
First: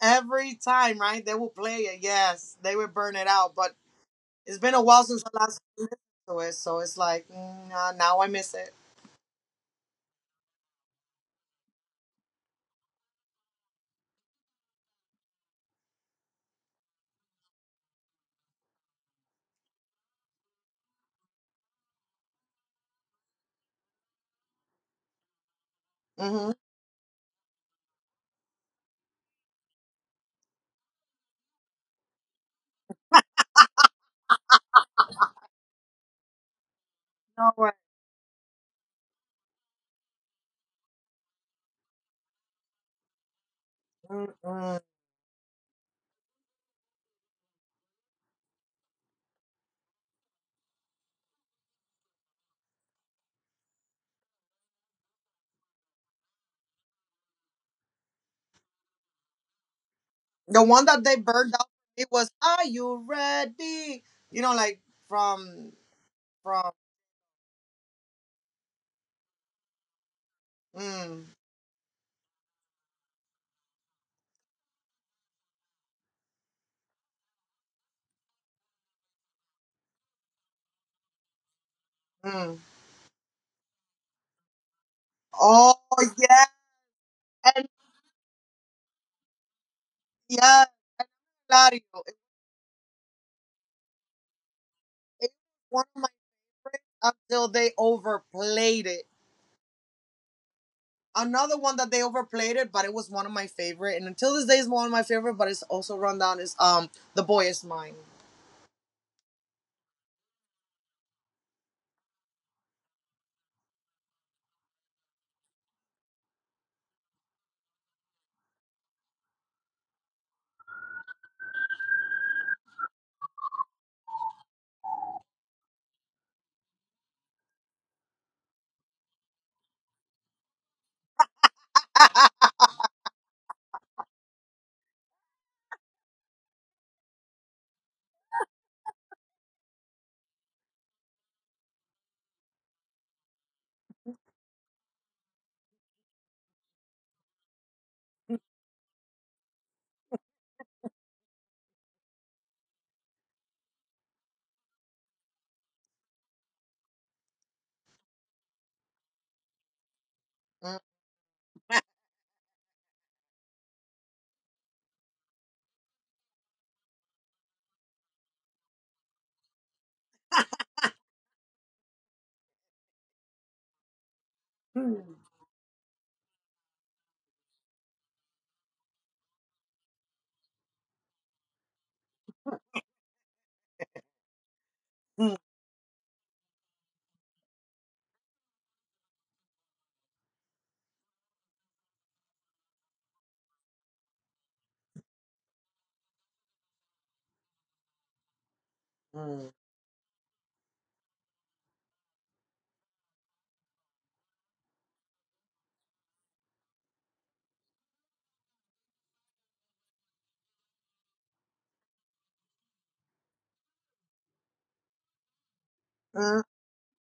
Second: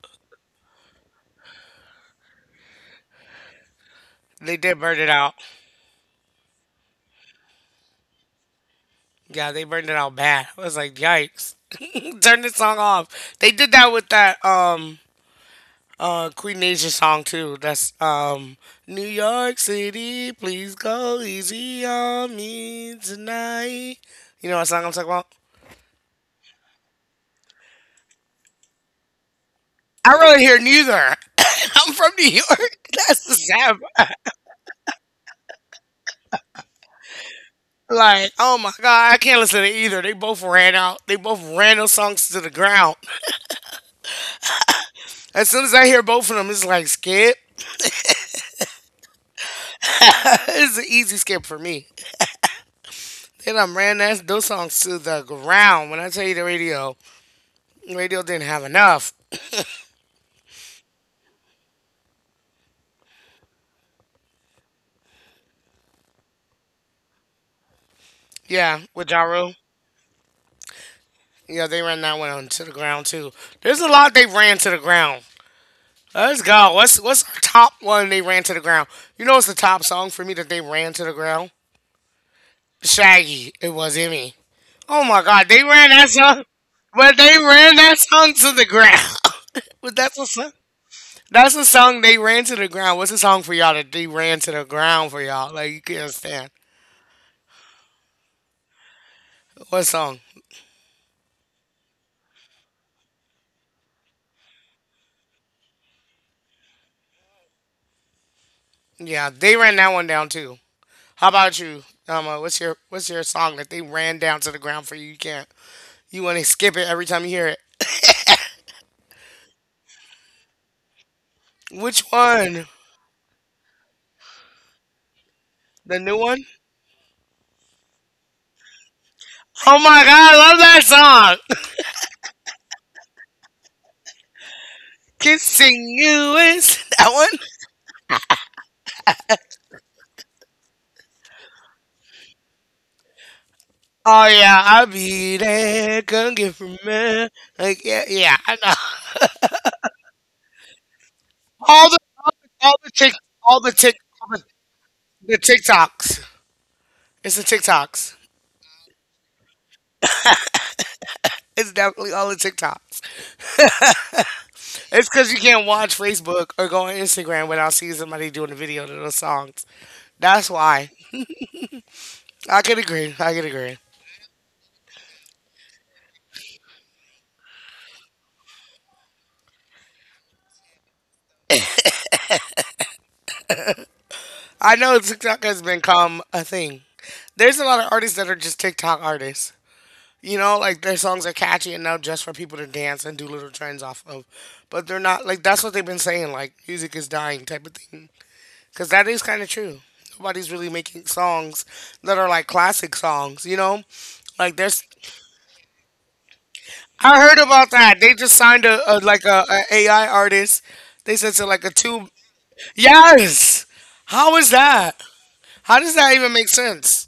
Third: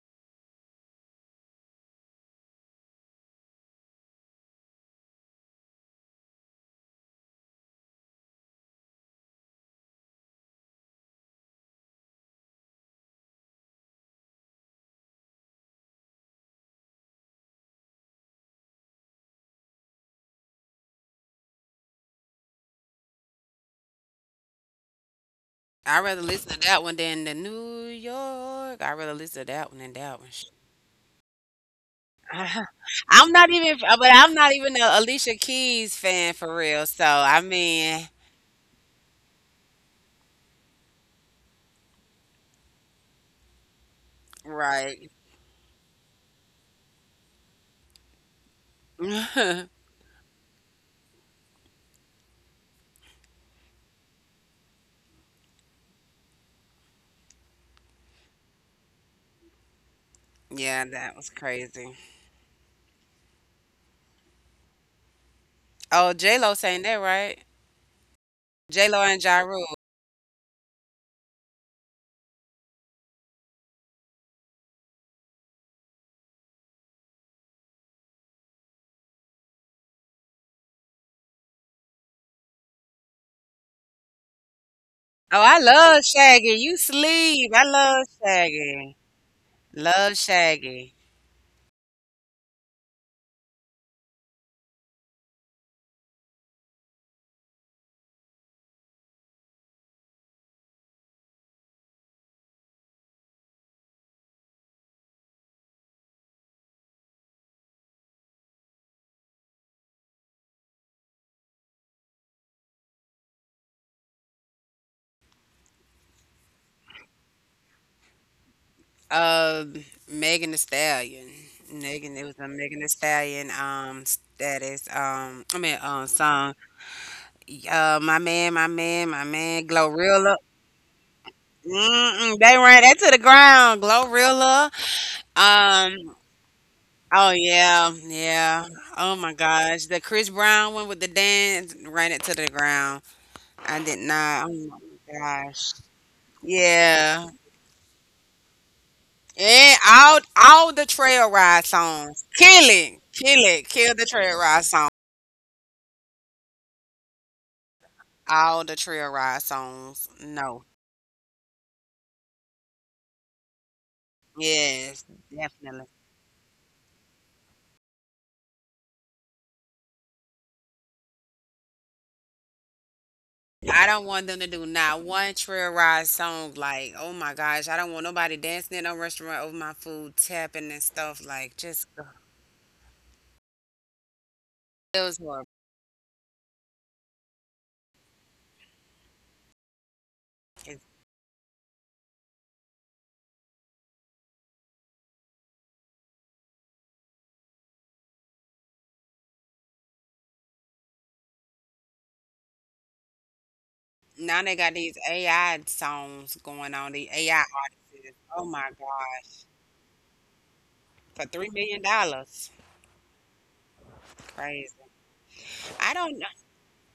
C: Every time, right? They will play it, yes. They will burn it out. But
A: [laughs] they
C: it's been
A: did
C: a
A: burn
C: while
A: it
C: since
A: out.
C: I last listened to it, so it's like, mm, nah, now I miss it.
A: Yeah, they burned it out bad. I was like, yikes. [laughs] Turn this song off. They did that with that um uh Queen Nature song too. That's um New York City, please go easy on me tonight. You know what song I'm talking about?
B: I rather listen
C: Mm-hmm.
B: to that one than the New York. I rather listen to that one than
A: I
B: that one.
A: really hear neither. [coughs] I'm from New
B: [laughs]
A: York. [laughs] That's
B: I'm
A: the
B: not
A: sad
B: even, but
A: part.
B: I'm not even a Alicia Keys fan for real. So I
C: No way.
B: mean,
A: Like, oh my God, I can't listen to either. They both ran out. They both ran those songs to the ground.
C: Mm-mm.
B: right? [sighs]
A: As soon as I hear both of them, it's like skip.
B: [laughs]
A: [laughs] it's an easy skip for me. Then I ran that, those songs to the ground. When I tell you the radio, radio didn't have enough.
C: The one
B: Yeah,
C: that they
B: that was
C: burned out,
B: crazy.
C: it was Are You Ready? You know, like from
B: Oh, J Lo
C: from.
B: saying that, right?
A: Yeah,
B: J Lo
A: with Ja
B: and Ja
A: Rule.
B: Rule.
C: Mm,
A: Yeah, they ran that one to the ground too. There's a lot they ran to the ground. Let's go. What's what's our top one they ran to the ground? You know what's the top song for me that they ran to the ground?
C: mm.
A: Shaggy. It was Emmy. Oh my
B: Oh,
A: God, they
B: I
C: Oh
A: ran that
B: love
A: song,
C: yeah,
B: Shaggy. You
A: but they
B: sleep.
C: and
B: I
A: ran that
B: love
A: song to the
B: Shaggy.
A: ground. [laughs] but that's
B: Love
A: a song.
C: yeah,
B: Shaggy.
A: That's a
C: Claudio.
A: song they
C: It,
A: ran to the ground. What's the song for y'all that they ran to the ground for
C: it
A: y'all? Like you
C: was one of my
A: can't stand.
C: favorites until they overplayed it.
A: What song?
C: Another one that they overplayed it, but it was one of my favorite, and until this day is one of my favorite. But it's also run down is um the boy is mine.
A: Yeah, they ran that one down too. How about you? Um, uh, what's your what's your song that they ran down to the ground for you? You can't. You want to skip it every time you hear it.
B: Uh, Megan the Stallion.
A: Which
B: Megan, it was a
A: one?
B: Megan the Stallion um status. Um, I mean
A: The
B: um
A: new one?
B: song. Uh, my man, my man, my man,
A: Oh my God, I
B: Glorilla.
A: love that song. [laughs]
B: Mm-mm, they ran that to the ground. Glorilla.
A: Kissing
B: Um.
A: you is that
B: Oh
A: one.
B: yeah, yeah. Oh my gosh, the Chris Brown one with the dance ran it to the ground. I did
A: Oh
B: not.
A: yeah,
B: Oh
A: I'll
B: my
A: be
B: gosh.
A: there. Come get from me.
B: Yeah.
A: Like yeah, yeah, I know.
B: And all all the trail ride
A: All the all
B: songs.
A: the
B: Kill
A: all the
B: it.
A: tick
B: Kill
A: all the
B: it.
A: tick
B: Kill the
A: all the,
B: trail ride song.
A: the TikToks. It's the TikToks.
B: All the trail ride songs. No.
C: Mm,
A: It's definitely all the TikToks. [laughs] It's
B: Yes,
A: because you can't
B: definitely.
A: watch Facebook or go on Instagram without seeing somebody doing a video to those songs. That's why. I can agree. I can agree.
B: I don't want them to do not
C: mm,
B: one trail ride song. Like, oh my gosh, I don't want nobody dancing in no restaurant over my food, tapping and stuff. Like, just
A: I know
B: feels
C: mm,
A: TikTok
B: horrible.
A: has become a thing. There's a lot of artists that are just TikTok artists. You know, like
B: It's,
A: their songs are catchy enough just for people to dance and do little trends off of, but they're not like that's what they've been saying, like music is dying type of thing, because that is kind of
C: mm,
A: true. Nobody's really making songs that are like classic songs, you know.
B: Now
A: Like
B: they
A: there's,
B: got these A I songs going on, the
A: I heard
B: A I
A: about that. They
B: artists.
A: just
B: Oh
A: signed a,
B: my
A: a like a,
B: gosh,
A: AI artist. They said
B: for
A: to
B: three
A: like a
B: million
A: two.
B: dollars.
A: Yes. How is that?
B: Crazy.
A: How does
B: I
A: that
B: don't
A: even
B: know.
A: make
C: mm.
A: sense?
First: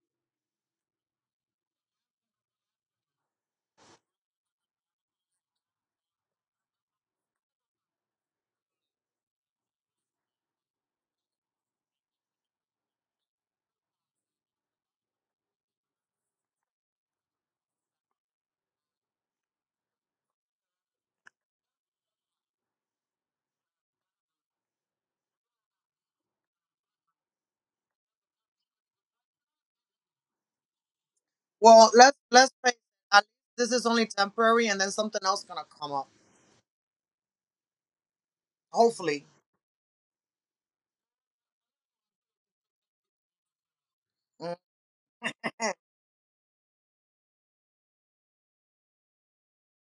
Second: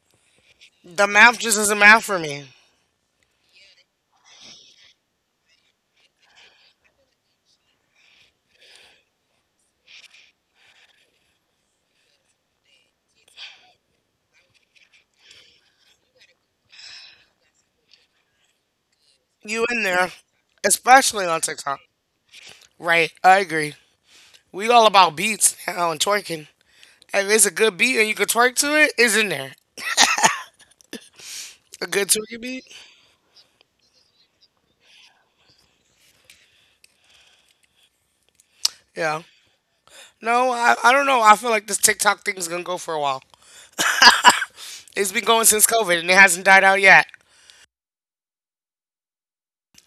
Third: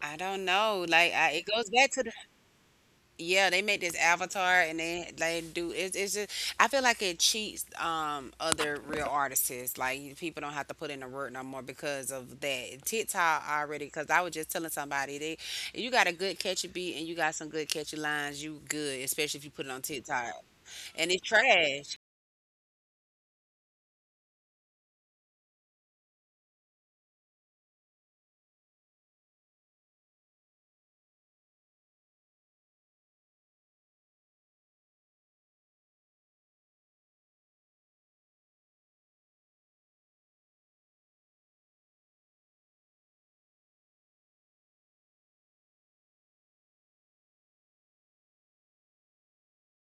B: I don't know.
A: The
B: Like I,
A: math
B: it
A: just
B: goes
A: isn't
B: back to
A: math
B: the
A: for me.
B: yeah. They make this avatar and they they do. It's it's just I feel like it cheats um other real artists. Like you- people don't have to put in the work no more because of that TikTok already. Because I was just telling somebody they if you got a good catchy beat and you got some good catchy lines, you good. Especially if you
A: You
B: put it on
A: in there,
B: TikTok and it's
A: especially on TikTok.
B: trash.
A: Right, I agree. We all about beats now and twerking. If it's a good beat and you can twerk to it, it's in there. A
C: Well,
A: good
C: let's
A: twerking
C: let's
A: beat.
C: face it. At least this is only temporary, and then something else gonna come up.
A: Yeah.
C: Hopefully.
A: No, I, I don't know. I feel like this TikTok thing is gonna go for a while.
C: Mm.
A: It's been going since COVID and it hasn't died out yet.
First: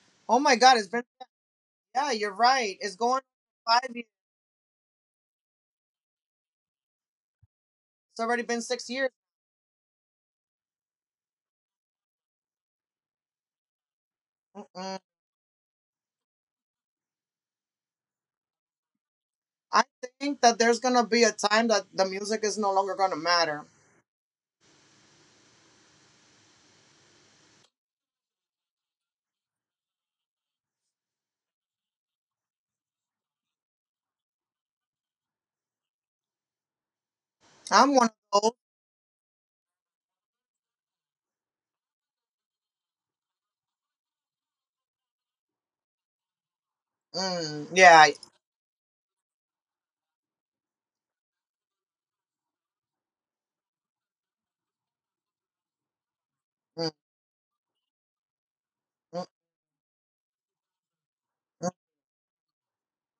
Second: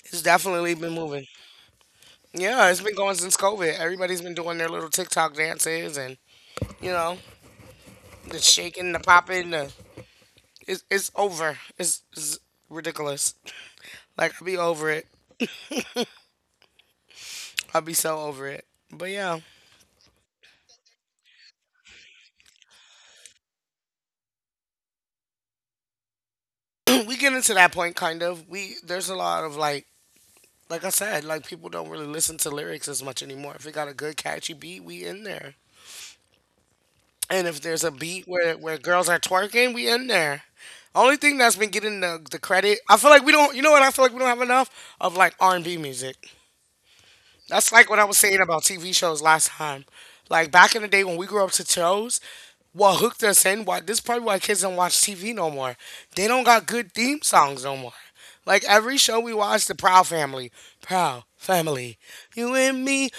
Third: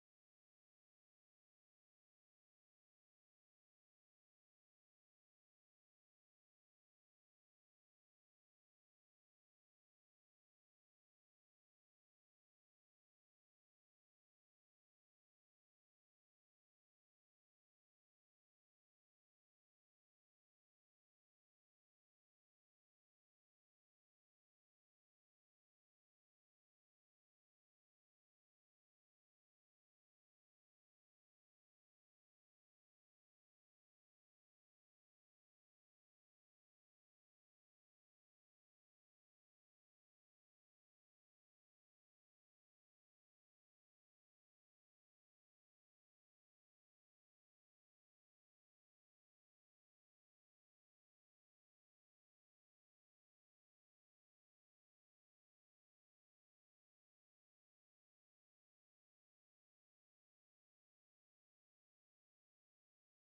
A: It's
C: Oh my
A: definitely
C: God, it's
A: been
C: been
A: moving.
C: yeah. You're
A: Yeah,
C: right.
A: it's been
C: It's
A: going
C: going
A: since COVID.
C: five years.
A: Everybody's been doing their little TikTok dances and you know
C: It's
A: the
C: already been six
A: shaking, the
C: years.
A: popping. The, it's it's over. It's, it's ridiculous. Like I'll be over
C: Mm-mm.
A: it. I'll be so over it. But yeah,
C: I think that there's gonna be a time that the music is no longer gonna matter.
A: [clears throat] we get into that point kind of. We there's a lot of like like I said, like people don't really listen to lyrics as much anymore. If it got a good catchy beat, we in there. And if there's a
C: I'm one
A: beat
C: of those.
A: where where girls are twerking, we in there. Only thing that's been getting the, the credit, I feel like we don't. You know what? I feel like we don't have enough of like R and B music.
C: Mm,
A: That's like
C: yeah.
A: what I
C: I-.
A: was saying about T V shows last time. Like back in the day when we grew up to shows, what hooked us in. Why this is probably why kids don't watch T V no more. They don't got
C: Mm,
A: good theme songs no more. Like every show
C: mm,
A: we watch, the Proud Family, Proud
C: mm.
A: Family, you and me,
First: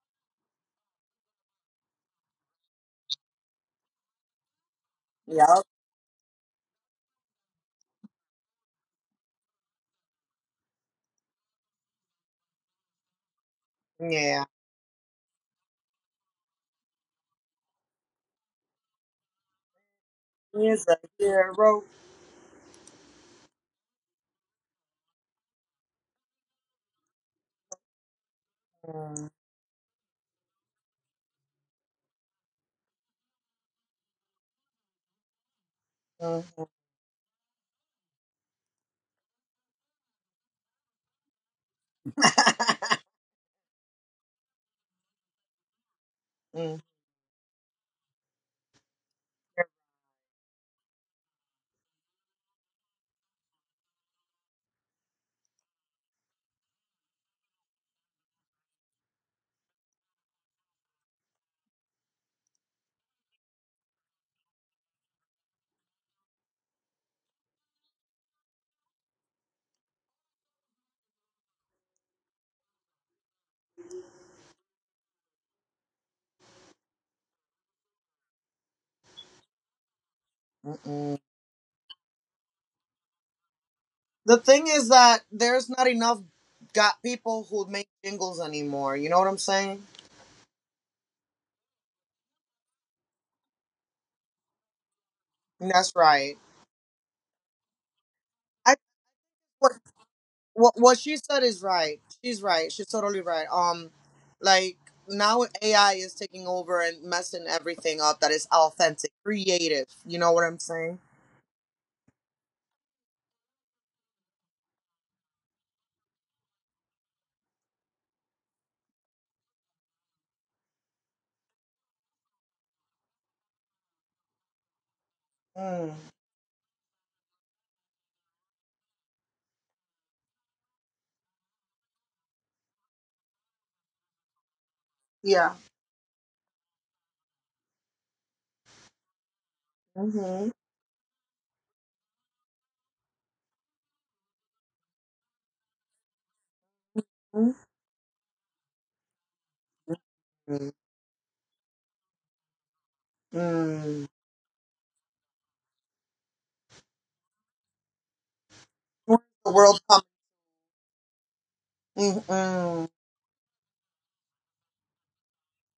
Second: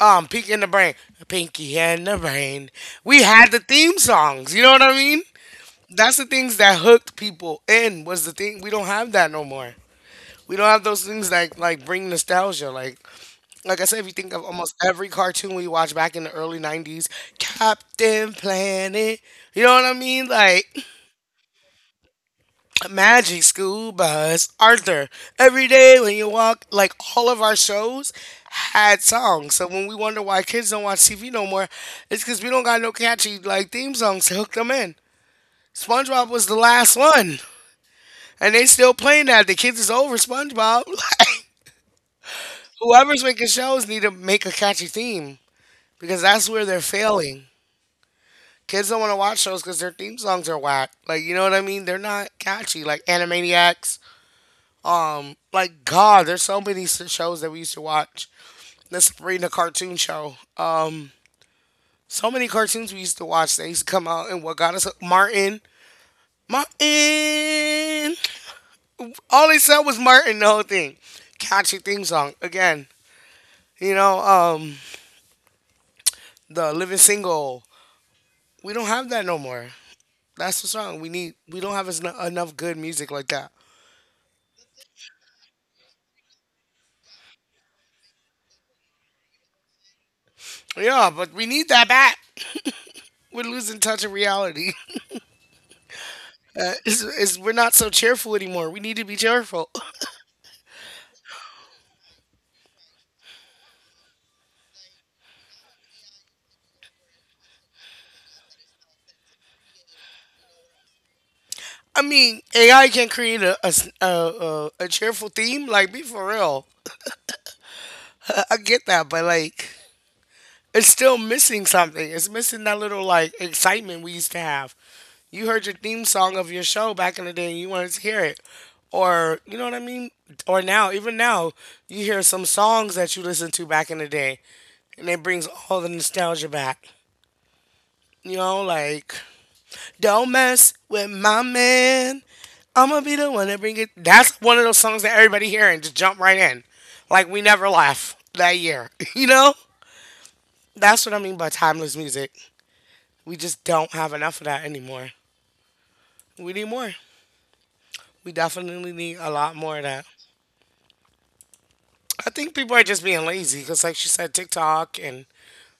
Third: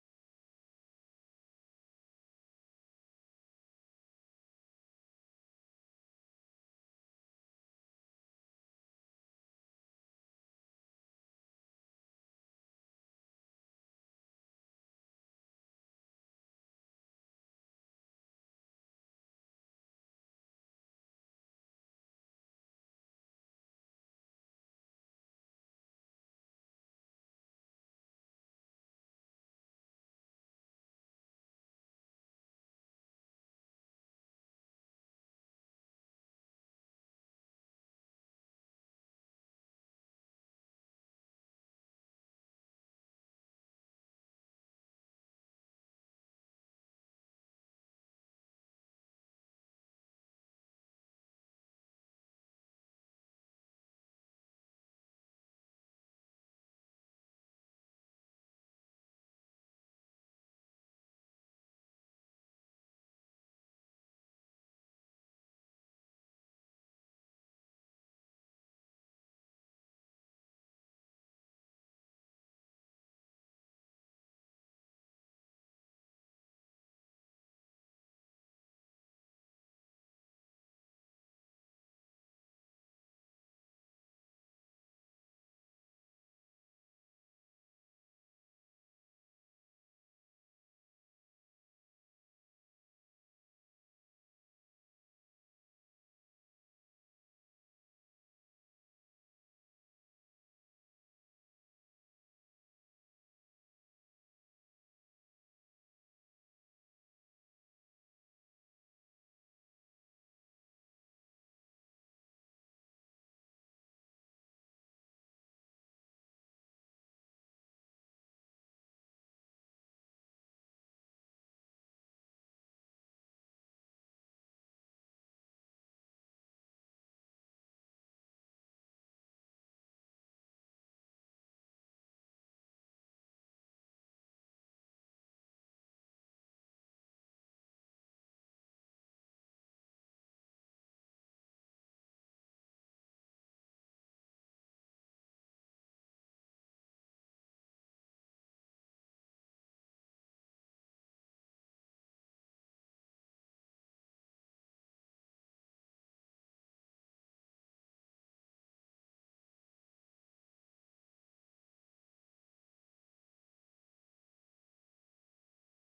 A: um, pinky in the Brain, Pinky and the Brain. We had the theme songs. You know what I mean?
C: Yep.
A: That's the things that hooked people in. Was the thing we don't have that no more. We don't have those things that like bring nostalgia. Like like I said, if you think of
C: Yeah.
A: almost every cartoon we watched back in the early nineties, Captain Planet, you know what I mean? Like
C: He's a hero.
A: [clears throat] Magic School Bus, Arthur, every day when you walk, like all of our shows had
C: Mm,
A: songs. So when we wonder why kids don't watch T V no more, it's because we don't got no catchy like theme songs to hook them in. SpongeBob was
C: mm,
A: the
C: mm,
A: last one, and they still playing that. The kids is over SpongeBob. [laughs] Like,
C: [laughs]
A: whoever's making shows need to make a catchy theme because that's where
C: mm,
A: they're failing. Kids don't want to watch shows because their theme songs are whack. Like, you know what I mean? They're not catchy. Like Animaniacs. Um, like God, there's so many s- shows that we used to watch. The Sabrina cartoon show. Um, so many cartoons we used to watch that used to come out. And what got us Martin, Martin. All they said was Martin the whole thing. Catchy theme song again. You know, um, the Living Single. We don't have that no more. That's what's
C: mm.
A: wrong. We
C: Mm.
A: need. We don't have as enough good music like that.
C: The thing is that there's not enough got people who make jingles anymore. You know what I'm saying?
A: Yeah, but we need that back. We're losing touch of reality. [laughs]
C: That's right.
A: Uh, is, is We're not so cheerful anymore. We
C: I
A: need to be cheerful.
C: what what she said is right. She's right. She's totally right. Um, like now A I is taking over and messing everything up that is authentic, creative. You know what I'm saying?
A: I mean, A I can create a a s- a, a- a cheerful theme. Like, be for real. I, I get that, but like, it's still missing something. It's missing that little like excitement we used to have. You heard your
C: Mm.
A: theme song of your show back in the day, and you wanted to hear it, or you know what I mean. Or now, even now, you hear some songs that you listened to back in the day, and it brings
C: Yeah.
A: all the nostalgia back. You know, like, don't
C: Mm-hmm.
A: mess with my man. I'm gonna be the one to bring it. That's one of those songs that everybody hear and just jump right in. Like, we never left that year. [laughs] You know?
C: Mm.
A: That's what I mean by timeless music. We just don't
C: Mm.
A: have enough of that anymore. We need more. We definitely need
C: The
A: a lot more
C: world
A: of that.
C: coming.
A: I think people are
C: Mm.
A: just being lazy because, like she said, TikTok and,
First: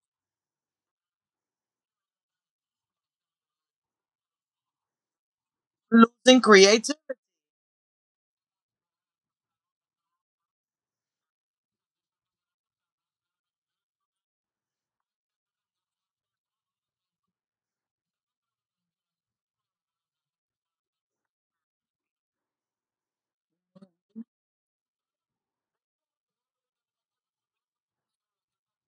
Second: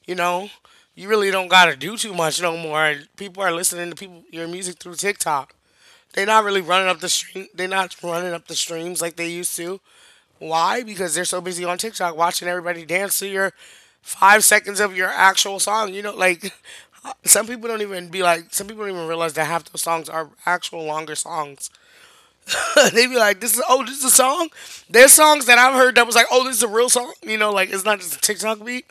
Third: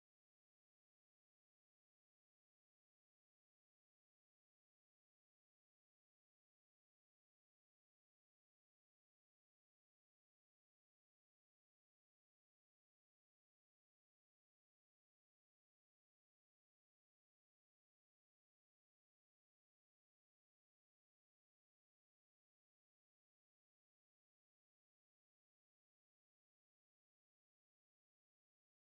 A: you know, you really don't gotta do too much no more. People are listening to people your music through TikTok. They're
C: Losing
A: not really running
C: creative.
A: up the stream. They're not running up the streams like they used to. Why? Because they're so busy on TikTok watching everybody dance to your five seconds of your actual song. You know, like [laughs] some people don't even be like. Some people don't even realize that half those songs are actual longer songs. [laughs] They be like, "This is oh, this is a song." There's songs that I've heard that was like, "Oh, this is a real song." You know, like it's not just a TikTok beat.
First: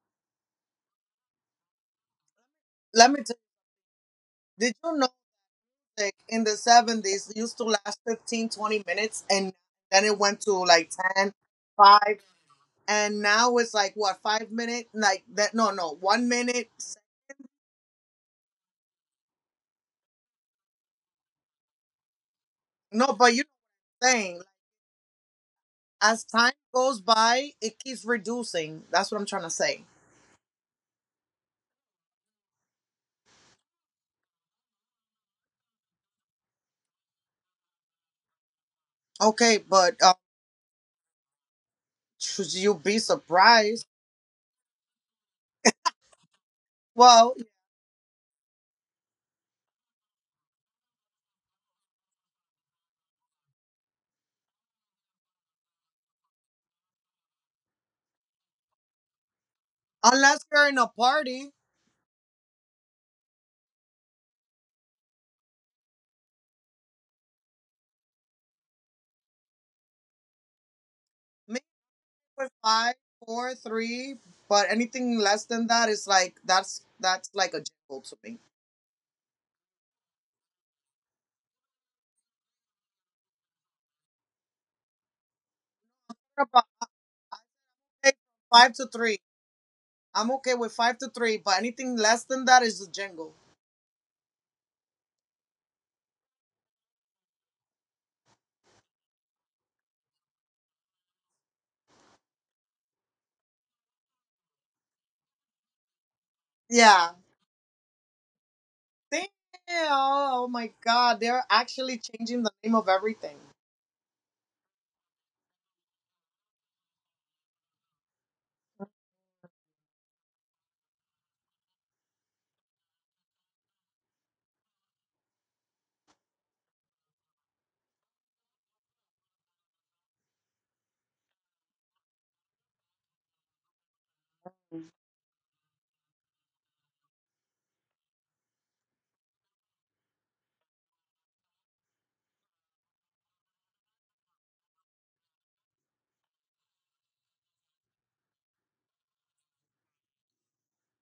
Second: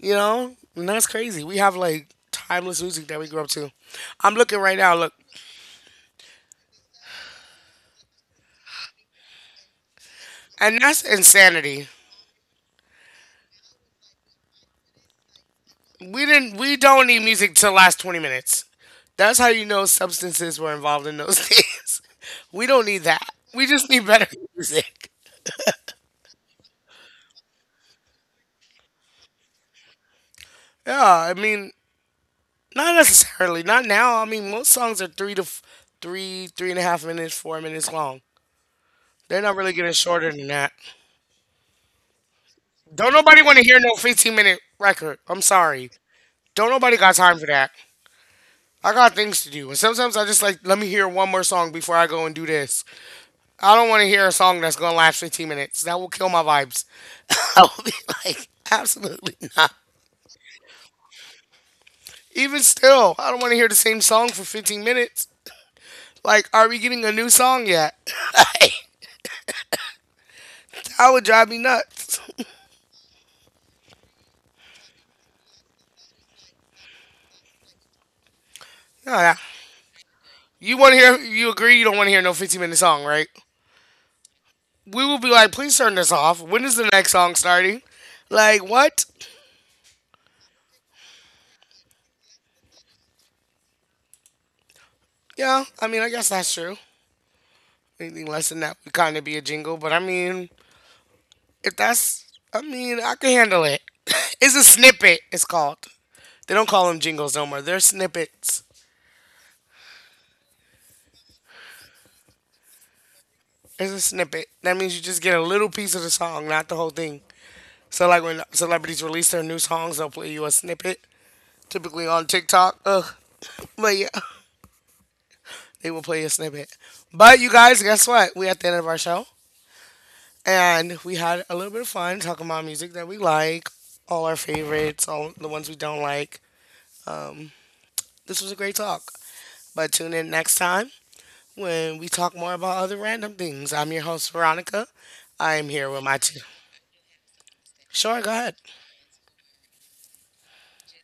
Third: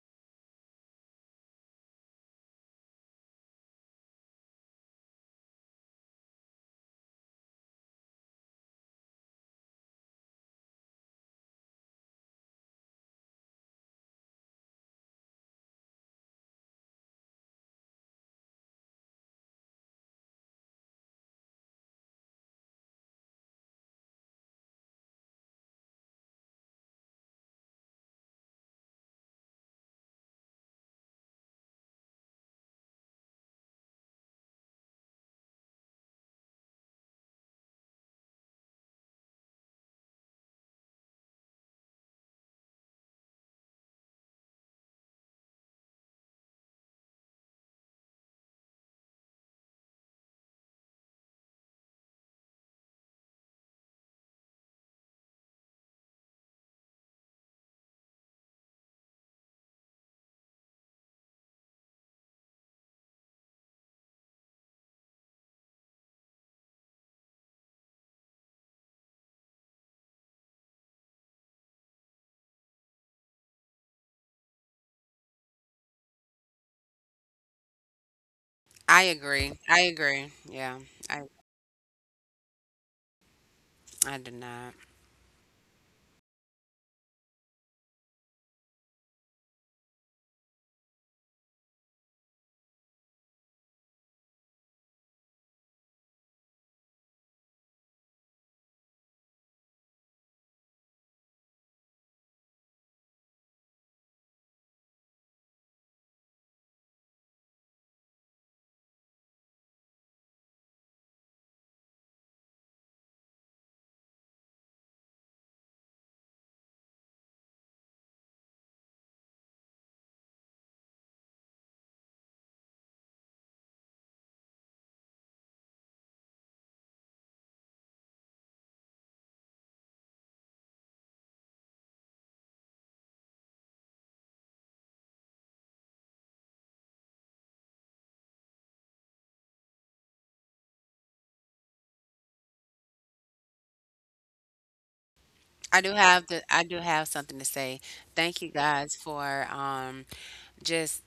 A: You know, and that's crazy. We have like timeless music
C: Let
A: that
C: me.
A: we
C: T-
A: grew up to. I'm looking
C: Did
A: right now.
C: you know,
A: Look,
C: like in the seventies, it used to last fifteen, twenty minutes, and then it went to
A: and
C: like
A: that's
C: ten,
A: insanity.
C: five. And now it's like what five minutes like that no no
A: We
C: one
A: didn't.
C: minute
A: We don't need music to last twenty minutes. That's how you know substances were involved in those [laughs] days. We don't need
C: no
A: that.
C: but you know
A: We just need
C: what I'm
A: better
C: saying
A: [laughs] music.
C: as time goes by it keeps reducing that's what I'm trying to say.
A: Yeah, I mean, not necessarily. Not now. I mean, most songs are three to f- three, three and a half minutes, four minutes long. They're not
C: Okay
A: really getting
C: but uh,
A: shorter than that.
C: should you be
A: Don't nobody want to hear
C: surprised?
A: no fifteen minute record. I'm sorry. Don't nobody got
C: Well
A: time for that. I got things to do. And sometimes I just like, let me hear one more song before I go and do this. I don't want to hear a song that's going to last fifteen minutes. That will kill my vibes. [laughs] I will be like, absolutely not.
C: unless you're in a party
A: Even still, I don't want to hear the same song for fifteen minutes. Like, are we getting a new song yet? That would drive me
C: maybe
A: nuts. [laughs]
C: with five four three but anything less than that is like that's that's like a jingle to me.
B: I
A: No, no.
B: agree. I agree. Yeah.
A: You want to hear,
B: I
A: you agree you don't want to hear no fifteen minute song, right?
B: I do not.
A: We will be like, please turn this off.
C: About
A: When is the next song starting?
C: hey,
A: Like,
C: five to
A: what?
C: three I'm okay with five to three but anything less than that is a jingle.
A: Yeah, I mean, I guess that's true. Anything less than that would kind of be a jingle, but I mean, if that's, I mean, I can handle it. [laughs] It's a snippet, it's called. They don't call them
C: Yeah.
A: jingles no more. They're snippets.
C: Damn. Oh my God. They're actually changing the name of everything.
A: It's a snippet. That means you just get a little piece of the song, not the whole thing. So like when celebrities release their new songs, they'll play you a snippet. Typically on TikTok. Ugh. [laughs] But yeah, they will play a snippet. But you guys, guess what? We at the end of our show. And we had a little bit of fun talking about music that we like, all our favorites, all the ones we don't like. Um, this was a great talk. But tune in next time when we talk more about other random things. I'm your host, Veronica. I am
B: I
A: here
B: do
A: with my
B: have
A: two.
B: the I do have something to say.
A: Sure, go
B: Thank you
A: ahead.
B: guys for um just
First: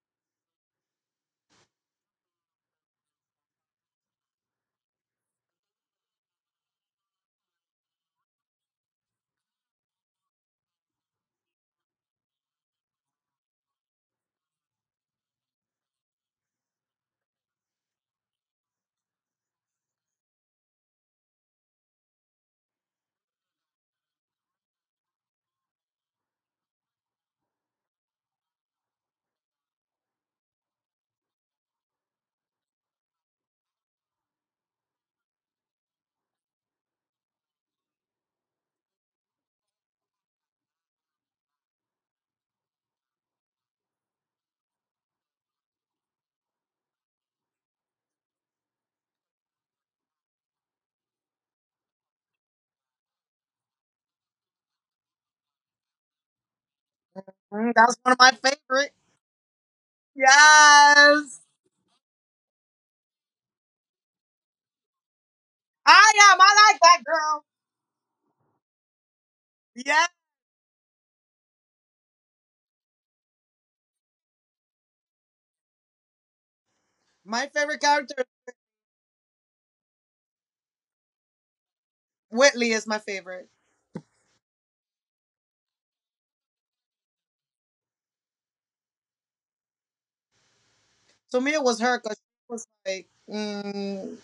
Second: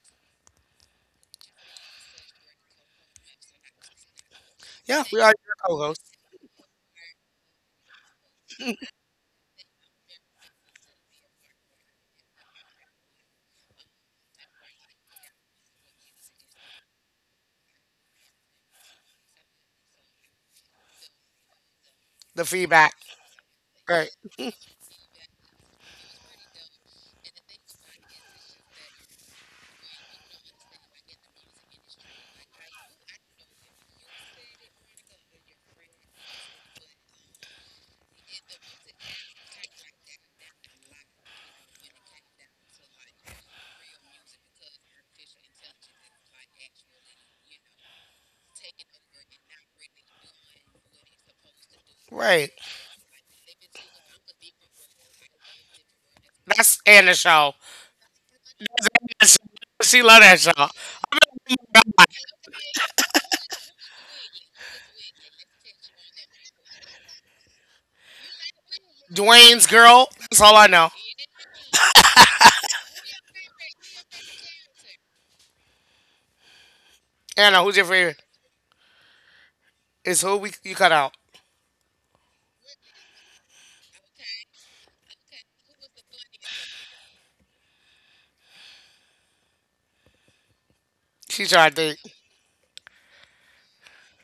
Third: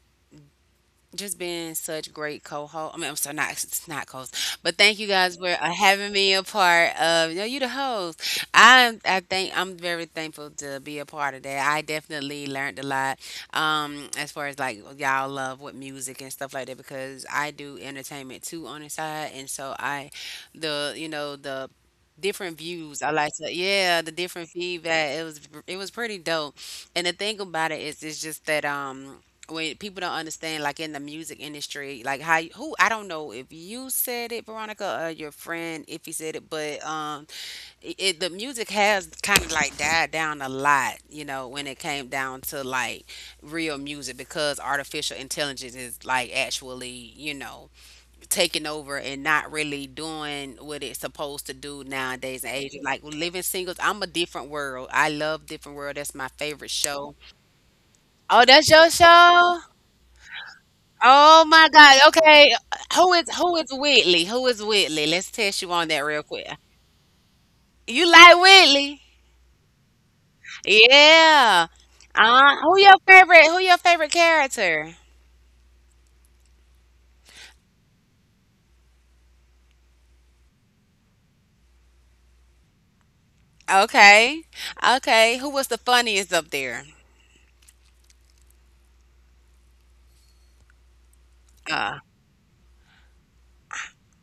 B: just being such great co-host. I mean, I'm sorry, not it's not co-host, but thank
A: Yeah,
B: you
A: we are
B: guys for
A: your
B: uh,
A: co hosts.
B: having me a part of. You know, you the host. I I think I'm very thankful to be a part of that. I definitely learned a lot, um, as far as like y'all love with music and stuff like that because I do entertainment too on the side, and so I, the you know the
A: The
B: different
A: feedback.
B: views. I like to, yeah,
A: Right.
B: the different feedback. It was it was pretty dope. And the thing about it is, it's just that um when people don't understand like in the music industry like how you- who I don't know if you said it, Veronica, or your friend if he said it, but um it, it the music has kind of like died down a lot, you know, when it came down to like real music, because artificial intelligence is like actually, you know, taking over and not really doing what it's supposed to do nowadays
A: Right.
B: and age. Like Living Singles, I'm a Different World. I love Different World. That's my favorite
A: That's Anna
B: show.
A: Shaw.
C: Mm, that's one of my
B: Oh, that's your
C: favorite.
B: show?
A: She love that show.
C: Yes.
B: Oh my God. Okay. Who is who is Whitley? Who is Whitley? Let's test you on that
C: I
B: real
C: am.
B: quick.
C: I like that girl.
B: You like Whitley?
A: Dwayne's
C: Yeah.
A: girl. That's all I know.
B: Yeah. Uh, who your favorite? Who your favorite character?
C: My
A: Anna, who's
C: favorite
A: your favorite?
C: character,
A: It's who we you cut out.
C: Whitley, is my favorite.
B: Okay. Okay. Who was the funniest up there?
C: To
A: She
C: me, it
A: tried
C: was
A: to
B: Uh,
C: her
A: think.
C: because she was like, mm,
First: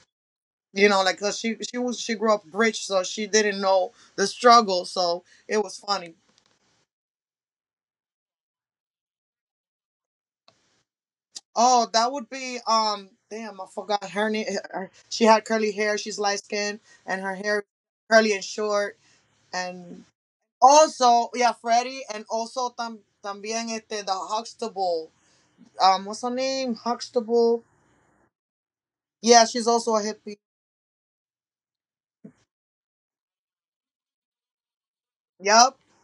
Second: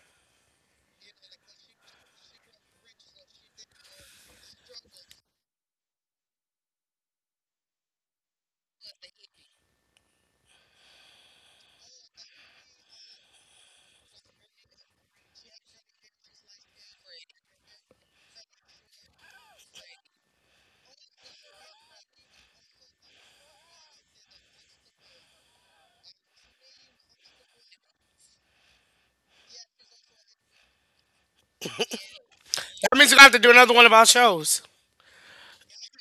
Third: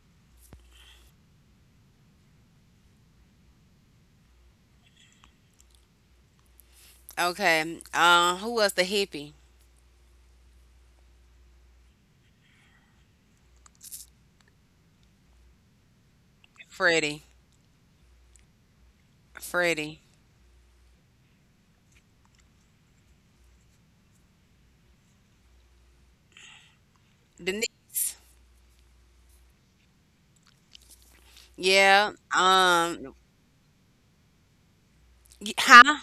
C: you know, like 'cause she she was she grew up rich, so she didn't know the struggle. So it was funny.
B: okay. Uh, who was the hippie?
C: Oh, that would be um. Damn, I forgot her name. Her- She had curly hair. She's light skinned and
B: Freddie.
C: her hair curly and short.
B: Freddie.
C: And also, yeah, Freddie, and also tam también este the Huxtable. Um, what's her name? Huxtable.
B: Denise.
C: Yeah, she's also a hippie.
B: Yeah.
A: That means
B: Um.
A: we're gonna have to do another one about shows.
B: y-
C: Yep.
B: Huh?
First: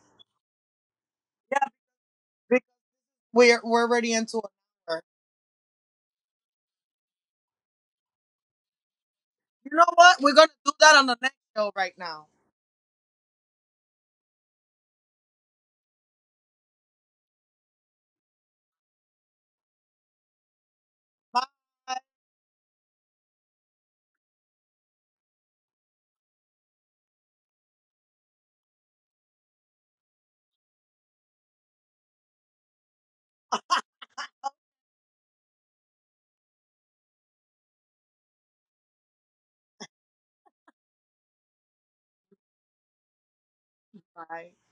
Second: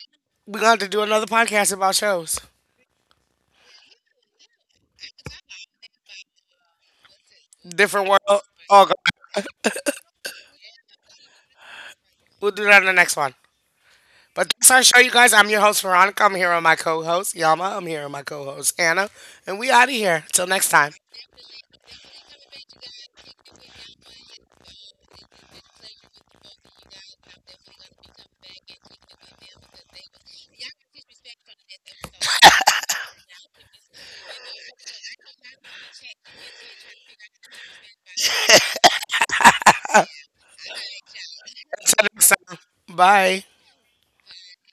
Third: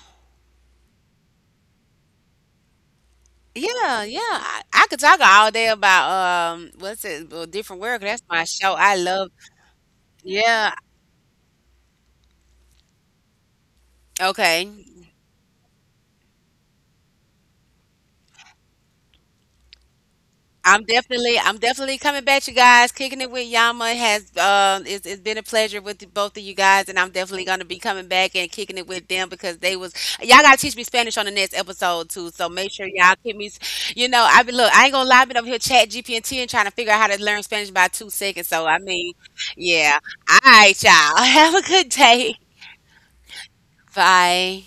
A: We're gonna have to do another
C: Yeah,
A: podcast about shows.
C: we- we're we're
B: Yeah,
C: already
B: yeah.
C: into
B: I, I could
C: it.
B: talk all day about um what's it a Different World.
A: Different
B: 'Cause that's
A: world.
B: my show.
A: Oh god.
B: I love.
C: You know what? We're gonna do
B: Yeah.
C: that on the next show right now.
A: We'll do that in the next one. But
B: Okay.
A: that's our show, you guys. I'm your host, Veronica. I'm here with my co host, Yama. I'm here with my co host, Anna. And we out of here. Till next
B: I'm
A: time.
B: definitely
C: Bye.
B: I'm definitely coming back, you guys. Kicking it with Yama has um it's, it's been a pleasure with the, both of you guys, and I'm definitely gonna be coming back and kicking it with them because they was y'all gotta teach me Spanish on the next episode too. So make sure y'all keep me. You know, I be look, I ain't gonna lie, I been over here chat G P T and T and trying to figure out how to learn Spanish by two seconds. So I mean, yeah. All right, y'all. [laughs] Have a good
A: Until next
B: day.
A: time. Bye.
C: Bye.
B: Bye.